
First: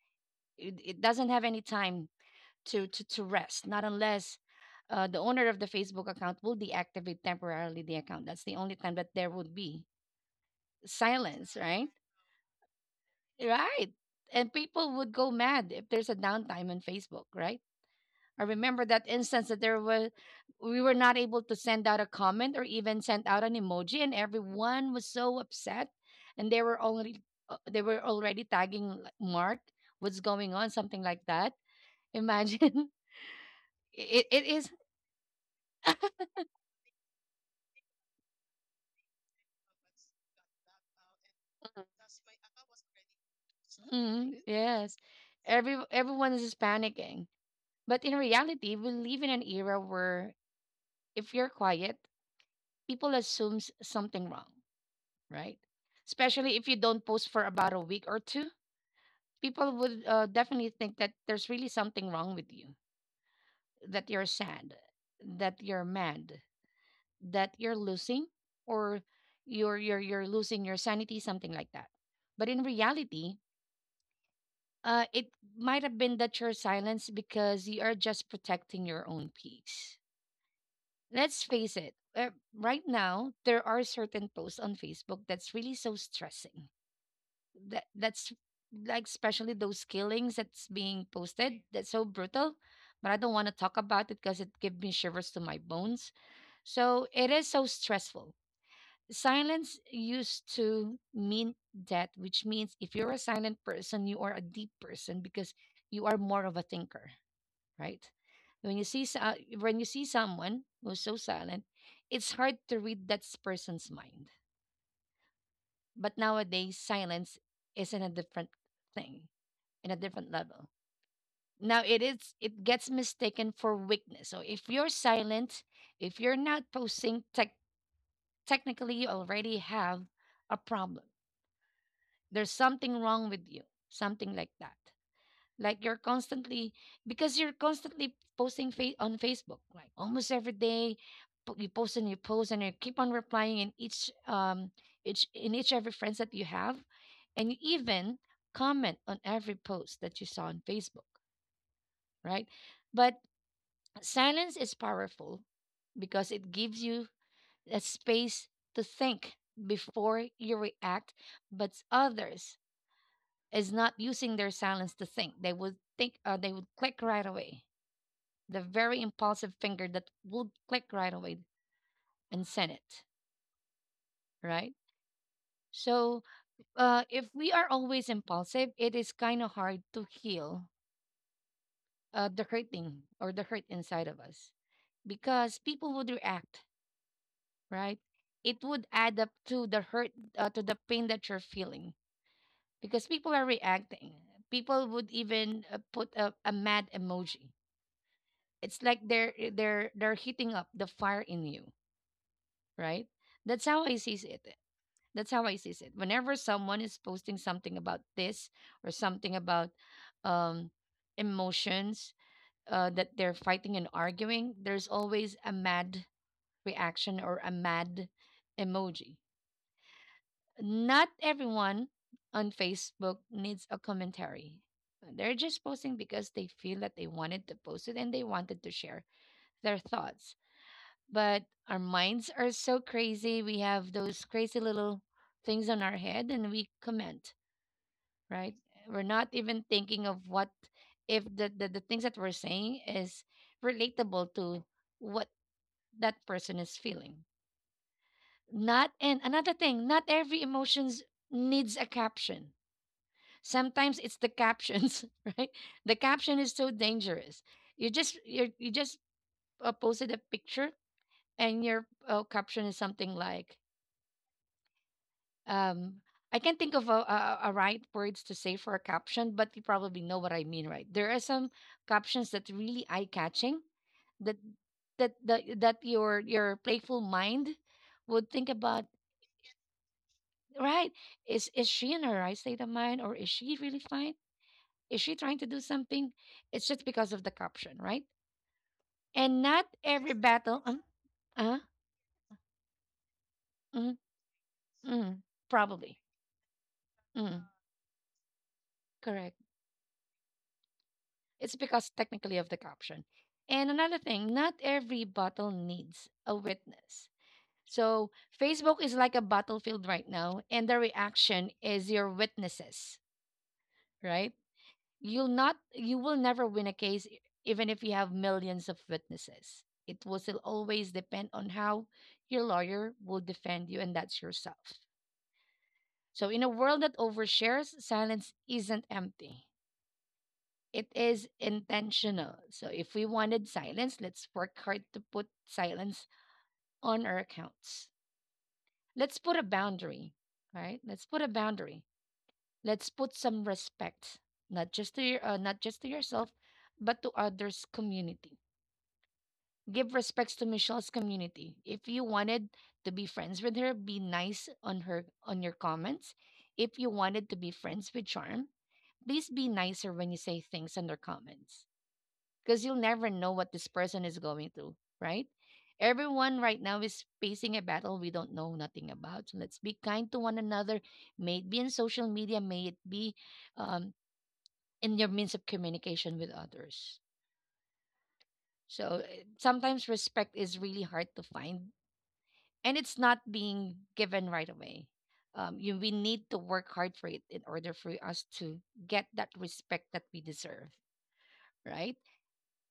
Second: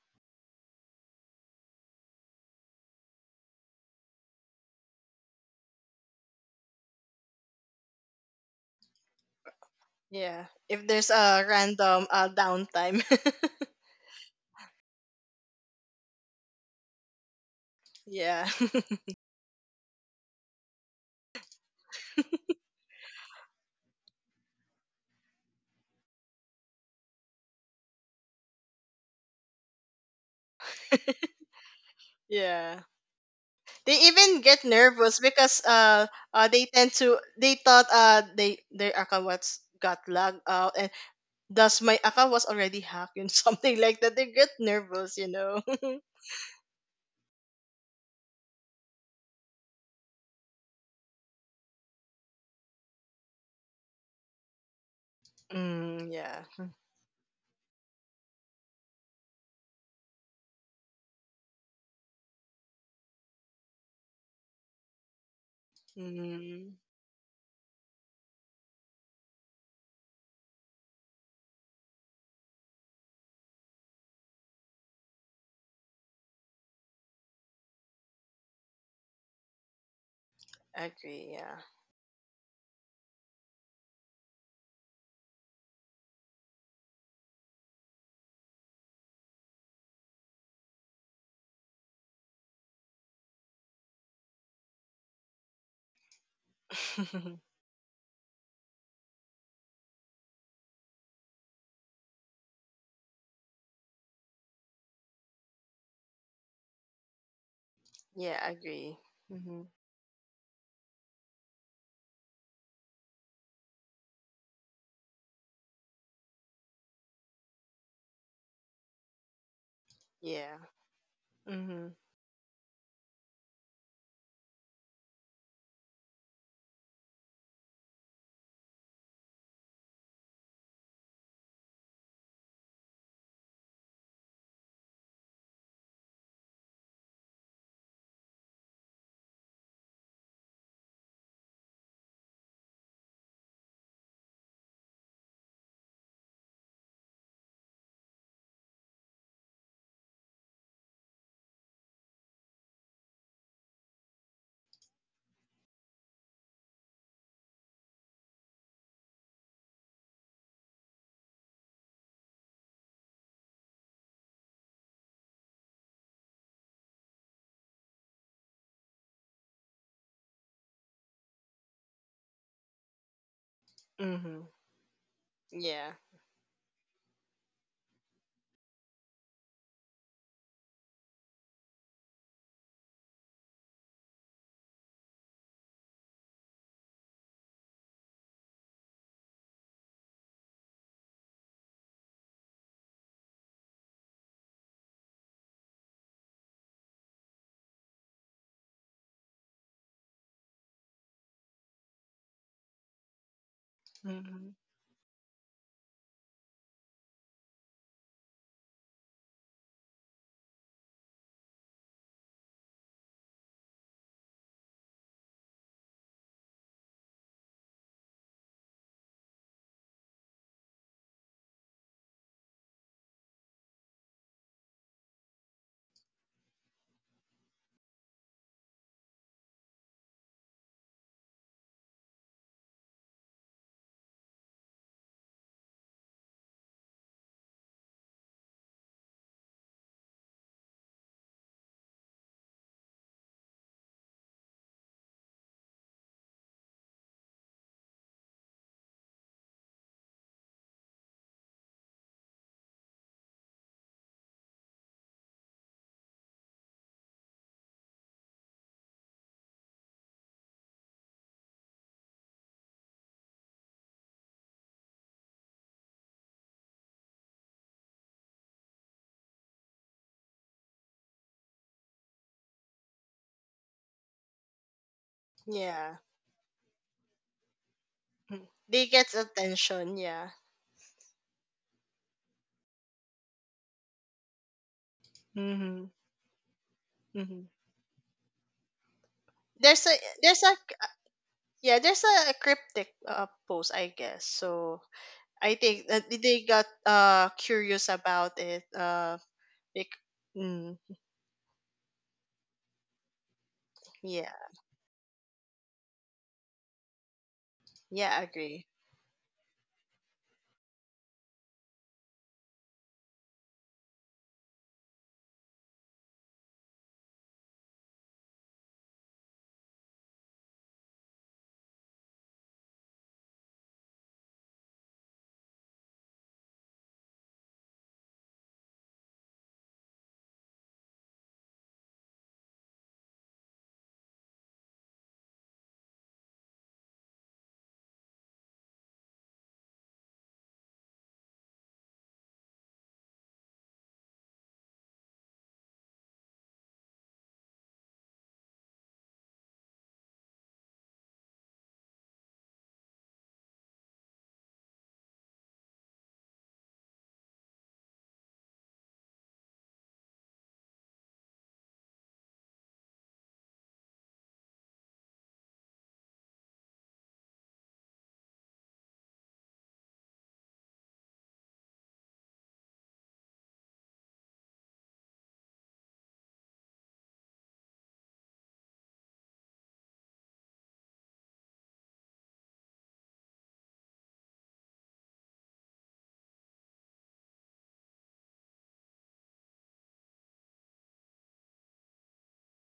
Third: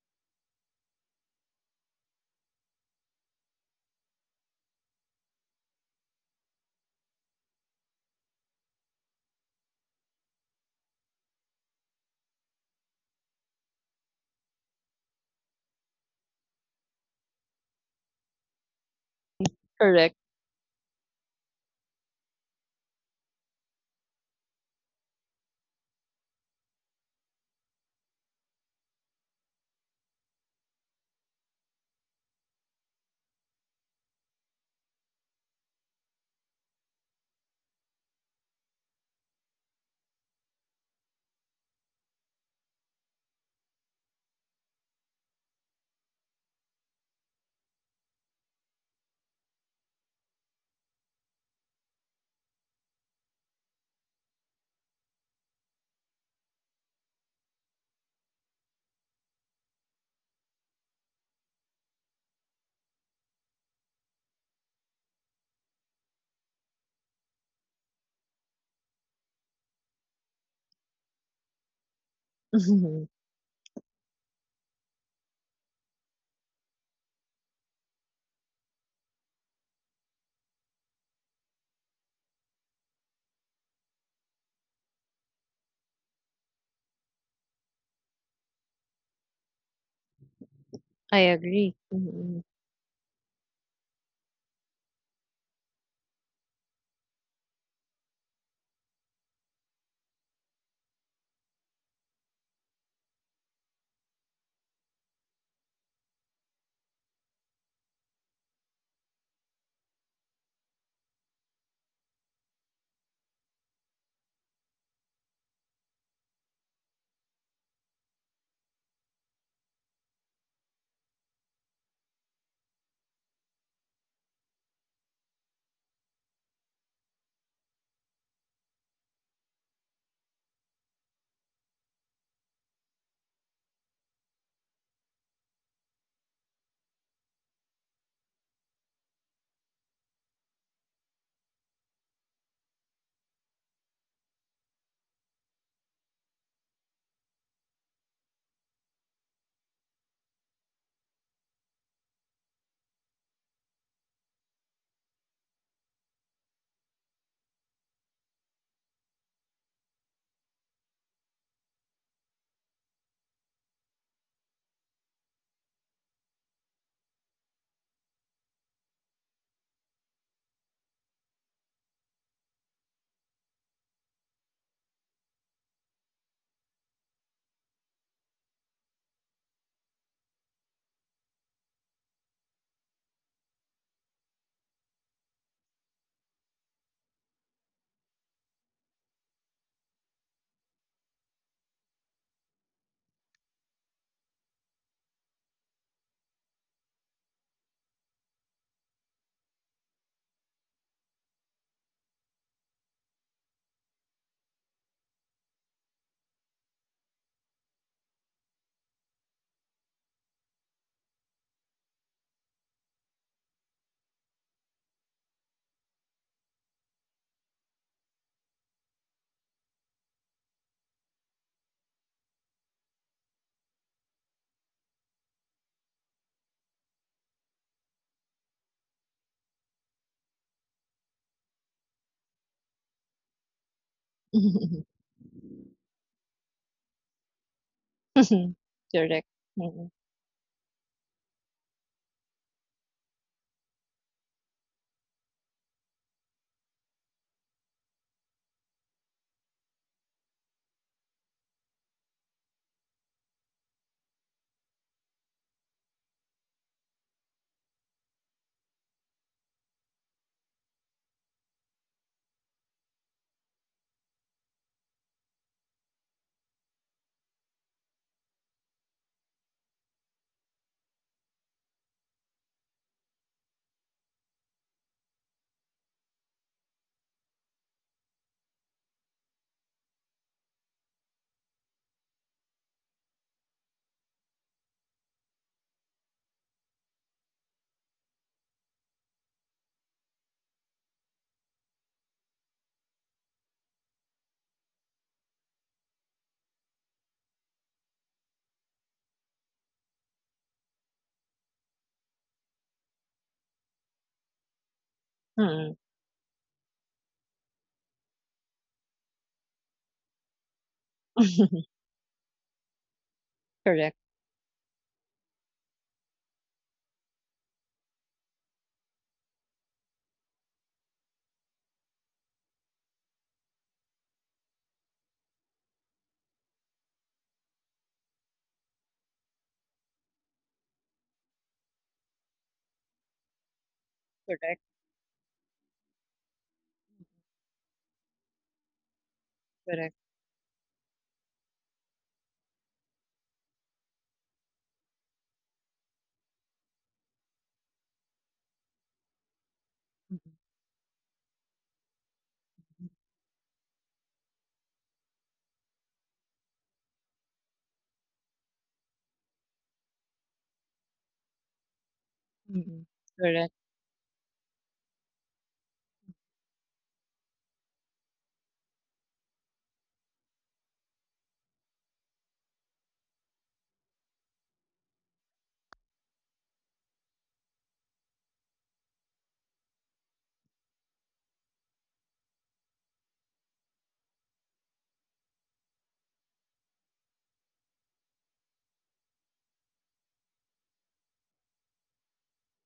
It doesn't have any time to rest, not unless the owner of the Facebook account will deactivate temporarily the account. That's the only time that there would be Yeah. If there's a silence, right? random, downtime. Right. And people would go mad if there's a downtime on Facebook, right? I Yeah. remember that instance that there was Correct. we were not able to send out a comment or even send out an emoji and everyone was so upset and they were already tagging like, Mark, what's going on something like that. Yeah. Imagine. They it even it get is. nervous because, they tend to, they thought they their account was got logged out, and thus my account was already hacked and something like that. They get Yes. nervous, you know. Everyone is just panicking. But in reality, we live in an era where if you're quiet, people assumes something wrong, right? Mm, yeah. Especially if you don't post for about a week or two, people would definitely think that there's really something wrong with you, that you're sad, that you're mad, Mm, that you're losing, or you're losing your sanity, something like that. But in Mhm. reality, it might have been that you're silenced because you are just protecting your own peace. agree, Let's yeah. face it. Right now, there are certain posts on Facebook that's really so stressing that that's like, especially those killings that's being I posted agree. that's so Mhm. brutal. But I don't want to talk about it because it gives me shivers to my bones. So it is so stressful. Silence used to mean that, which means if you're a silent person, you are a deep person because you are more of a thinker, right? Yeah, When you agree. see Mm-hmm. when you see someone who's so silent, it's hard to read that person's mind. But nowadays silence isn't a different thing in a different Yeah. level. Now Mm-hmm. It gets mistaken for weakness. So if you're silent, if you're not posting, technically you already have a problem. There's something wrong with you, something like that. Like you're constantly because you're constantly posting on Facebook, like almost every day. You post and you post and you keep on replying in each every friends that you have, and you even comment on every post that you saw on Facebook, right? But silence is powerful because it gives you a space to think before you react, but others is not using their silence to think. They would click right away. The very impulsive finger that would click right away and send it, Mm-hmm. right? Yeah. So if we are always impulsive, it is kind of hard to heal the hurting or the hurt inside of us because people would react, right? It would add up to the hurt, to the pain that you're feeling because people are reacting. People would even put a mad emoji. It's like they're heating up the fire in you, right? That's how I sees it. Mm-hmm. That's how I sees it. Whenever someone is posting something about this or something about um, emotions that they're fighting and arguing, there's always a mad reaction or a mad emoji. Not everyone on Facebook needs a commentary. They're just posting because they feel that they wanted to post it and they wanted to share their thoughts. But our minds are so crazy. We have those crazy little things on our head and we comment, right? We're not Correct. even Mhm. thinking of what if the things that we're saying is relatable to what that person is feeling. Not and another thing, not every emotions needs a caption. Sometimes it's the captions, right? The caption is so dangerous. You just posted a picture and your caption is something like um I can't think of a right words to say for a caption, but you probably know what I mean, right? There are some captions that really eye catching that that that that Yeah. your your playful mind would Mhm. think about. They get attention, yeah. Right? Is she in her right state of mind, or is she really fine? Is she trying to do Mm-hmm. something? It's just because of the Mm-hmm. caption, right? And not There's a every there's a battle, uh, yeah, there's a cryptic, post, I mm, guess. So mm, I think probably. that they got Mm, curious about it. Correct. bec- mm, It's because technically of the caption. And another yeah. thing, not every battle needs a witness. So Yeah, agree. Facebook is like a battlefield right now, and Mhm. is your witnesses, Correct. right? You will never win a case even if you have millions of witnesses. It will still always depend on how your lawyer will defend you, and that's yourself. So in a world that overshares, silence isn't empty. It is intentional. So if we wanted silence, let's work Correct. hard to put silence on our accounts. Let's put a Correct. boundary, right? Let's put a boundary. Let's put some respect, not just to yourself, but to others community. Give respects to Michelle's community. If you wanted to be friends with her, be nice on her on your comments. If you wanted to be friends with Charm, please be nicer when you say things on their comments. Because you'll Mm-mm. never know what Correct. this person is going through, right? Everyone right now is facing a battle we don't know nothing about. So let's be kind to one another, may it be in social media, may it be um, in your means of communication with others. So sometimes respect is really hard to find and it's not being given right away. We need to work hard for it in order for us to get that respect that we deserve, right?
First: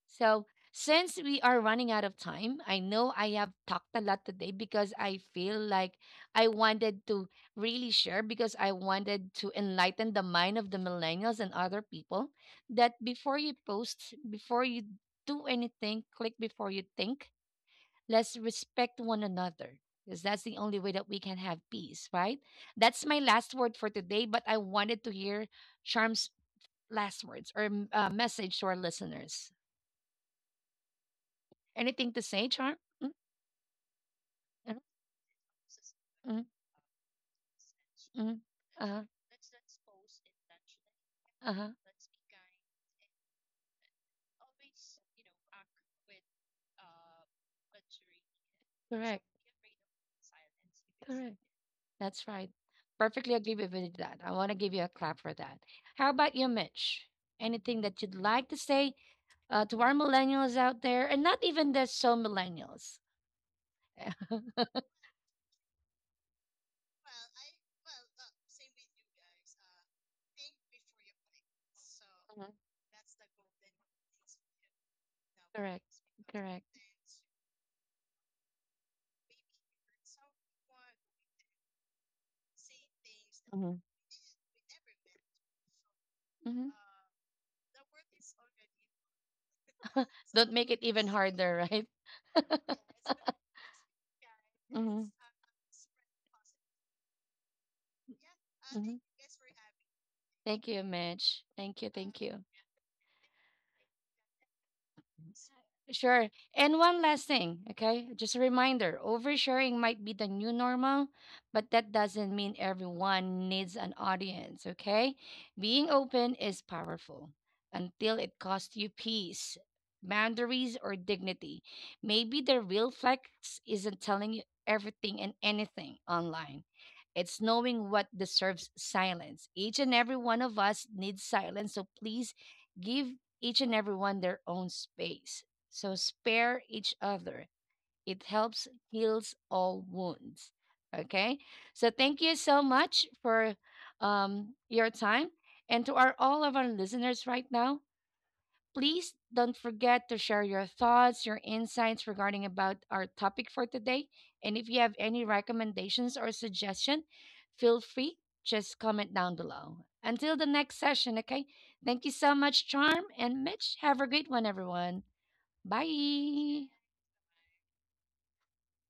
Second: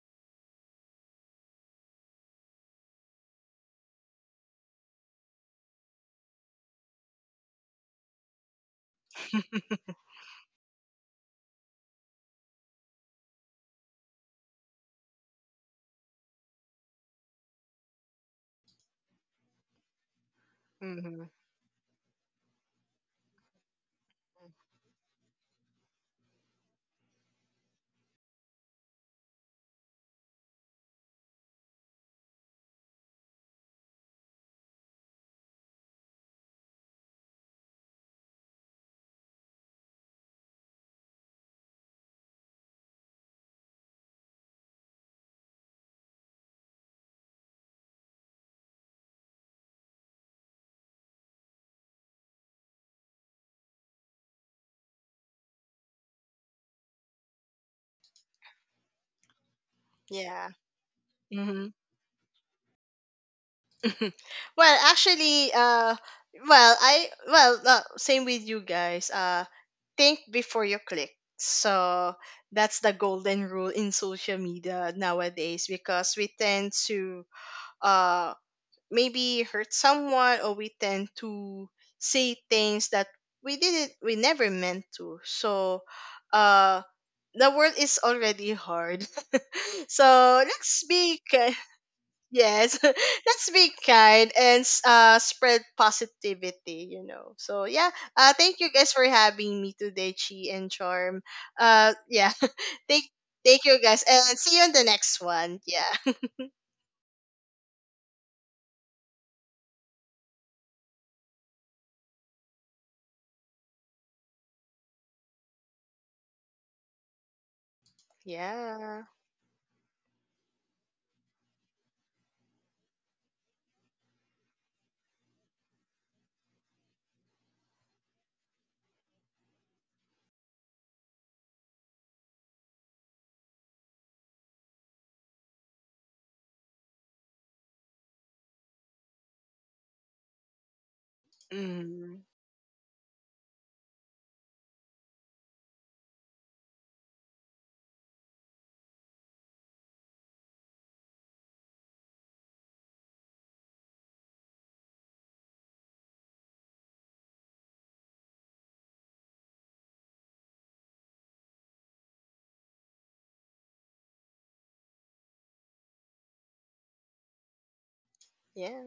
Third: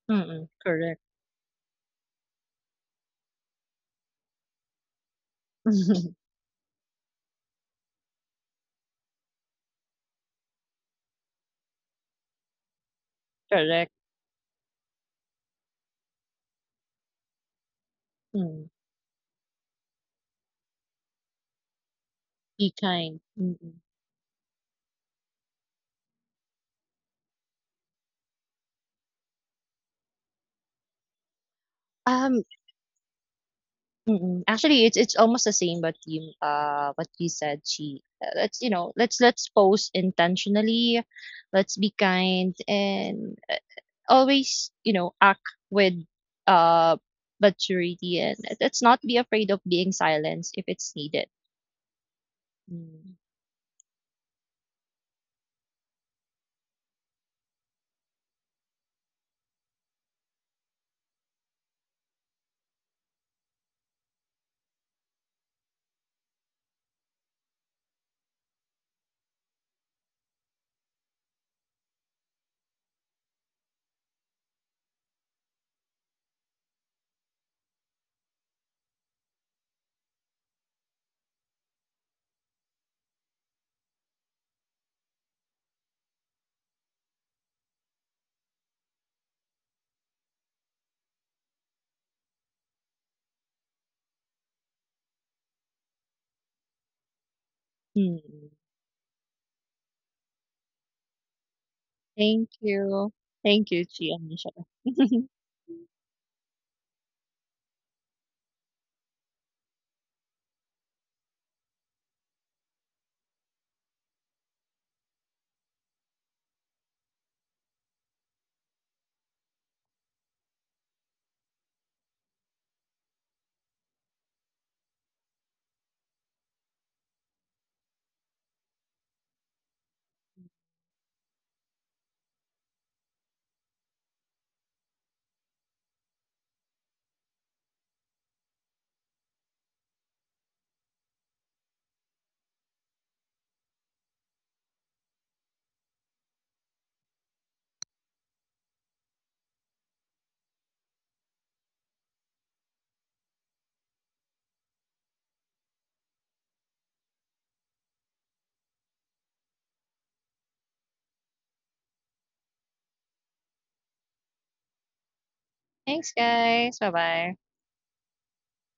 So, Correct. since we are running out of time, I know I have talked a lot today because I feel like I wanted to really share because I wanted to enlighten the mind of the millennials and other people that before you Correct. post, before you do anything, click before you think. Let's Mm. respect one another because that's the only way that we Mm-hmm. can have peace, right? Be That's my kind. last Mm-mm. word for today, but I wanted to hear Charm's last words or message to our listeners. Anything to Um. say, Charm? Mm-mm. Mhm, Actually, it's almost the same. But you, mhm, what you said, she. Mhm. Let's, you know, let's pose intentionally. Uh-huh. Let's be kind and always, you know, act with uh maturity, and let's not be afraid of being silenced if it's needed. That's right. Mm. Perfectly agree with you with that. I want to give you a clap for that. How about you, Mitch? Anything that you'd like to say to our Yeah. millennials out there, and not Mm-hmm. even the so millennials. Yeah. Well actually, well I well same with you guys, think before you click. So Mhm. that's the golden rule in social media nowadays, Correct. because we Correct. tend to uh maybe hurt someone, or we tend to say things that Hmm. We never meant to. So Hmm. uh the world is already hard, so Don't make it let's even be harder, right? yes, let's be kind, and Hmm. Spread positivity, you know. So, yeah, Mm. thank you guys Hmm. for having me today, Chi Thank and you, Charm. Mitch. Thank you. Thank Yeah, you. Thank thank, you. thank Thank you you, Chi guys, and and see Michelle. you in the next one. Yeah. Sure. And one last thing, okay? Just a reminder, oversharing might be the new normal, but that doesn't mean everyone needs an audience, okay? Being open is powerful until it costs you Yeah. peace, boundaries, or dignity. Maybe the real flex isn't telling you everything and anything online. It's knowing what deserves silence. Each and every one of us needs silence. So please give each and everyone their own space. So spare each other. It helps heals all wounds. Okay? So thank Mm, you so much for your time. And to our all of our listeners right now, please don't forget to share your thoughts, your insights regarding about our topic for today. And if you have any recommendations or suggestion, feel free just comment down below. Until the next session, okay? Thank you so much, Charm and Mitch. Have a great one, everyone. Thanks, Bye. guys. Bye bye. yeah.